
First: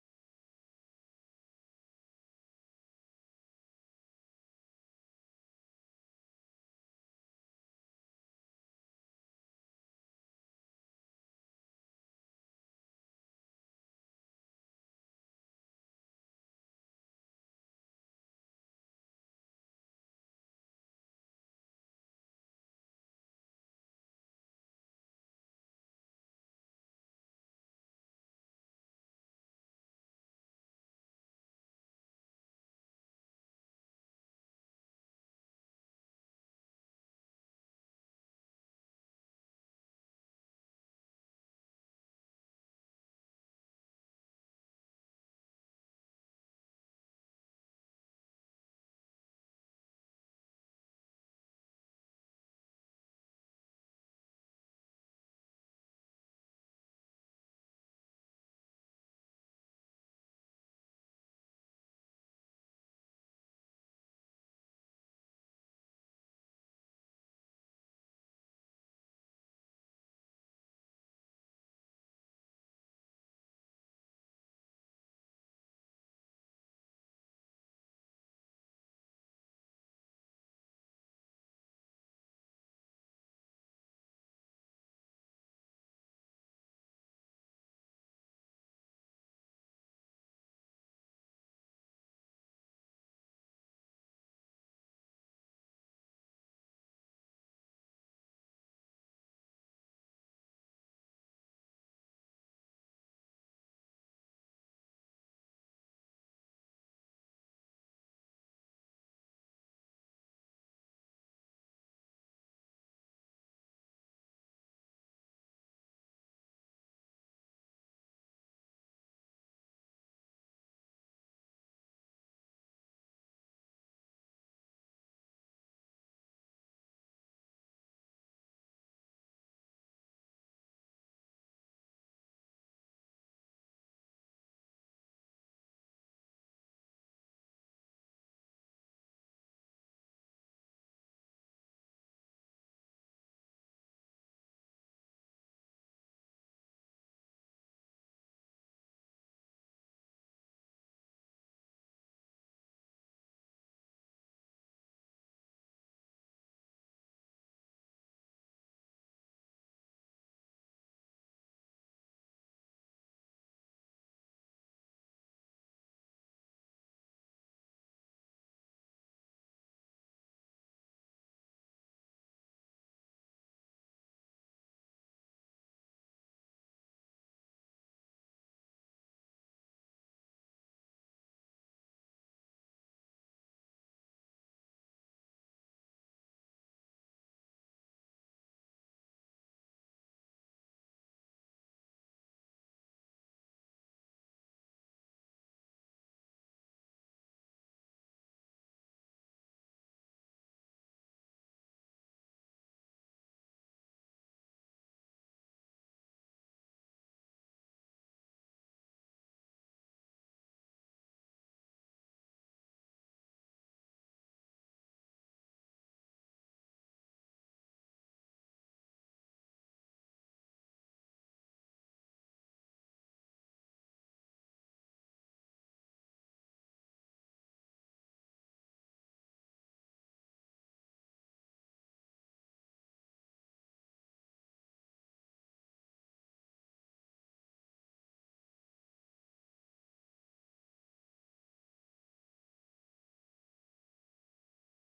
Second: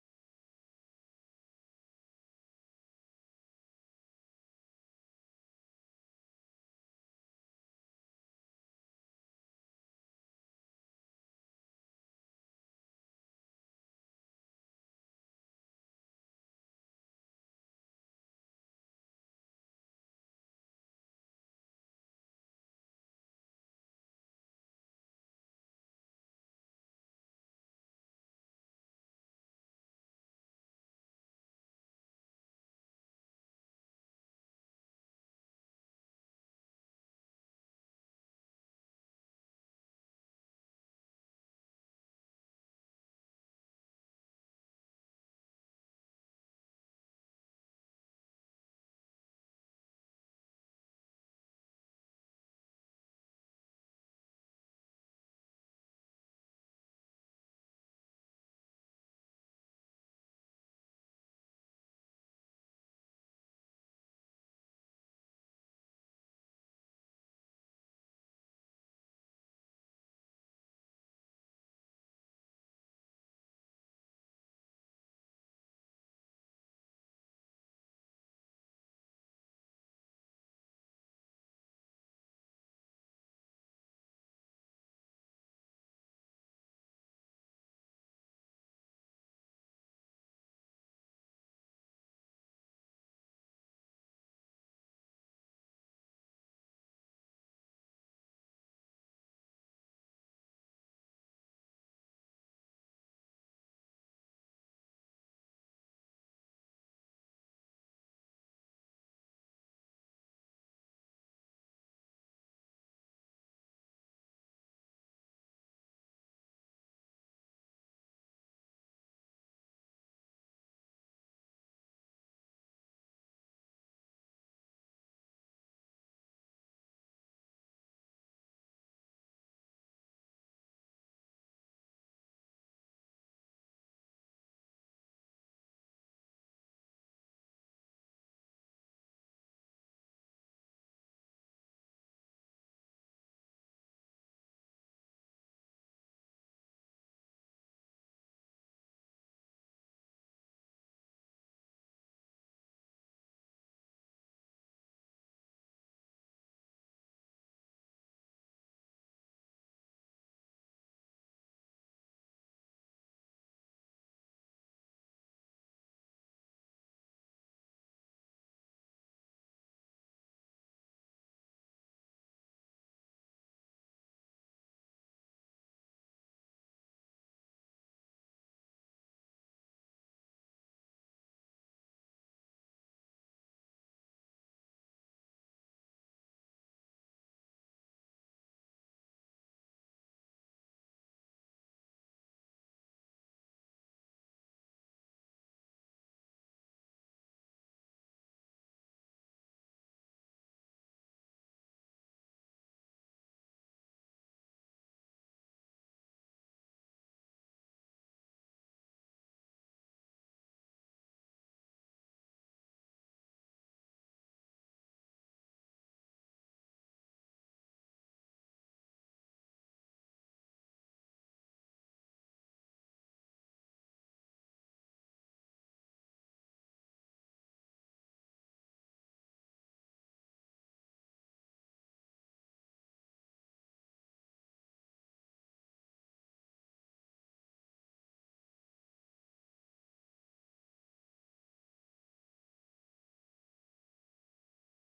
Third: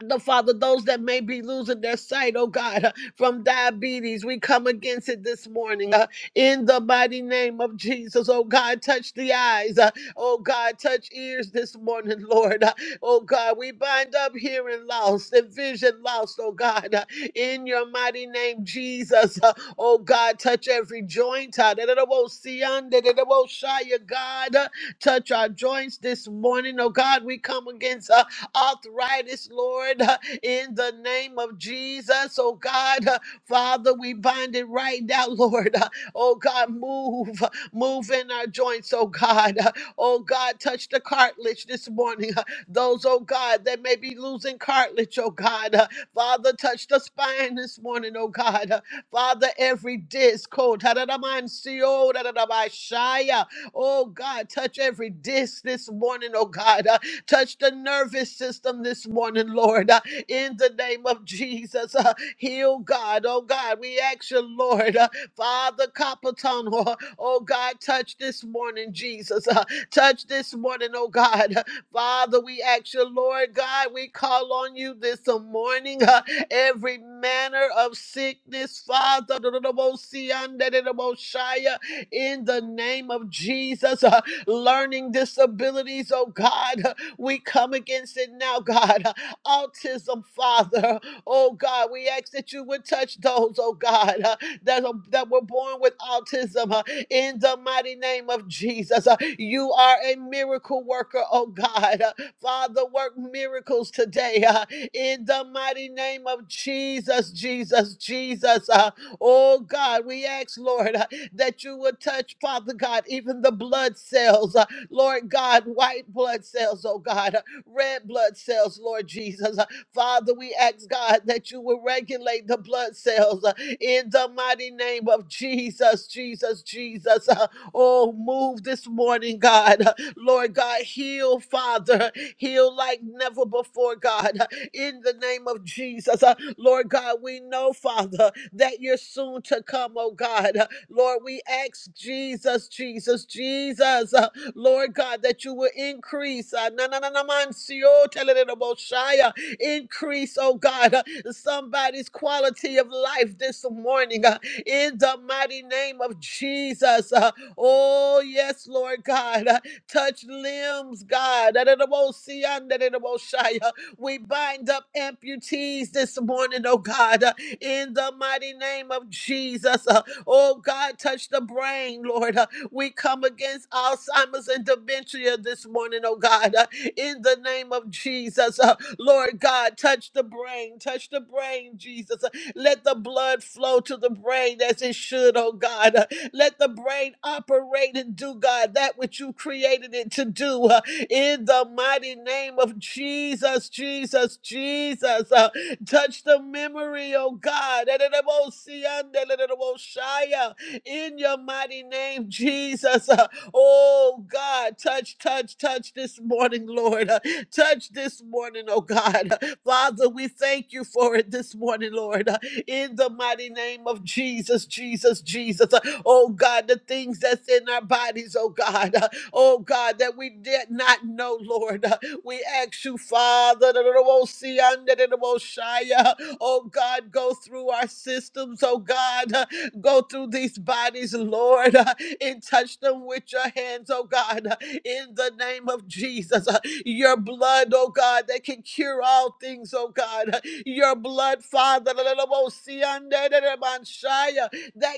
the Father, those that may be losing their sight, oh God, uh, from diabetes, we come against it this morning uh, in the mighty name of Jesus. Oh God, touch the eyes, uh, oh God, touch ears this morning, Lord. Uh, oh God, we bind up hearing lost and vision lost, oh God, uh, in your mighty name, Jesus. Uh, oh God, touch every joint, uh, that it won't see under, that it won't shy, God. Uh, touch our joints this morning, oh God, we come against. Uh, arthritis, Lord, uh, in the name of Jesus. Oh God, uh, Father, we bind it right now, Lord. Uh, Oh God, move, uh, move in our joints, oh God. Uh, Oh God, touch the cartilage this morning. Uh, Those, oh God, that may be losing cartilage, oh God. Uh, Father, touch the spine this morning, oh God. Uh, Father, every disc, oh, da-da-da-man-si-o, da-da-da-ba-shaya. Oh God, touch every disc this morning, oh God. Touch the nervous system this morning, Lord, uh, in the name of Jesus. Uh, heal God, oh God. We ask you, Lord, uh, Father Capitan, oh, oh God, touch this morning, Jesus. Uh, touch this morning, oh God. Father, we ask you, Lord God, we call on you this morning. uh, every manner of sickness, Father, in the name of Jesus, uh, learning disabilities, oh God. We come against it now, God. Autism, Father. Oh God, we ask that you would touch those, oh God, uh, that, are- that were born with autism uh, in the mighty name of Jesus. Uh, you are a miracle worker, oh God. Uh, Father, work miracles today uh, in the mighty name of Jesus, Jesus, Jesus. Uh, oh God, we ask, Lord, uh, that you would touch, Father God, even the blood cells. uh, Lord God, white blood cells, oh God, uh, red blood cells, Lord Jesus. Uh, Father, we ask God that you will regulate the blood cells uh, in the mighty name of Jesus, Jesus, Jesus. Uh, Oh, move this morning, God. Uh, Lord God, heal, Father. Heal like never before, God, Uh, in the name of Jesus. Uh, Lord God, we know, Father, that you're soon to come, oh God. Uh, Lord, we ask Jesus, Jesus, Jesus. Lord God, that you will increase. uh, na- na- na- na- man, see, oh, tell it in the most shy, uh, Increase, oh God, uh, somebody's quality of life this morning uh, in the mighty name of Jesus. uh, Oh, yes, Lord God. uh, Touch limbs, God. da- da- da- mo- see, uh, da- da- da- mo- shy, uh, We bind up amputees this morning, oh God, uh, in the mighty name of Jesus. uh, Oh God, touch the brain, Lord. uh, we come against Alzheimer's and dementia this morning, oh God, uh, in the name of Jesus. Uh, Lord God, touch the brain, touch the brain, Jesus. Uh, Let the blood flow to the brain as it should, oh God. Uh, Let the brain operate and do, God, that which you created it to do. uh, In the mighty name of Jesus, Jesus, Jesus. Uh, Touch the memory, oh God. in your mighty name, Jesus. Uh, oh God, touch, touch, touch this morning, Lord. Uh, touch this morning, oh God. Uh, Father, we thank you for it this morning, Lord. Uh, in the mighty name of Jesus, Jesus, Jesus. Uh, oh God, the things that's in our bodies, oh God. Uh, oh God, that we did not know, Lord. Uh, we ask you, Father, that it will see under the Most High, uh, oh God, go through our systems, oh God. Uh, Go through these bodies, Lord, uh, and touch them with your hands, oh God, uh, in the name of Jesus. Uh, Your blood, oh God, that can cure all things, oh God. Uh, Your blood, Father, that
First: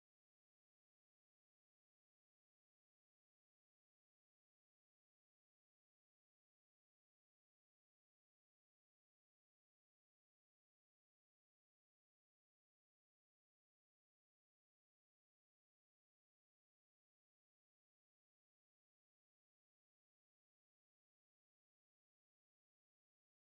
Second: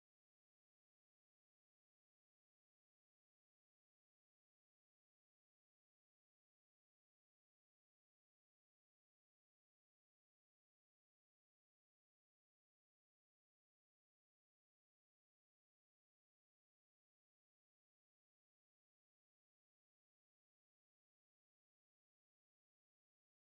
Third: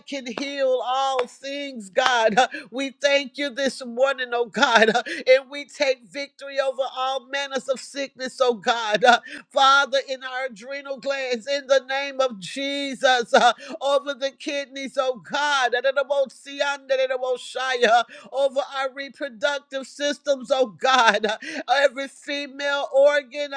can heal all things, God. Uh, We thank you this morning, oh God, uh, and we take victory over all manners of sickness, oh God. Uh, Father, in our adrenal glands, in the name of Jesus over the kidneys, oh God, over our reproductive systems, oh God, every female organ,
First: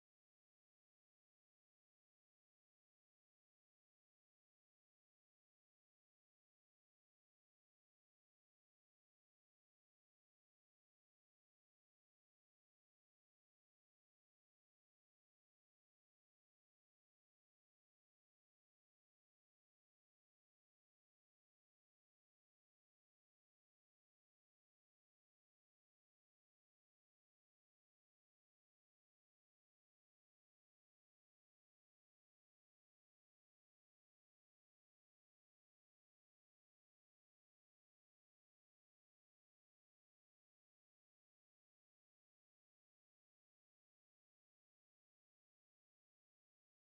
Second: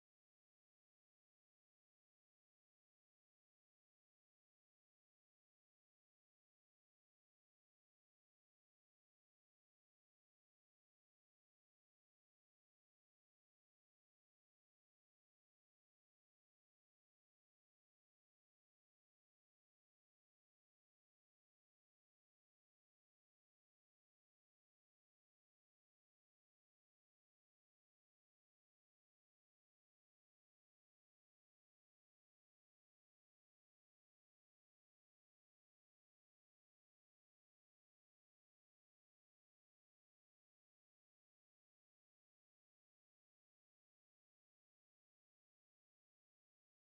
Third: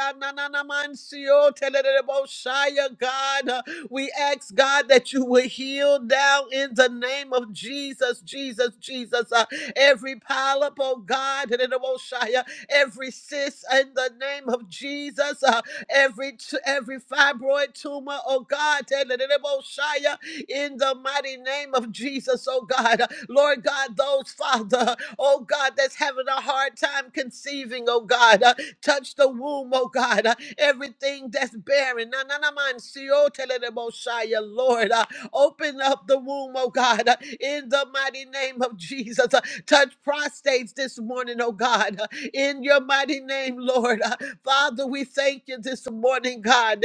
God, we ask God that you would heal now in the name of Jesus, Jesus, Jesus, uh, every polyp, oh God, every cyst in the name of Jesus, uh, every t- every fibroid tumor, oh God, Shia, in the mighty name of Jesus, oh God. Lord God, those, Father, oh God, that's having a hard time conceiving, oh God, uh, touch the womb, oh God, uh, everything that's barren. Na- na- na- man, si- oh, Shia, Lord, uh, open up the womb, oh God, uh, in the mighty name of Jesus. Uh, Touch prostates this morning, oh God in your mighty name, Lord. Uh, Father, we thank you this morning, God.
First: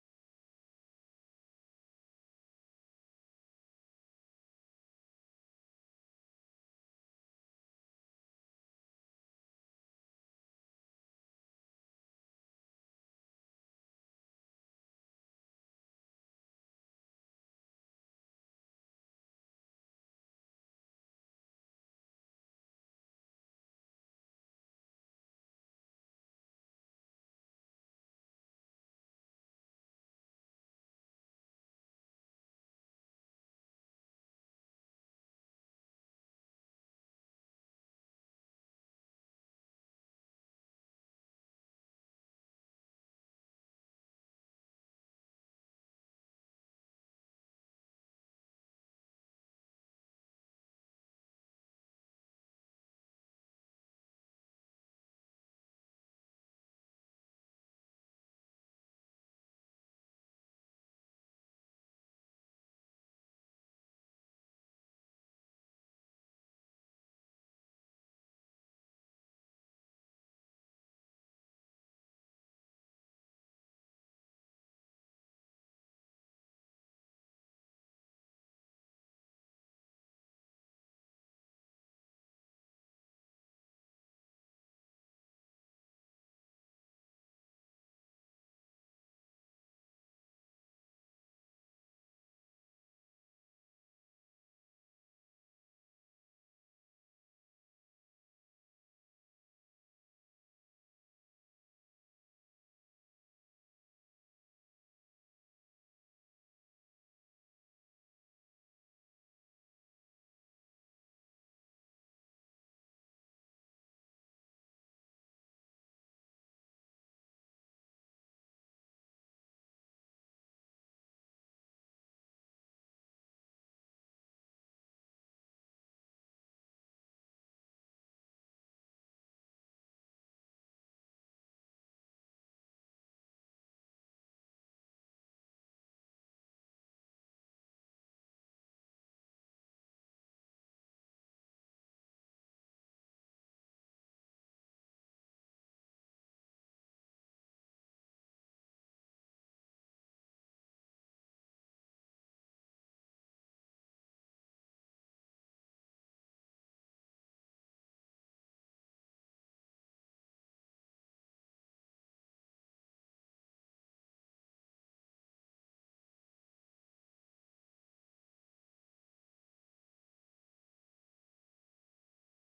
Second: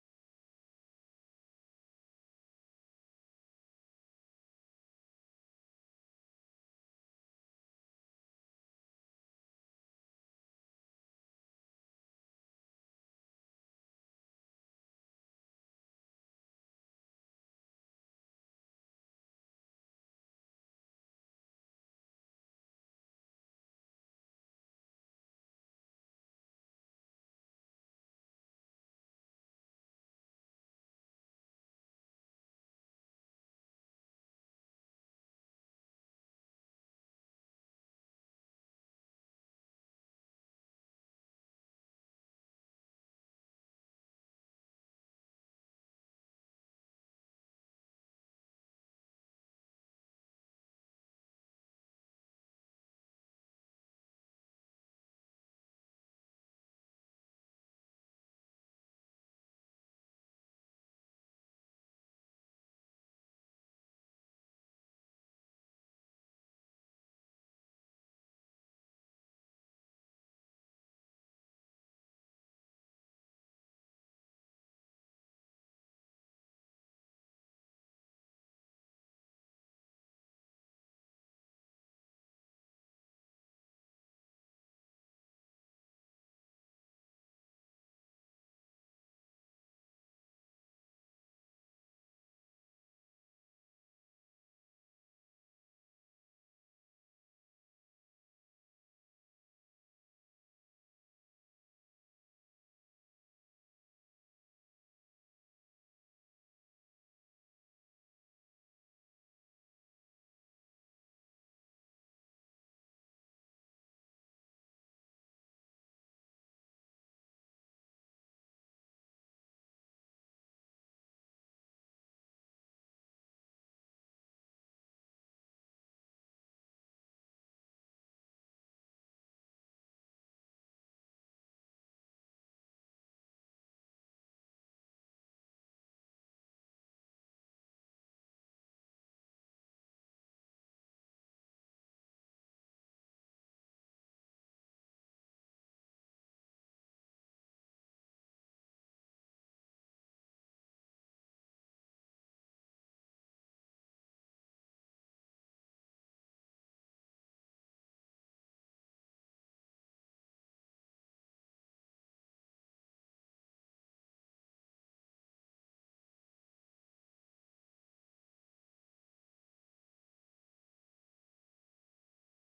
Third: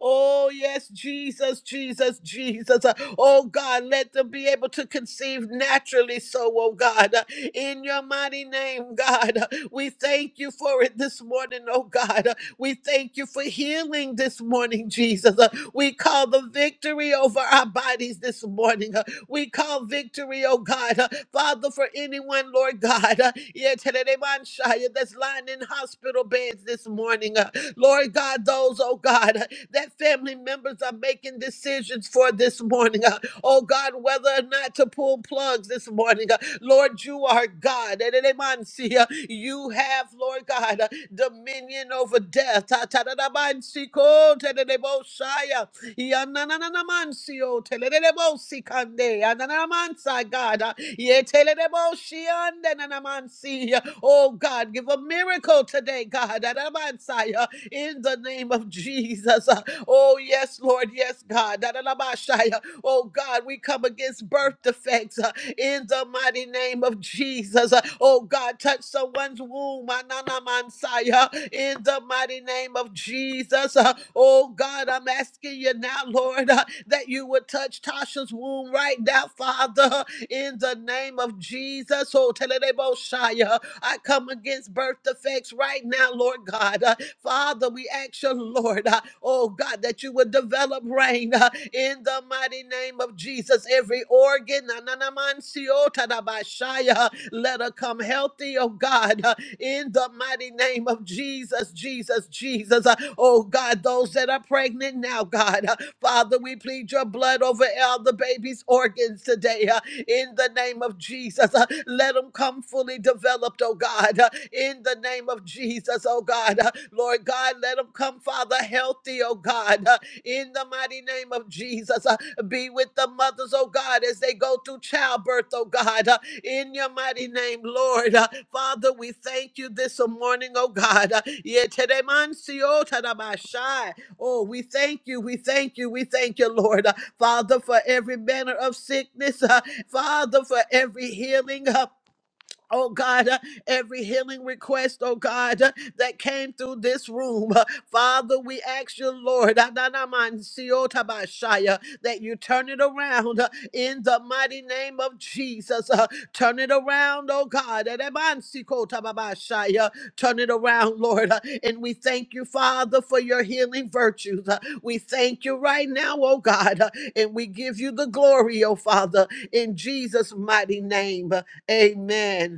Oh, yes, Jesus, Jesus, Jesus. Uh, Oh, God, let them be able to conceive naturally so, oh, God. Uh, In your mighty name, God, uh, we thank you for it this morning, oh, God. Uh, We thank you for healing this morning, Jesus. Uh, We call the victory over our bodies this morning. Uh, we call victory, oh God. Uh, Father, for anyone, Lord God, uh, yeah, today they mind uh, that's lying in hospital beds this morning. uh, Lord God, those, oh God, uh, that family members are making decisions for this morning. uh, Oh God, whether or not to pull plugs this morning. uh, Lord, you are God. And they mind uh, You have, Lord God, uh, dominion over death. Ta- ta- da- da- mind see, cold, ta- uh, Yanananamancio, telelebosi kande, yananamansa, God. Uh, ye telelebosi ande nanamansi. Oh God, give a miracle today, God. Anamansa in the name of Jesus. Uh, Oh, yes, Lord. Yes, God. Da-da-da-ba-shia. Oh, God, we come against birth defects uh, in the mighty name of Jesus. Uh, Oh, God, touch someone's womb. Ananamansaya, In the mighty name of Jesus. Uh, Oh, God, I'm asking you now, Lord, uh, that you would touch Tasha's womb right now, Father, in the name of Jesus. Oh, Telebo I come against birth defects right now, Lord God. Uh, Father, we ask you, Lord, uh, oh God, that you would develop rain uh, in the mighty name of Jesus. Every organ, na- na- na- man- si- oh, ta- da- ba- shy, uh, let her come healthy, oh God, uh, in the mighty name of Jesus, Jesus, Jesus. Uh, Oh God, those that are pregnant now, God. Uh, Father, we plead your blood over all the baby's organs today uh, in the name of Jesus. Uh, Let them come fully developed, oh God, uh, in the name of Jesus, oh God. Uh, Lord God, let them come, Father, healthy, oh God, uh, in the mighty name of Jesus. Uh, be with the mothers, oh God, as they go through childbirth, oh God, uh, in your mighty name, Lord. Uh, Father, we thank you this morning, oh God. Uh, Yeteremansi otarabashai. Oh, we thank you, we thank you, we thank you, Lord. Uh, Father, for every manner of sickness, uh, Father, for every healing. uh, Oh God, uh, every healing request, oh God, uh, that came through this room. Uh, Father, we ask you, Lord, ah, si, oh, uh, that you turn it around uh, in the mighty name of Jesus. Uh, Turn it around, oh God. eh, de, man, si, uh, Turn it around, Lord. Uh, And we thank you, Father, for your healing virtues. Uh, We thank you right now, oh God. Uh, And we give you the glory, oh Father, in Jesus' mighty name. Uh, Amen.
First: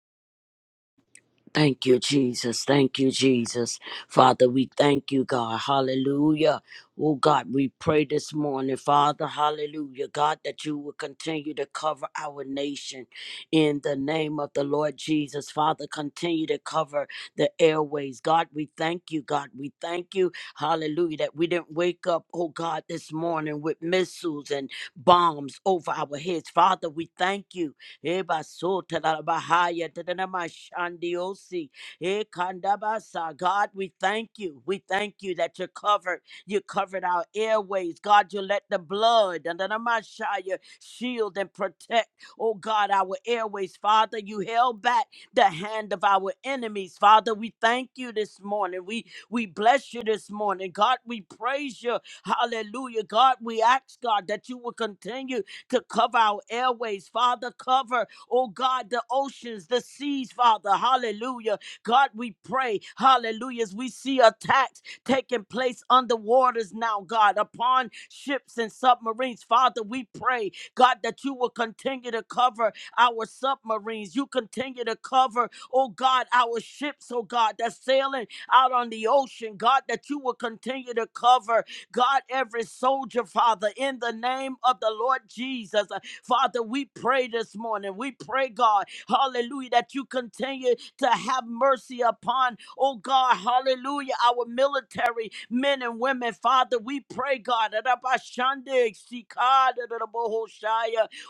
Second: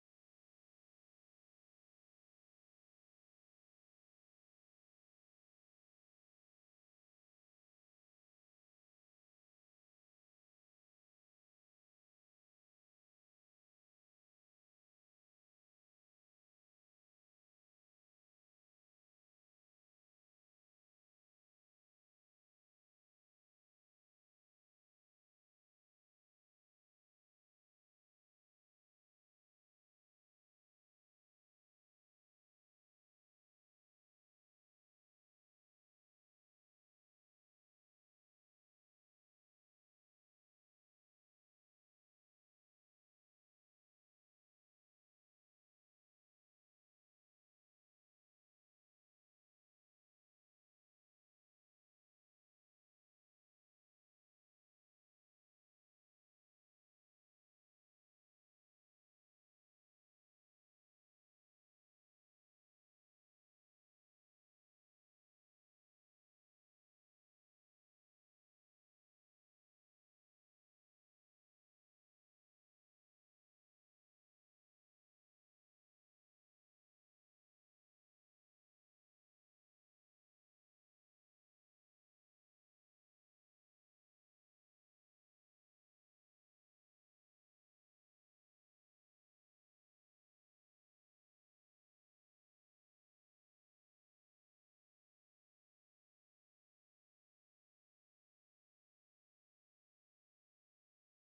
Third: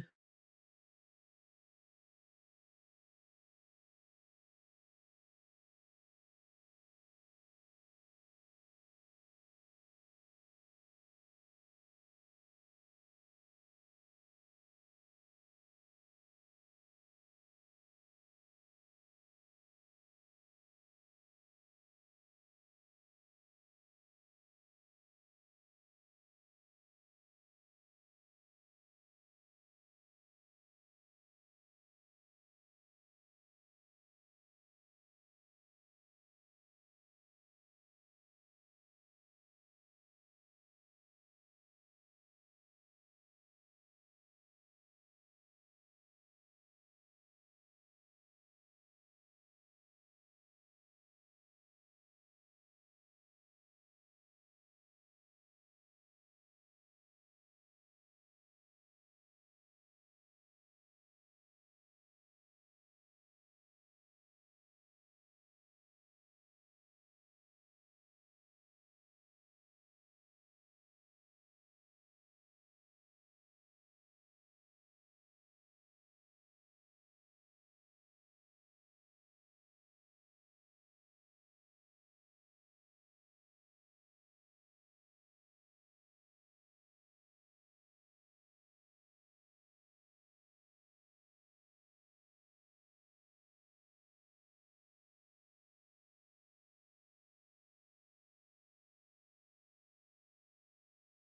Thank you, Jesus. Thank you, Jesus. Father, we thank you, God. Hallelujah. Oh, God, we pray this morning, Father, hallelujah. God, that you will continue to cover our nation in the name of the Lord Jesus. Father, continue to cover the airways. God, we thank you, God. We thank you, hallelujah, that we didn't wake up, oh, God, this morning with missiles and bombs over our heads. Father, we thank you Eba so tadabahaya tadamashandiosi. E kandabasa. God, we thank you. We thank you that you covered. You covered our airways. God, you let the blood tadamashaya shield and protect. Oh God, our airways. Father, you held back the hand of our enemies. Father, we thank you this morning. We we bless you this morning. God, we praise you. Hallelujah. God, we ask God that you will continue to cover our airways, Father. Cover, oh God, the oceans, the seas, Father. Hallelujah. God, we pray, hallelujah, as we see attacks taking place under waters now, God, upon ships and submarines. Father, we pray, God, that you will continue to cover our submarines. You continue to cover, oh God, our ships, oh God, that's sailing out on the ocean. God, that you will continue to cover God, every soldier, Father, in the name of the Lord Jesus. Uh, Father, we pray this morning. We pray, God, hallelujah, that you continue to have mercy upon, oh God, hallelujah, our military men and women. Father, we pray, God, that Abashande, Sikada, da da bo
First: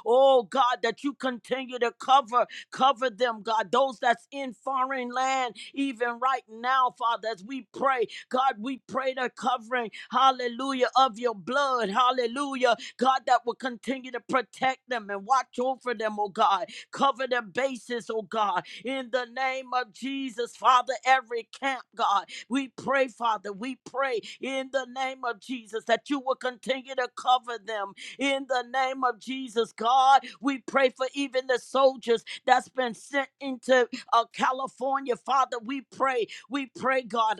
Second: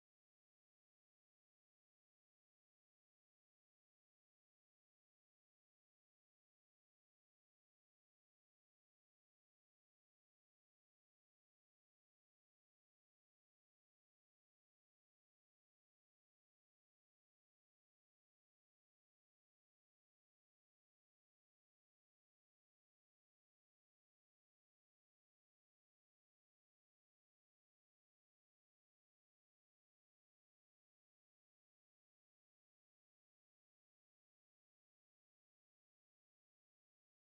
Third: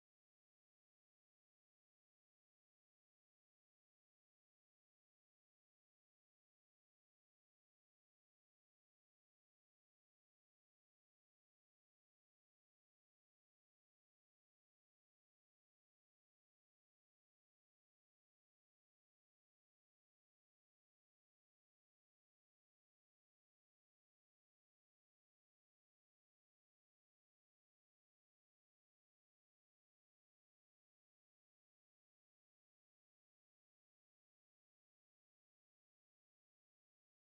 oh God, that you continue to cover. Cover them, God. Those that's in foreign land, even right now, Father, as we pray, God, we pray the covering, hallelujah, of your blood, hallelujah, God, that will continue to protect them and watch over them, oh God. Cover their bases, oh God, in the name of Jesus, Father, every camp, God, we pray, Father, we pray in the name of Jesus that you will continue to cover them in the name of Jesus, God, we pray for even the soldiers that's been sent into uh, California. Father, we pray. We pray, God.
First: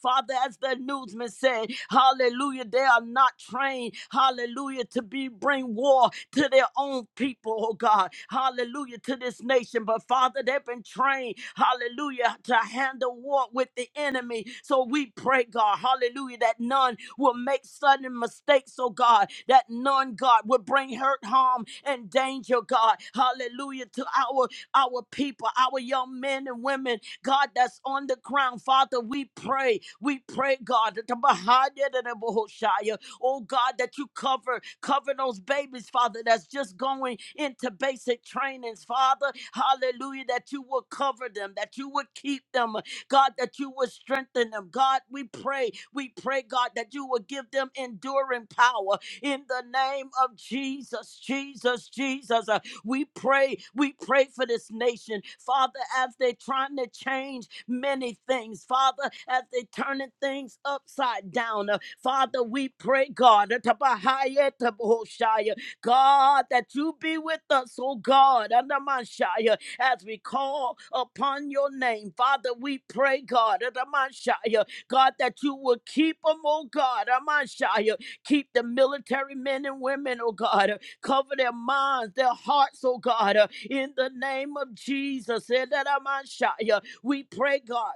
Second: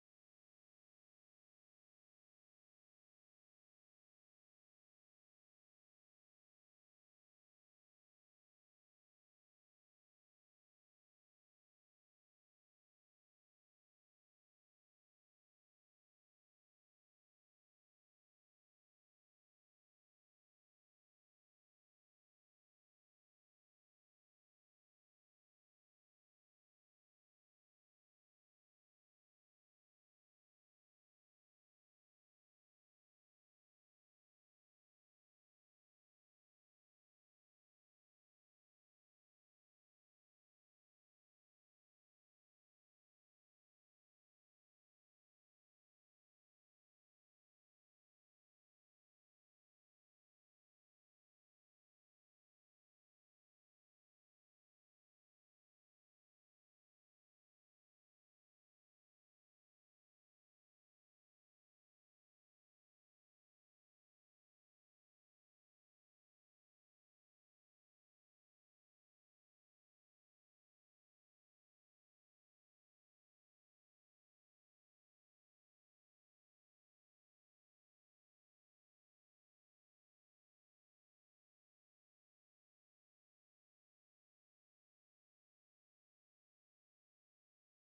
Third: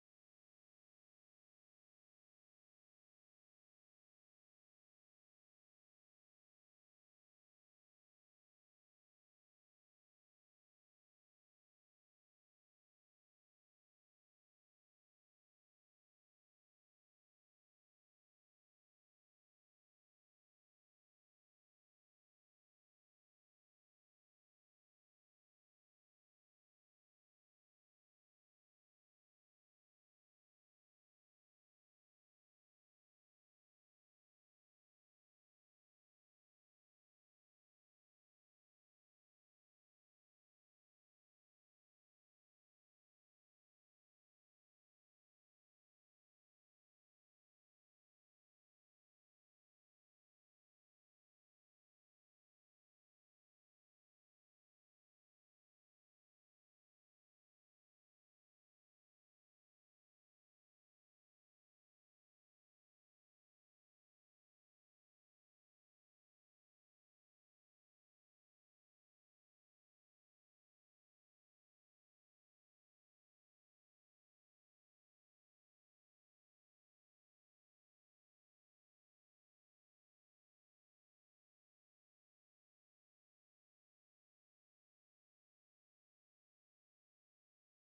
Father, as the newsman said, hallelujah, they are not trained, hallelujah, to be bring war to their own people, oh God, hallelujah, to this nation. But Father, they've been trained, hallelujah, to handle war with the enemy. So we pray, God, hallelujah, that none will make sudden mistakes, oh God, that none, God, will bring hurt, harm, and danger, God, hallelujah, to our our people, our young men and women, God, that's on the ground. Father, we pray. We pray, God, that the Bahaya and the Bahoshaya, oh God, that you cover, cover those babies, Father, that's just going into basic trainings, Father. Hallelujah, that you will cover them, that you would keep them, God, that you would strengthen them. God, we pray, we pray, God, that you will give them enduring power in the name of Jesus, Jesus, Jesus. We pray, we pray for this nation, Father, as they're trying to change many things, Father, as they're turning things upside down. Uh, Father, we pray, God, uh, Tabahaya, Tabahoshaya, God, that you be with us, oh God, Anamashaya, as we call upon your name. Father, we pray, God, Anamashaya, God, that you will keep them, oh God, Amashaya, keep the military men and women, oh God. Cover their minds, their hearts, oh God, uh, in the name of Jesus. Eh, da, da, ma, sha, yeah. We pray, God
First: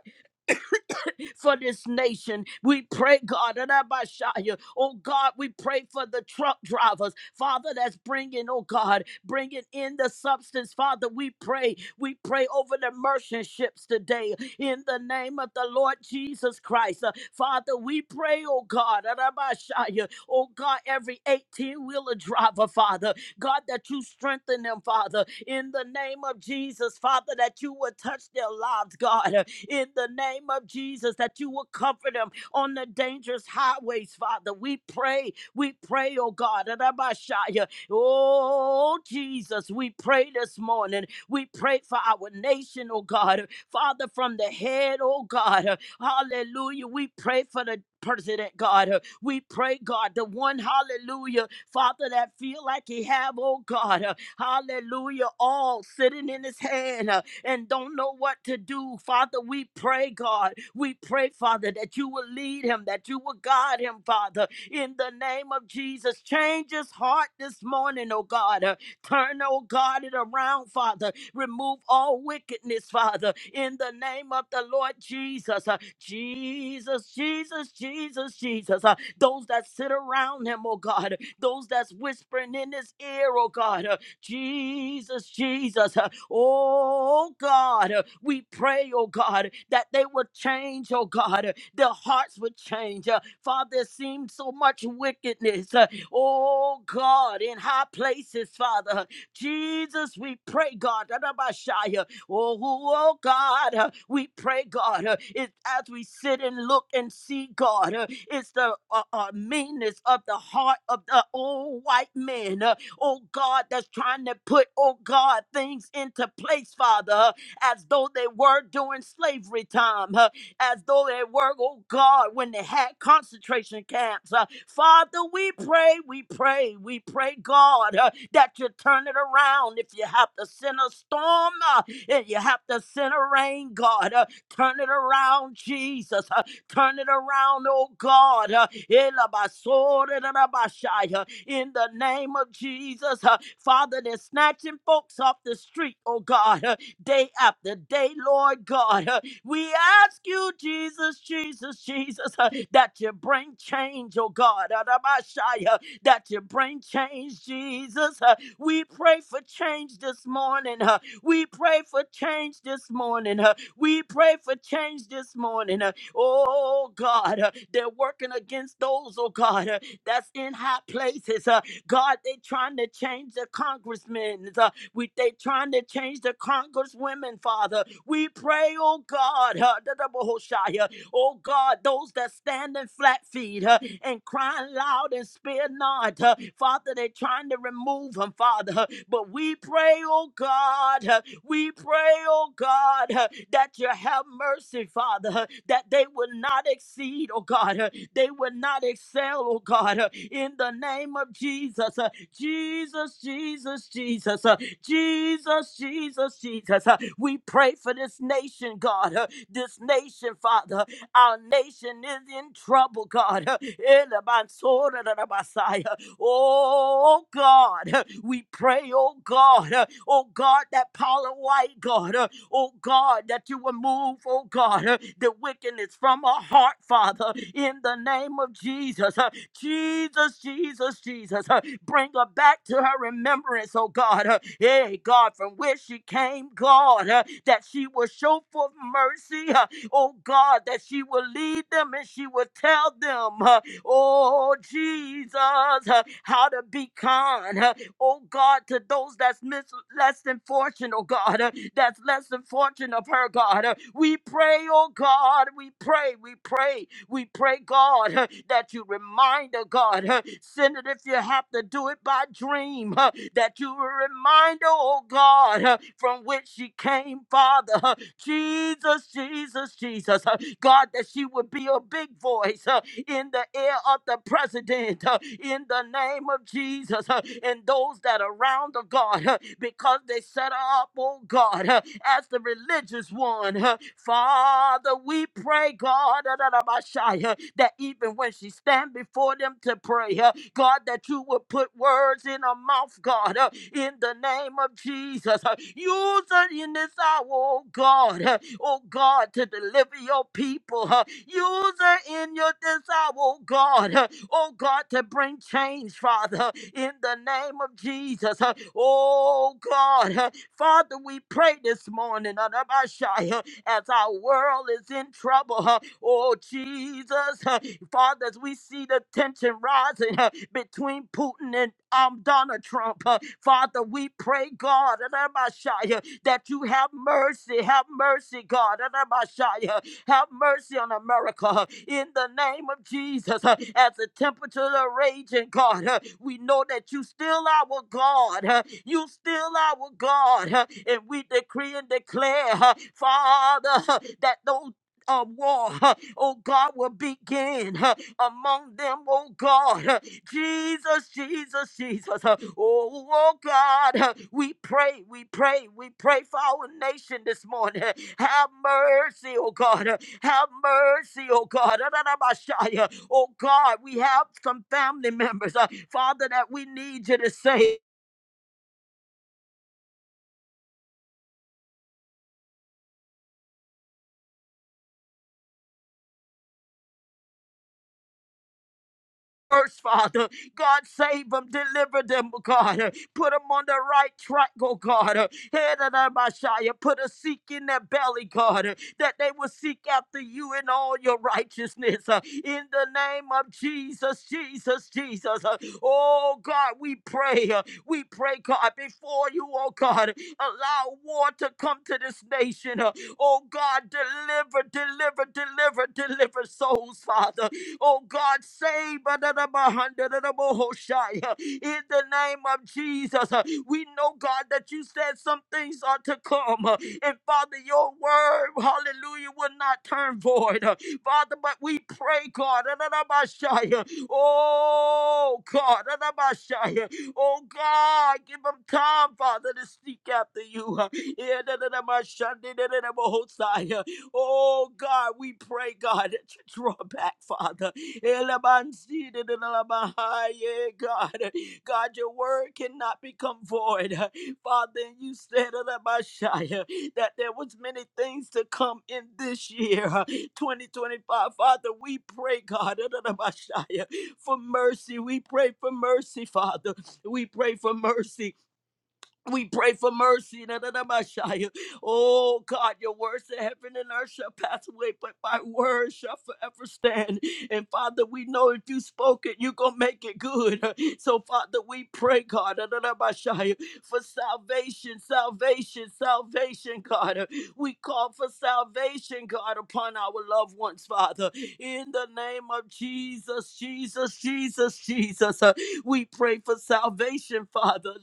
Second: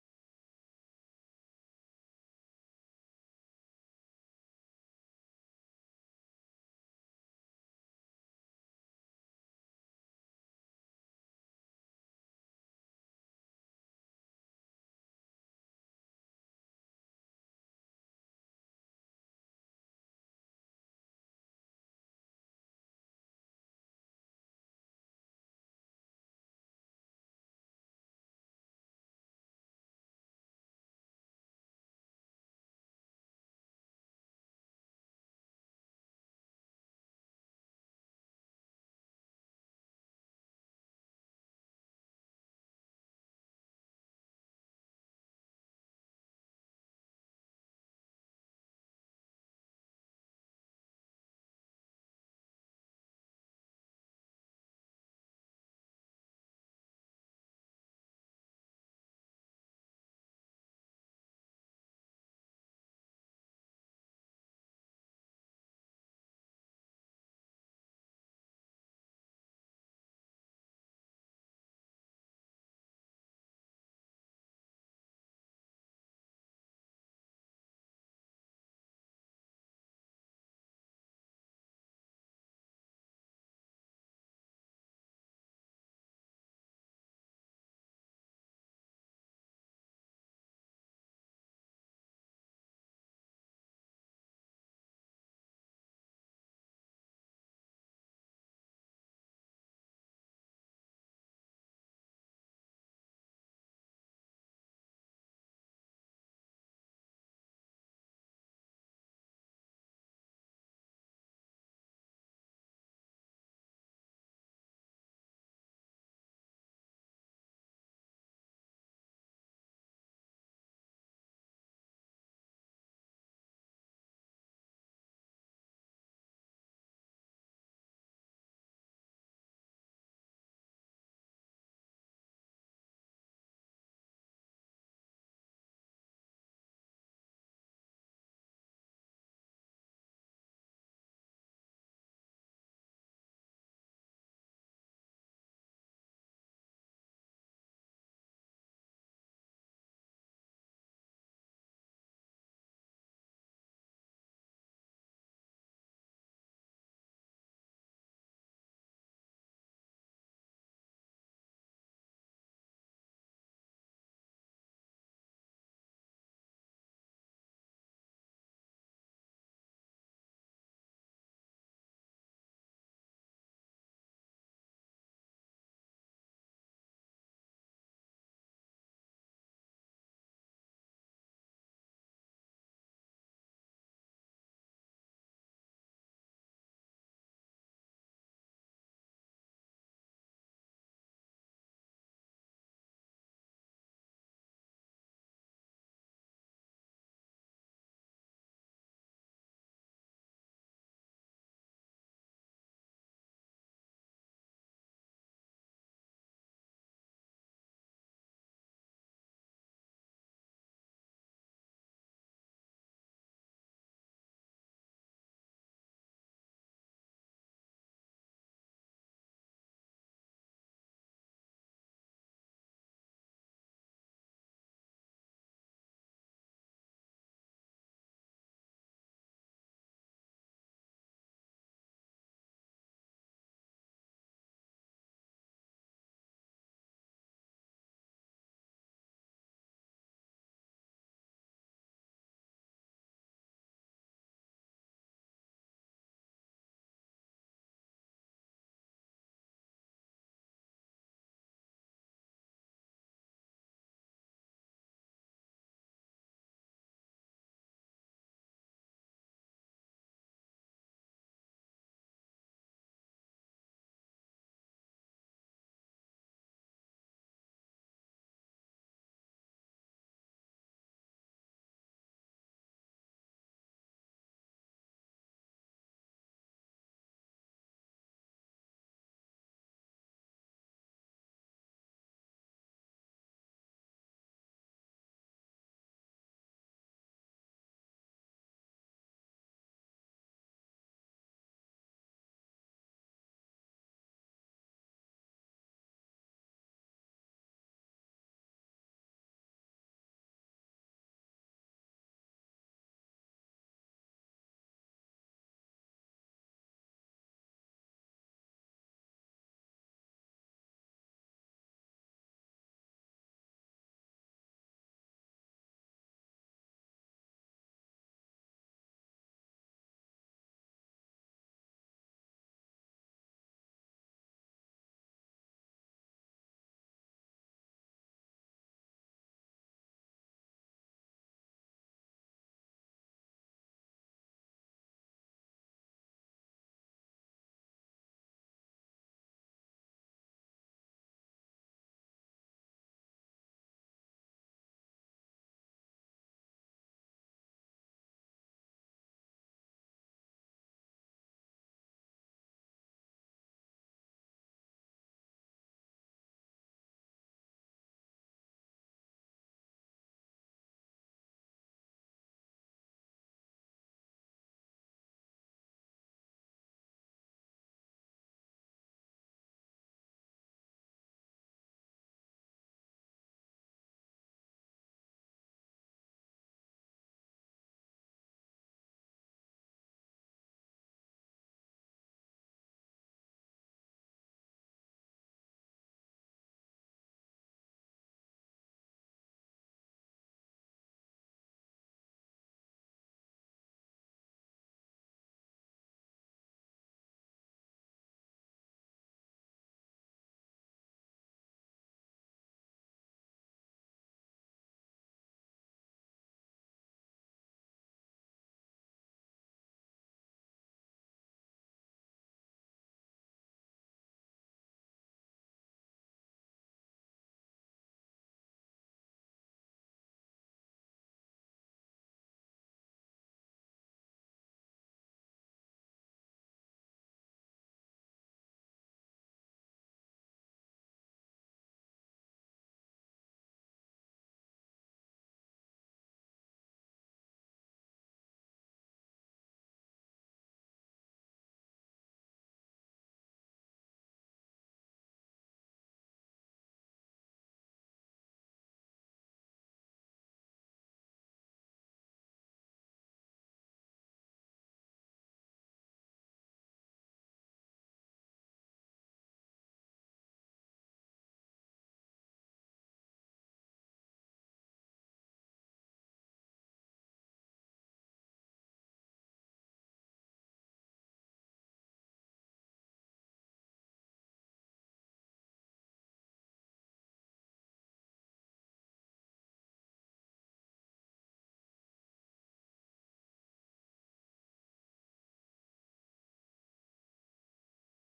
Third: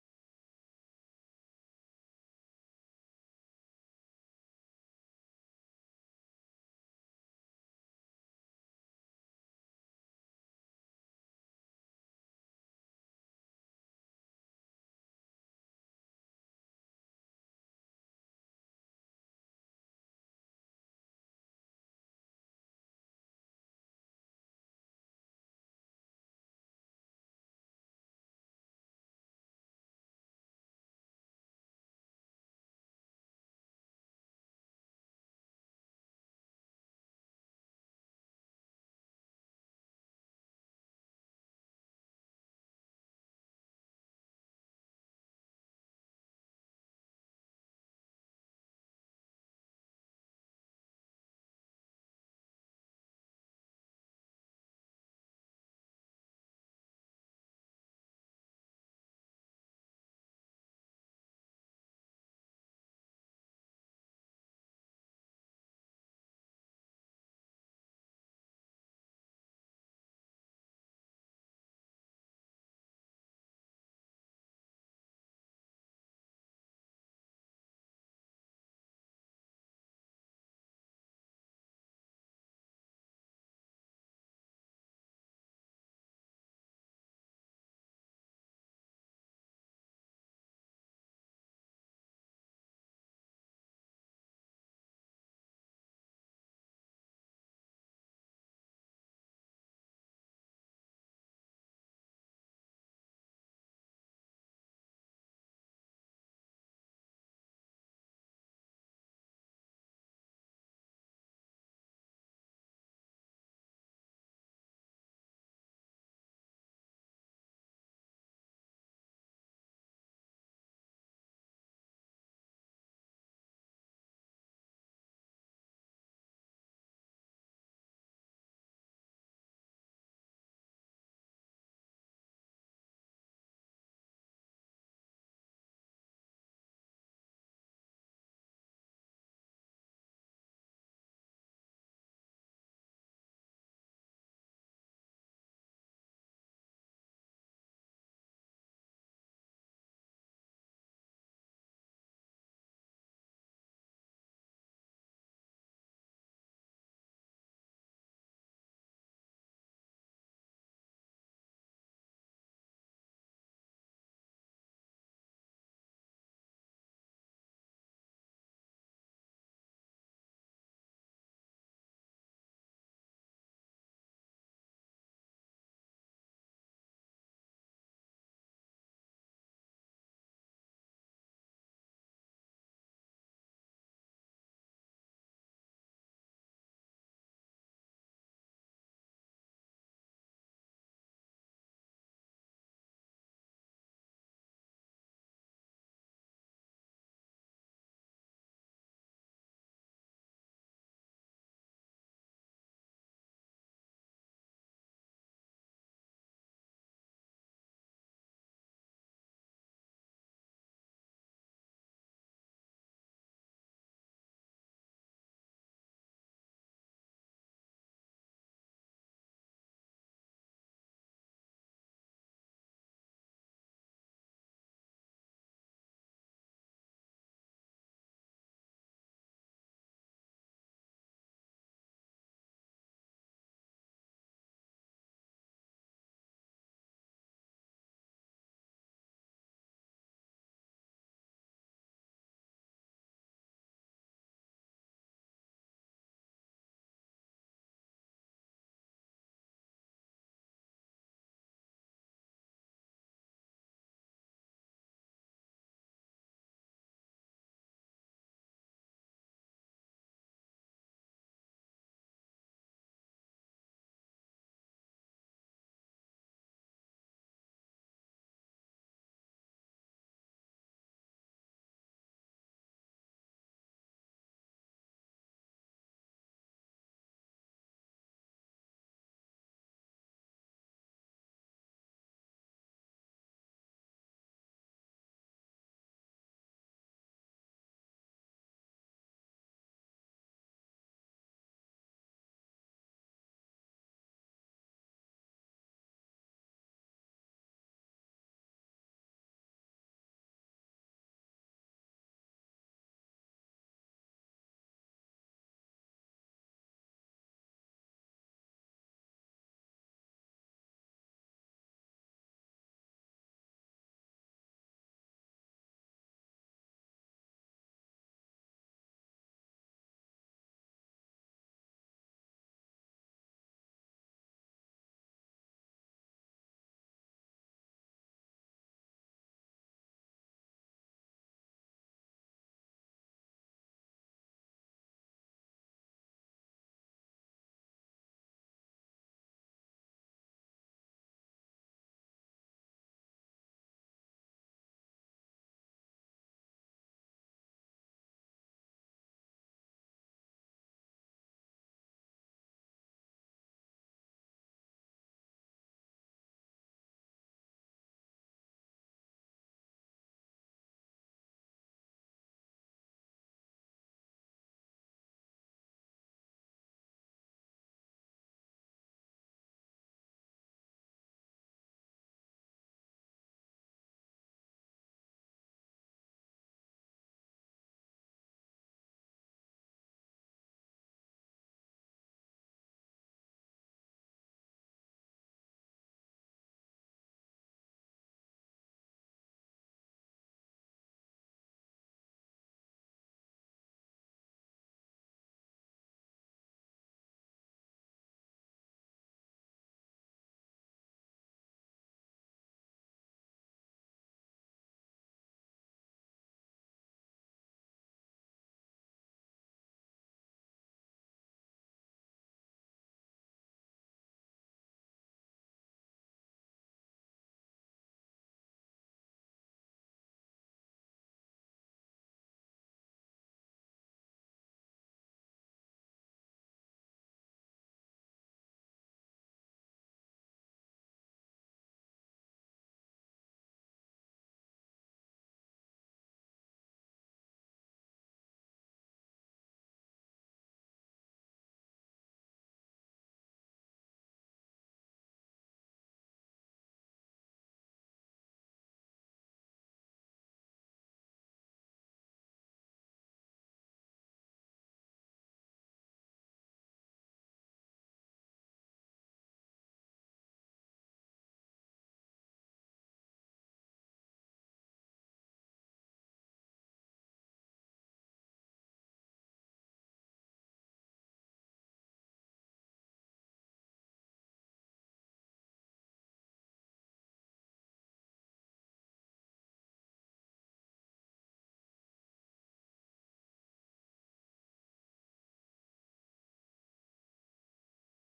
for this nation. We pray, God, and I by Shia. oh God, we pray for the truck drivers, Father, that's bringing, oh God, bringing in the substance. Father, we pray. We pray over the merchant ships today in the name of the Lord Jesus Christ. Uh, Father, we pray, oh God, and I by Shia. oh God, every 18 wheeler driver, Father, God, that you strengthen them, Father, in the name of Jesus, Father, that you would touch their lives, God in the name of Jesus that you will comfort them on the dangerous highways, Father. We pray, we pray, oh God. Rabashaya. Oh Jesus, we pray this morning. We pray for our nation, oh God. Father, from the head, oh God. Hallelujah. We pray for the president, God. We pray, God, the one, hallelujah, Father, that feel like he have, oh God, hallelujah, all sitting in his hand and don't know what to do. Father, we pray, God. We pray, Father, that you will lead him, that you will guide him, Father, in the name of Jesus. Change his heart this morning, oh God. Uh, Turn, oh God, it around, Father. Remove all wickedness, Father, in the name of the Lord Jesus. Uh, Jesus, Jesus, Jesus, Jesus. Uh, Those that sit around him, oh God. Those that's whispering in his ear, oh God. Uh, Jesus, Jesus. uh, Oh God, uh, we pray, oh God, that they would change, oh God. uh, Their hearts would change. uh, Father, there seems so much wickedness. uh, Oh God, in high places, Father. uh, Jesus, we pray, God. Adabashaya, Oh, oh God, uh, we pray, God, uh, it, as we sit and look and see, God, uh, it's the uh, uh, meanness of the heart of the old white men oh God, that's trying to put, oh God, things into place, Father, uh, as though they were during slavery time, uh, as though they were, oh God, when they had concentration camps. uh, Father, we pray, we pray, we pray, God, uh, that you turn it around. If you have to send a storm, uh, if you have to send a rain, God, uh, turn it around, Jesus. uh, turn it around, oh God. uh, Elabasore, elabashai, uh, in the name of Jesus. Uh, Father, they're snatching folks off the street, oh God, uh, day after day, Lord God. Uh, we ask you, Jesus, Jesus, Jesus, uh, that you bring change, oh God, Adabashaya, that you bring change, Jesus. Uh, we pray for change this morning. uh, we pray for change this morning. uh, we pray for change this morning. uh, oh God, uh, they're working against those, oh God. uh, that's in high places. Uh, God, they trying to change the congressmen. Uh, we they trying to change the congresswomen, Father. We pray, oh God, uh, Oh God, those that standing flat feet uh, and crying loud and spare not. uh, Father, they're trying to remove them, Father. uh, But we pray, oh God, uh, we pray, oh God, uh, that you have mercy, Father, uh, that they will not exceed, oh God, uh, they will not excel, oh God, uh, in the name of Jesus. uh, Jesus, Jesus, Jesus, uh, Jesus, Jesus, Jesus. uh, We pray for this nation, God, uh, this nation, Father. Our nation is in trouble, God. Elebansoradabasaya. Oh, God. We pray, oh, God. Oh, God, that Paula White, God. Oh, God, that you will move, oh, God, the wickedness from our heart, Father, in the name of Jesus. Jesus, Jesus, Jesus. Bring her back to her remembrance, oh, God. Hey, God, from where she came, God, that she will show forth mercy oh God, that she will lead them and she will tell them, uh, oh Jesus, uh, how to be kind, uh, oh God, to those that's mis- less than fortunate, oh God, uh, that's less than fortunate of her, God. Uh, we pray, oh God, we pray, we pray, we pray, God, uh, that you remind her, God, uh, send it if you have to do it by I dream huh, that you were a reminder, oh God, huh, from which she came, Father. huh. Jesus, Jesus, Jesus. huh. God, that she would be a big voice huh, in the ear of the president, huh, in the name of Jesus, huh, and those that are around the God, huh, because they set her up, oh God, huh, as the religious one. huh. Father, Father, we pray, God, uh, that even when she stand before them to pray, uh, God, that you would put words in her mouth, God, uh, in the name of Jesus. uh, Use her in this hour, oh God, uh, oh God, to deliver your people. uh, Use her in your this hour, oh God, uh, oh God, to bring change, Father, uh, in the name name of Jesus. Uh, Oh God, uh, Father, we pray this morning uh, Rabashai, uh, as our world is in trouble. uh, Oh Jesus, uh, Father, as we see the tension rising uh, between Putin and um, Donald Trump, uh, Father, we pray, God, uh, Rabashai, uh, that you have mercy, have mercy, God, have mercy on America huh, in the name of Jesus. huh. As the temperatures are raging, God, huh, we know that you still our God. huh. You still our God. huh. And we decree and declare, huh, Father, huh, that those uh, war, uh, oh God, will begin uh, among them, oh God. Uh, Jesus, Jesus, Jesus. Uh, Oh, oh God, uh, we pray, we pray, we pray for our nation this morning. Uh, Have mercy, oh God. Uh, Have mercy, oh God. Ah, Uh, Oh God, we have some family members, uh, Father, that we need you to save. first, Father. God, save them, deliver them, oh God. Put them on the right track, oh God. Head of the Messiah, put a seek in their belly, God, that they will seek after you in all your righteousness. Uh, In the name of Jesus, Jesus, Jesus. Uh, Oh God, we pray. uh, We pray, God, before you, oh God, allow war to come to this nation. uh, Oh God, deliver, deliver, deliver, deliver souls, Father. Oh God, save in the name of Jesus. uh, We know, God, that you said some things are to come. uh, And Father, your word, hallelujah, will not turn void. uh, Father, but we pray, God, uh, oh God, uh, oh God, give them time, Father, to seek after you. uh, yeah, Oh God, we pray, God, that you draw back, Father. Elabansidididalabahaya, God, God, your word cannot become void. Father, and you said Elabashaya, that there was many things to come in this year, 2025. Father, we pray, God, Elabashaya, for mercy. We pray for mercy, Father. We pray for mercy. We pray for mercy. da, da, da, Messiah. Oh God, your words in heaven and earth shall pass away, but my word shall forever stand. And Father, we know if you spoke it, you're gonna make it good. So Father, we pray, God, da, da, da, Messiah, for salvation, salvation, salvation, God. We call for salvation, God, upon our loved ones, Father. In the name of Jesus, Jesus, Jesus, Jesus. We pray for salvation, Father.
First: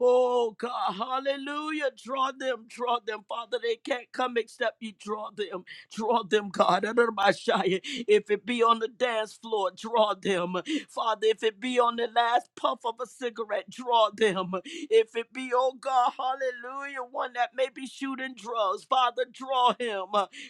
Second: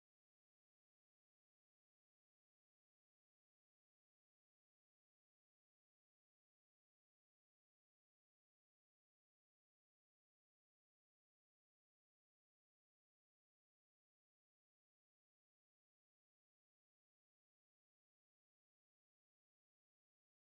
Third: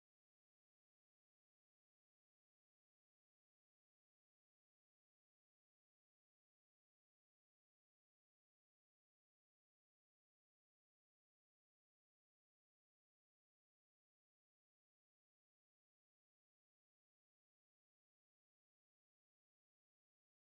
Oh God, hallelujah. Draw them, draw them, Father. They can't come except you draw them. Draw them, God. If it be on the dance floor, draw them. Father, if it be on the last puff of a cigarette, draw them. If it be, oh God, hallelujah, one that may be shooting drugs, Father, draw him.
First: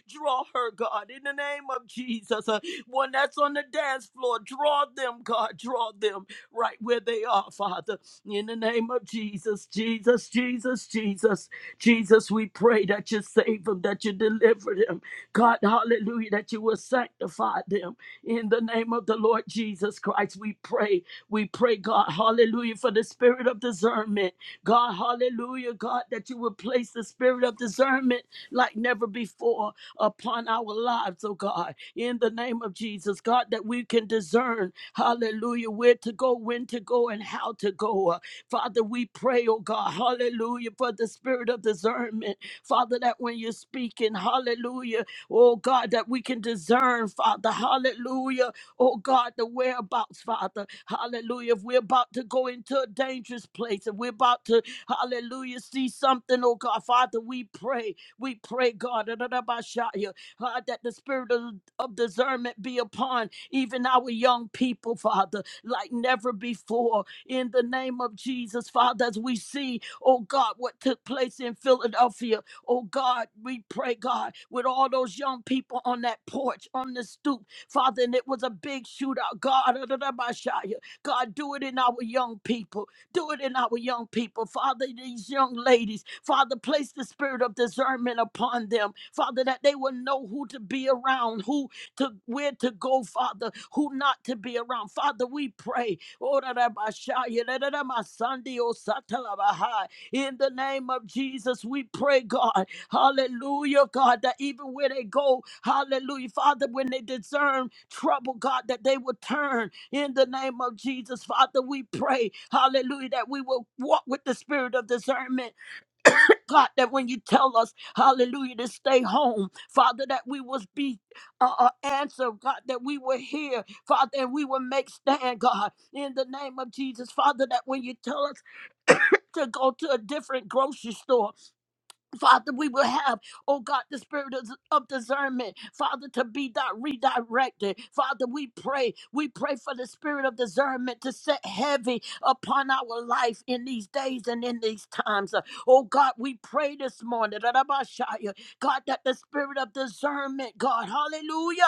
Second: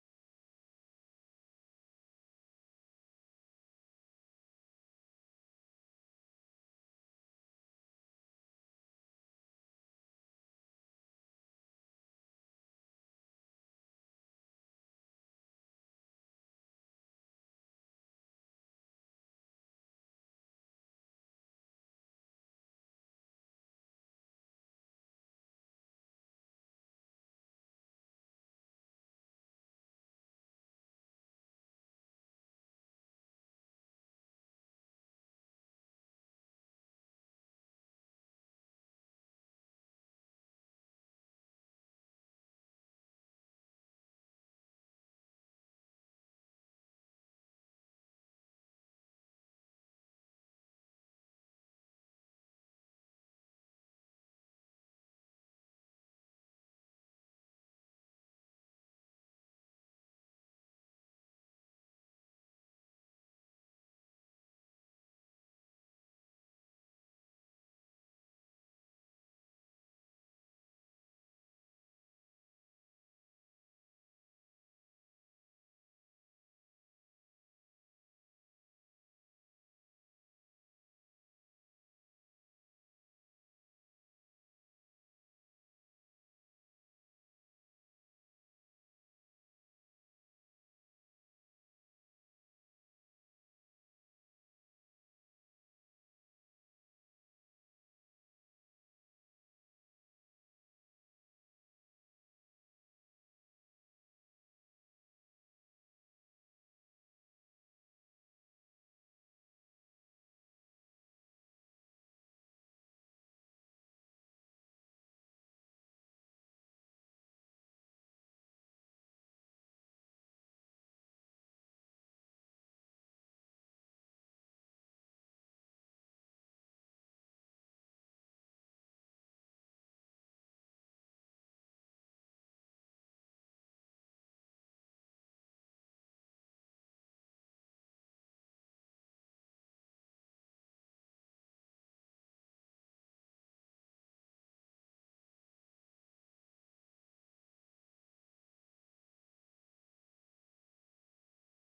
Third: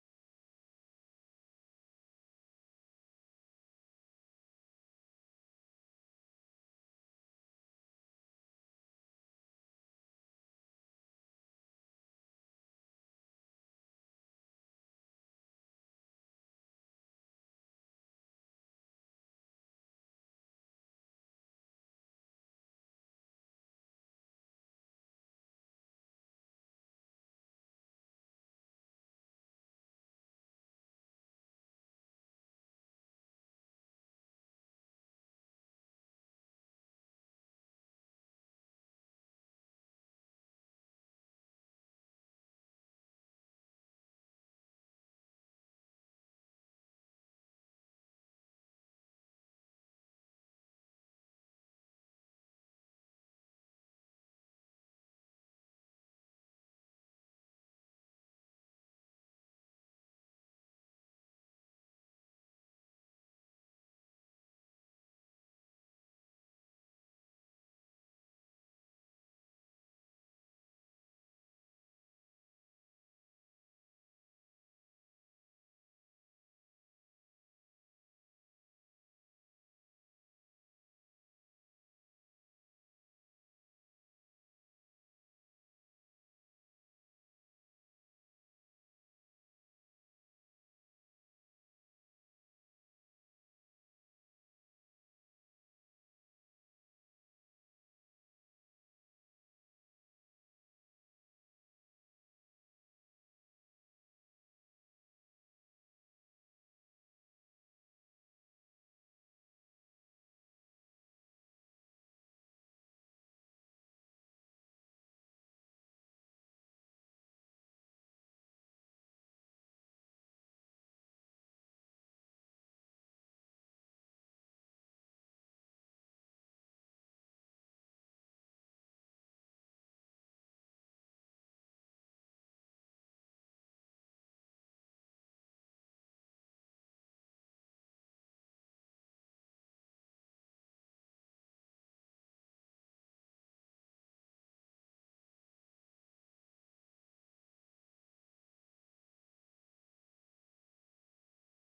Draw her, God, in the name of Jesus. One that's on the dance floor, draw them, God, draw them right where they are, Father. In the name of Jesus, Jesus, Jesus, Jesus, Jesus, we pray that you save them, that you deliver them. God, hallelujah, that you will sanctify them. In the name of the Lord Jesus Christ, we pray. We pray, God, hallelujah, for the spirit of discernment. God, hallelujah, God, that you will place the spirit of discernment like never before upon our lives, oh God. In the name of Jesus, God, that we can discern, hallelujah, where to go, when to go, and how to go. Uh, Father, we pray, oh God, hallelujah, for the spirit of discernment. Father, that when you're speaking, hallelujah, oh God, that we can discern, Father, hallelujah, oh God, the whereabouts, Father, hallelujah. If we're about to go into a dangerous place, if we're about to, hallelujah, see something, oh God, Father, we pray, we pray, God, da-da-da-ba-sha-ya, uh, that the spirit of, of discernment be upon even our young people, Father, like never before. In the name of Jesus, Father, as we see, oh God, what took place in Philadelphia, oh God, we pray, God, with all those young people on that porch, on the stoop, Father, and it was a big shootout. God, da-da-da-ba-sha-ya. God, do it in our young people. Do it in our young people, Father, these young ladies. Father, place the spirit of discernment upon them, Father, that they will know who to be around, who to where to go, Father, who not to be around. Father, we pray. Oh, da, da, ba, sha, ya, da, da, da, ma, Sunday, oh, sa, ta, la, ba, hi. In the name of Jesus, we pray, God. Hallelujah, God, that even where they go, hallelujah, Father, when they discern trouble, God, that they will turn in the name of Jesus. Father, we pray, hallelujah, that we will walk with the spirit of discernment. God, that when you tell us, hallelujah, to stay home, Father, that we will be uh, uh, answer, God, that we will hear, Father, and we will make stand, God, in the name of Jesus. Father, that when you tell us to go to a different grocery store, Father, we will have, oh God, the spirit of, of discernment, Father, to be di- redirected. Father, we pray, we pray for the spirit of discernment to set heavy upon our life in these days and in these times. Uh, Oh God, we pray this morning, God, that the spirit of discernment, God, hallelujah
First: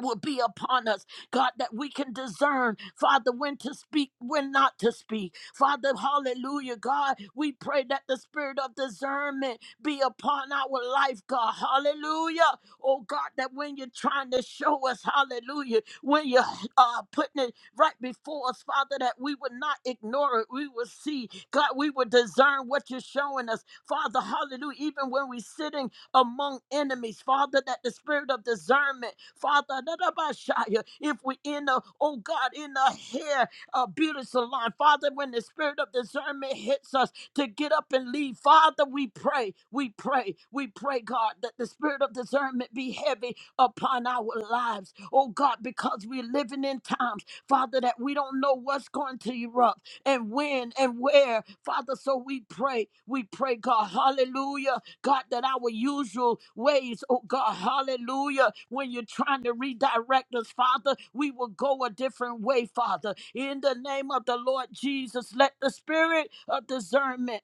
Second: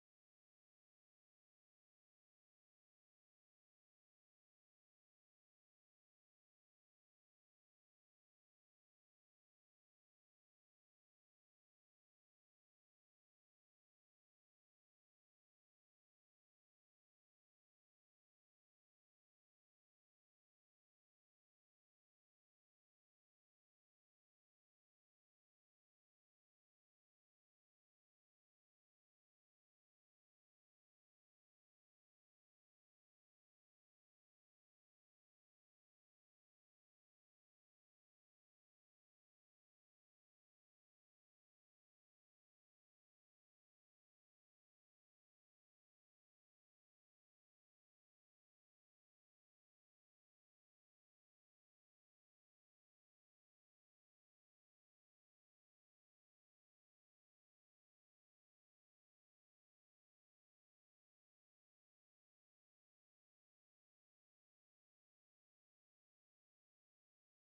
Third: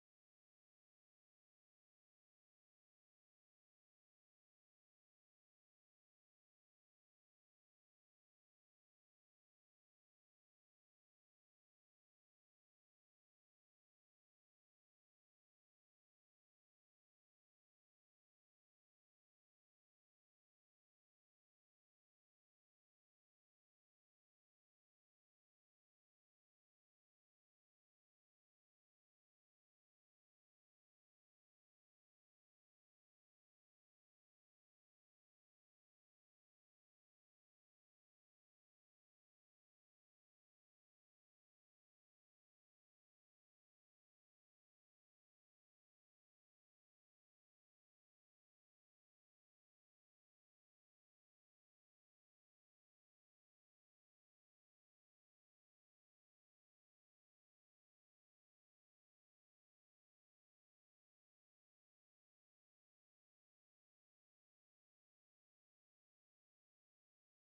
will be upon us, God, that we can discern, Father, when to speak, when not to speak. Father, hallelujah, God, we pray that the spirit of discernment be upon our life, God, hallelujah. Oh, God, that when you're trying to show us, hallelujah, when you're uh, putting it right before us, Father, that we would not ignore it, we will see, God, we will discern what you're showing us, Father, hallelujah, even when we're sitting among enemies, Father, that the spirit of discernment, Father, da- da- ba- shia, if we in the, oh God, in the hair uh, beauty salon, Father, when the spirit of discernment hits us to get up and leave, Father, we pray, we pray, we pray, God, that the spirit of discernment be heavy upon our lives, oh God, because we're living in times, Father, that we don't know what's going to erupt and when and where, Father. So we pray, we pray, God, hallelujah. God, that our usual ways, oh God, hallelujah, when you're trying to redirect us, Father, we will go a different way, Father. In the name of the Lord Jesus, let the spirit of discernment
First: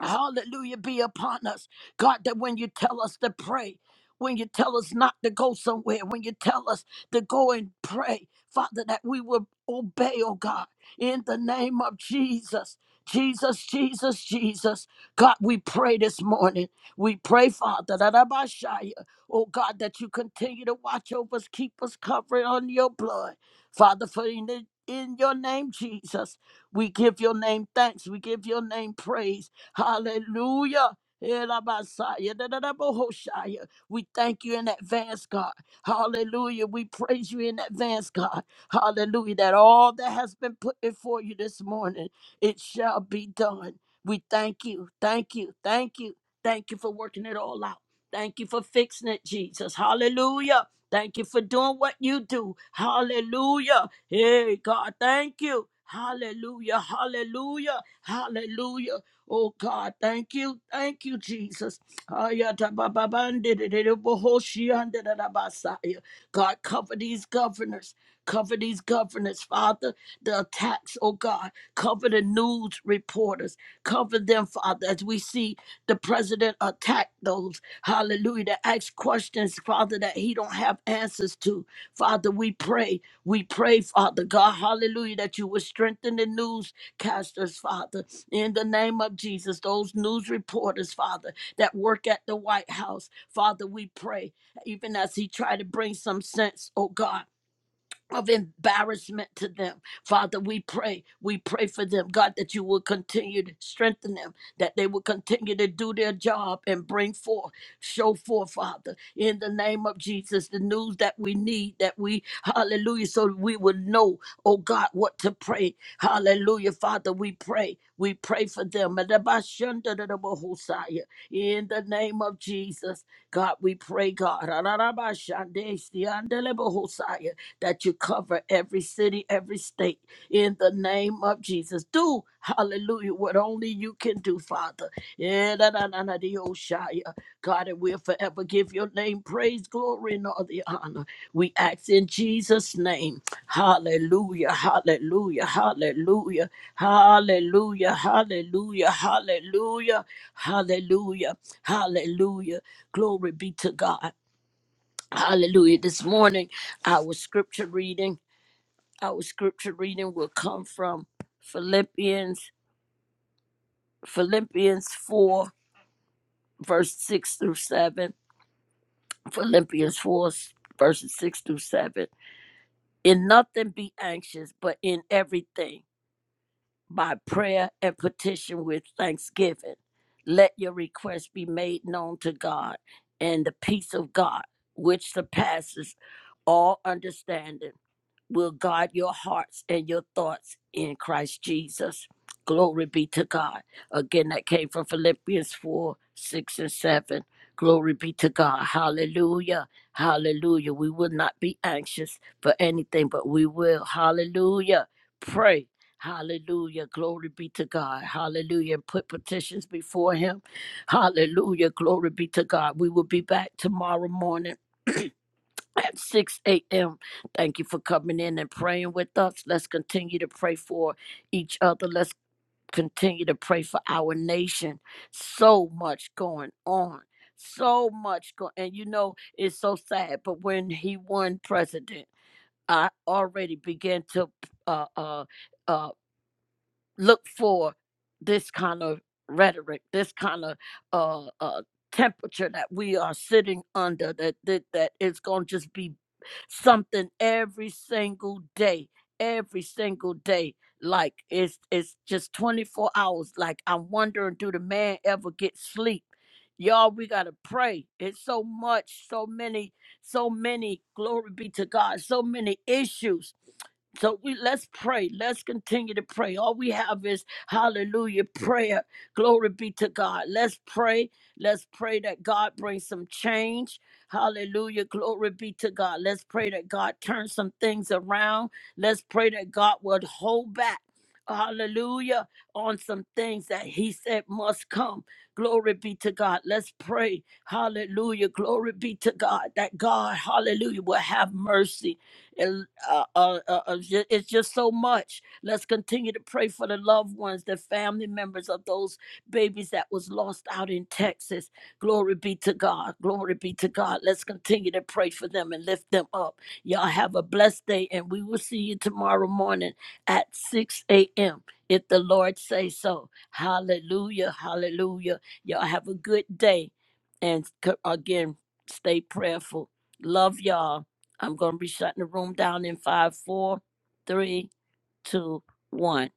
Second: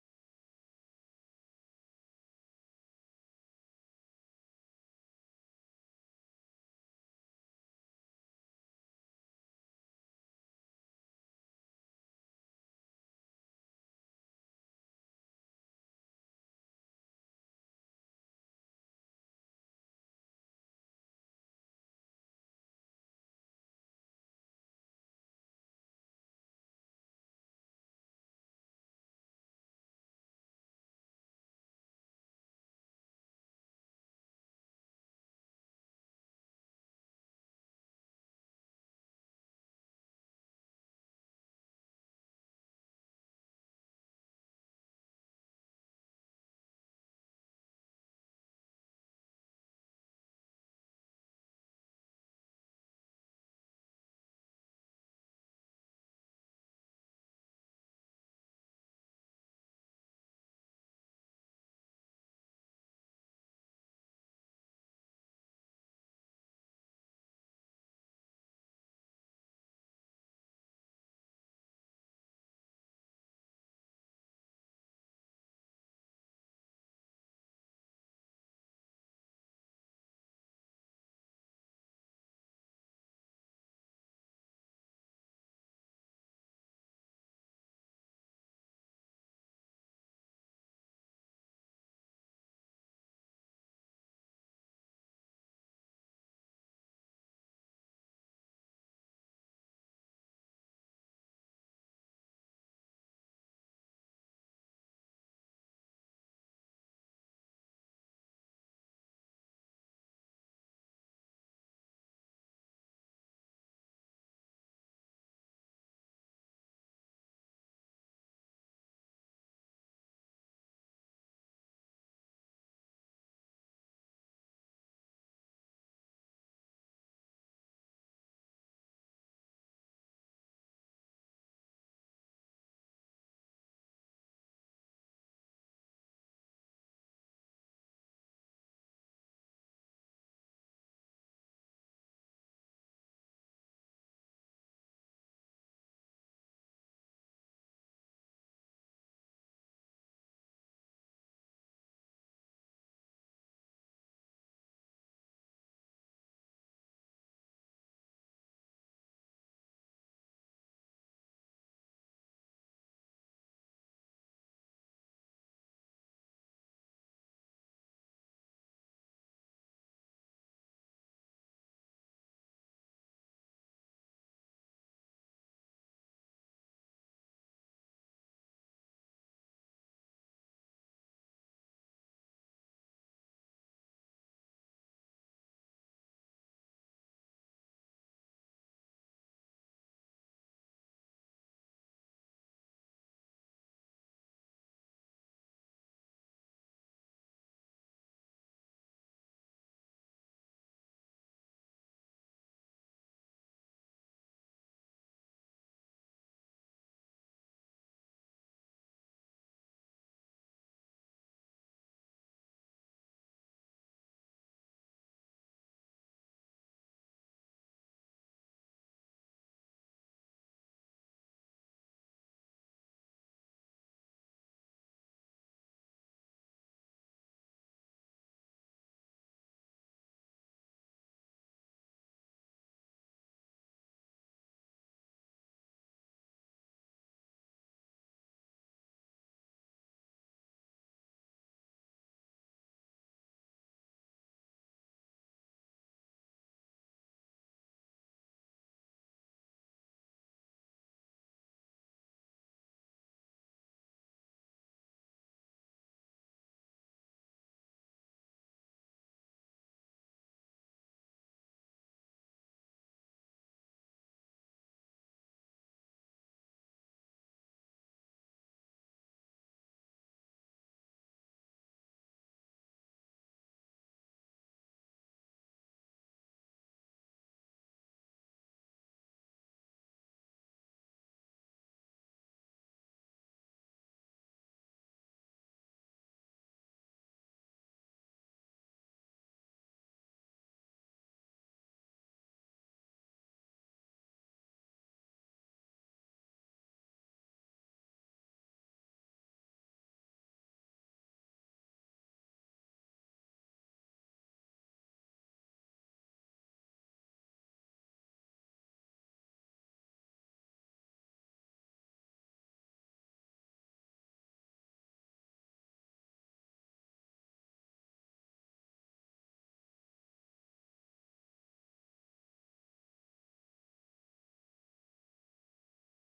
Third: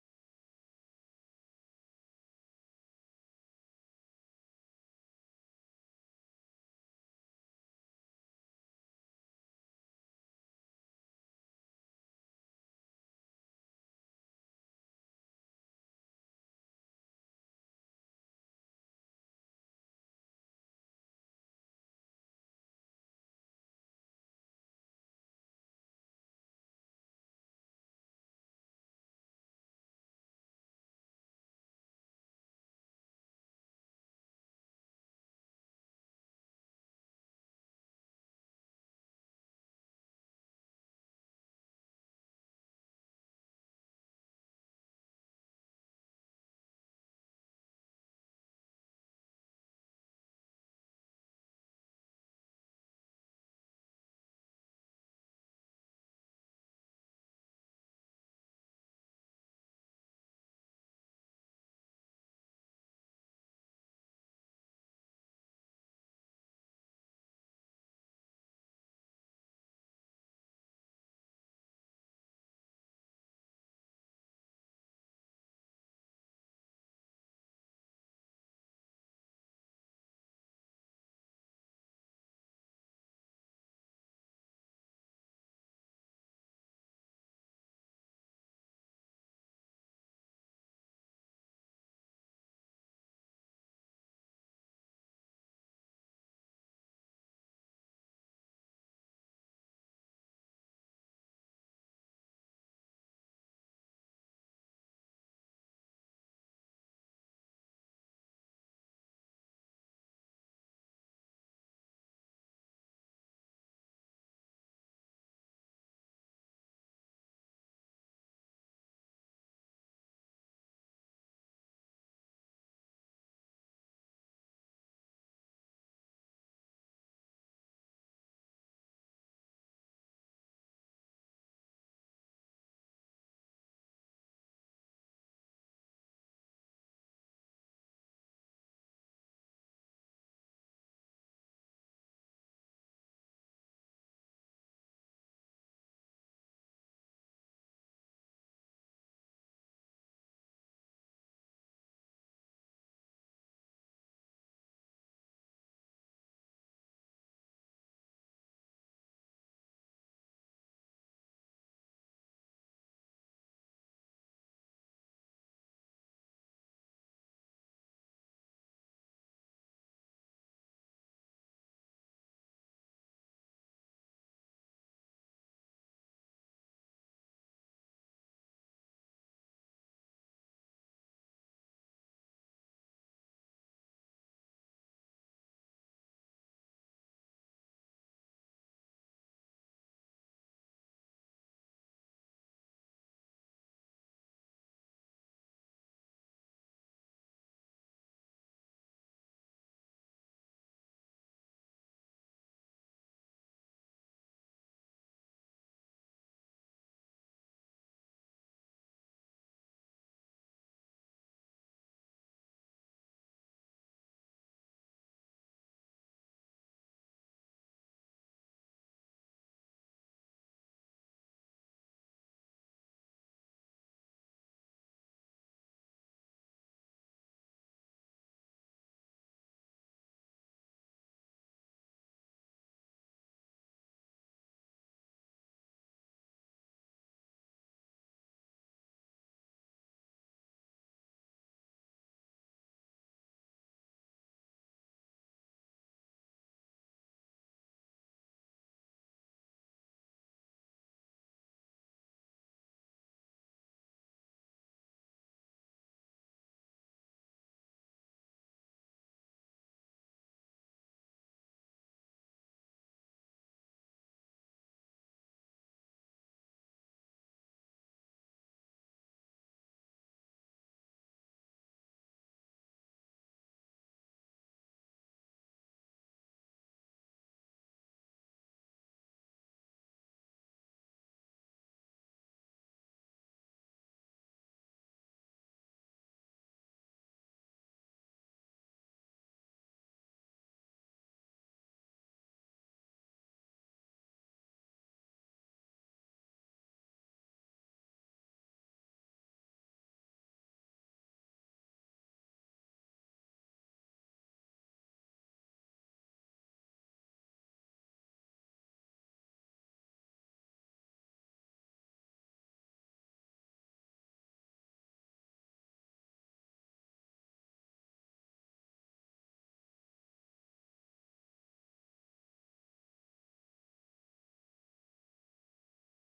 Hallelujah be upon us. God, that when you tell us to pray, when you tell us not to go somewhere, when you tell us to go and pray, Father, that we will obey, oh God, in the name of Jesus. Jesus, Jesus, Jesus. God, we pray this morning. We pray, Father, that Abashaya, oh God, that you continue to watch over us, keep us covered on your blood. Father, for in, in your name, Jesus, we give your name thanks. We give your name praise. Hallelujah. Elabasaya, dadadabohoshaya. We thank you in advance, God. Hallelujah. We praise you in advance, God. Hallelujah. That all that has been put before you this morning, it shall be done. We thank you. Thank you. Thank you. Thank you for working it all out. Thank you for fixing it, Jesus. Hallelujah. Thank you for doing what you do. Hallelujah. Hey, God, thank you. Hallelujah. Hallelujah. Hallelujah. Oh God, thank you, thank you, Jesus. Ayatabababandidididibohoshiandididabasaya. God, cover these governors, cover these governors, Father. The attacks, oh God, cover the news reporters, cover them, Father, as we see the president attack those, hallelujah, that ask questions, Father, that he don't have answers to. Father, we pray, we pray, Father God, hallelujah, that you would strengthen the news broadcasters, Father, in the name of Jesus, those news reporters, Father, that work at the White House, Father, we pray, even as He tried to bring some sense, oh God of embarrassment to them. Father, we pray. We pray for them, God, that you will continue to strengthen them, that they will continue to do their job and bring forth, show forth, Father, in the name of Jesus, the news that we need, that we, hallelujah, so we will know, oh God, what to pray. Hallelujah, Father, we pray. We pray for them. In the name of Jesus, God, we pray, God that you cover every city, every state in the name of Jesus. Do, hallelujah, what only you can do, Father. Yeah, da, da, da, da, dee, oh, Shia. God, and we'll forever give your name praise, glory, and all the honor. We ask in Jesus' name. Hallelujah, hallelujah, hallelujah, hallelujah, hallelujah, hallelujah, hallelujah, hallelujah. Glory be to God. Hallelujah. This morning, our scripture reading. Our scripture reading will come from Philippians Philippians 4 verse 6 through 7. Philippians 4 verses 6 through 7. In nothing be anxious, but in everything by prayer and petition with thanksgiving let your requests be made known to God, and the peace of God, which surpasses all understanding will guard your hearts and your thoughts in Christ Jesus. Glory be to God. Again, that came from Philippians 4 6 and 7. Glory be to God. Hallelujah. Hallelujah. We will not be anxious for anything, but we will. Hallelujah. Pray. Hallelujah. Glory be to God. Hallelujah. And put petitions before Him. Hallelujah. Glory be to God. We will be back tomorrow morning at 6 a.m. Thank you for coming in and praying with us. Let's continue to pray for each other. Let's continue to pray for our nation. So much going on. So much going and you know it's so sad, but when he won president, I already began to uh uh uh look for this kind of rhetoric, this kind of uh, uh, temperature that we are sitting under. That that, that it's going to just be something every single day, every single day. Like it's it's just twenty four hours. Like I'm wondering, do the man ever get sleep? Y'all, we gotta pray. It's so much, so many, so many. Glory be to God. So many issues so we let's pray. Let's continue to pray. All we have is hallelujah prayer. Glory be to God. Let's pray. Let's pray that God brings some change. Hallelujah. Glory be to God. Let's pray that God turns some things around. Let's pray that God would hold back. Hallelujah. On some things that he said must come. Glory be to God. Let's pray. Hallelujah. Glory be to God. That God, hallelujah, will have mercy and uh, uh, uh, uh, ju- it's just so much. Let's continue to pray for the loved ones, the family members of those babies that was lost out in Texas. Glory be to God. Glory be to God. Let's continue to pray for them and lift them up. Y'all have a blessed day, and we will see you tomorrow morning at 6 a.m. If the Lord say so. Hallelujah. Hallelujah. Y'all have a good day. And c- again, stay prayerful. Love y'all. I'm going to be shutting the room down in five, four, three, two, one.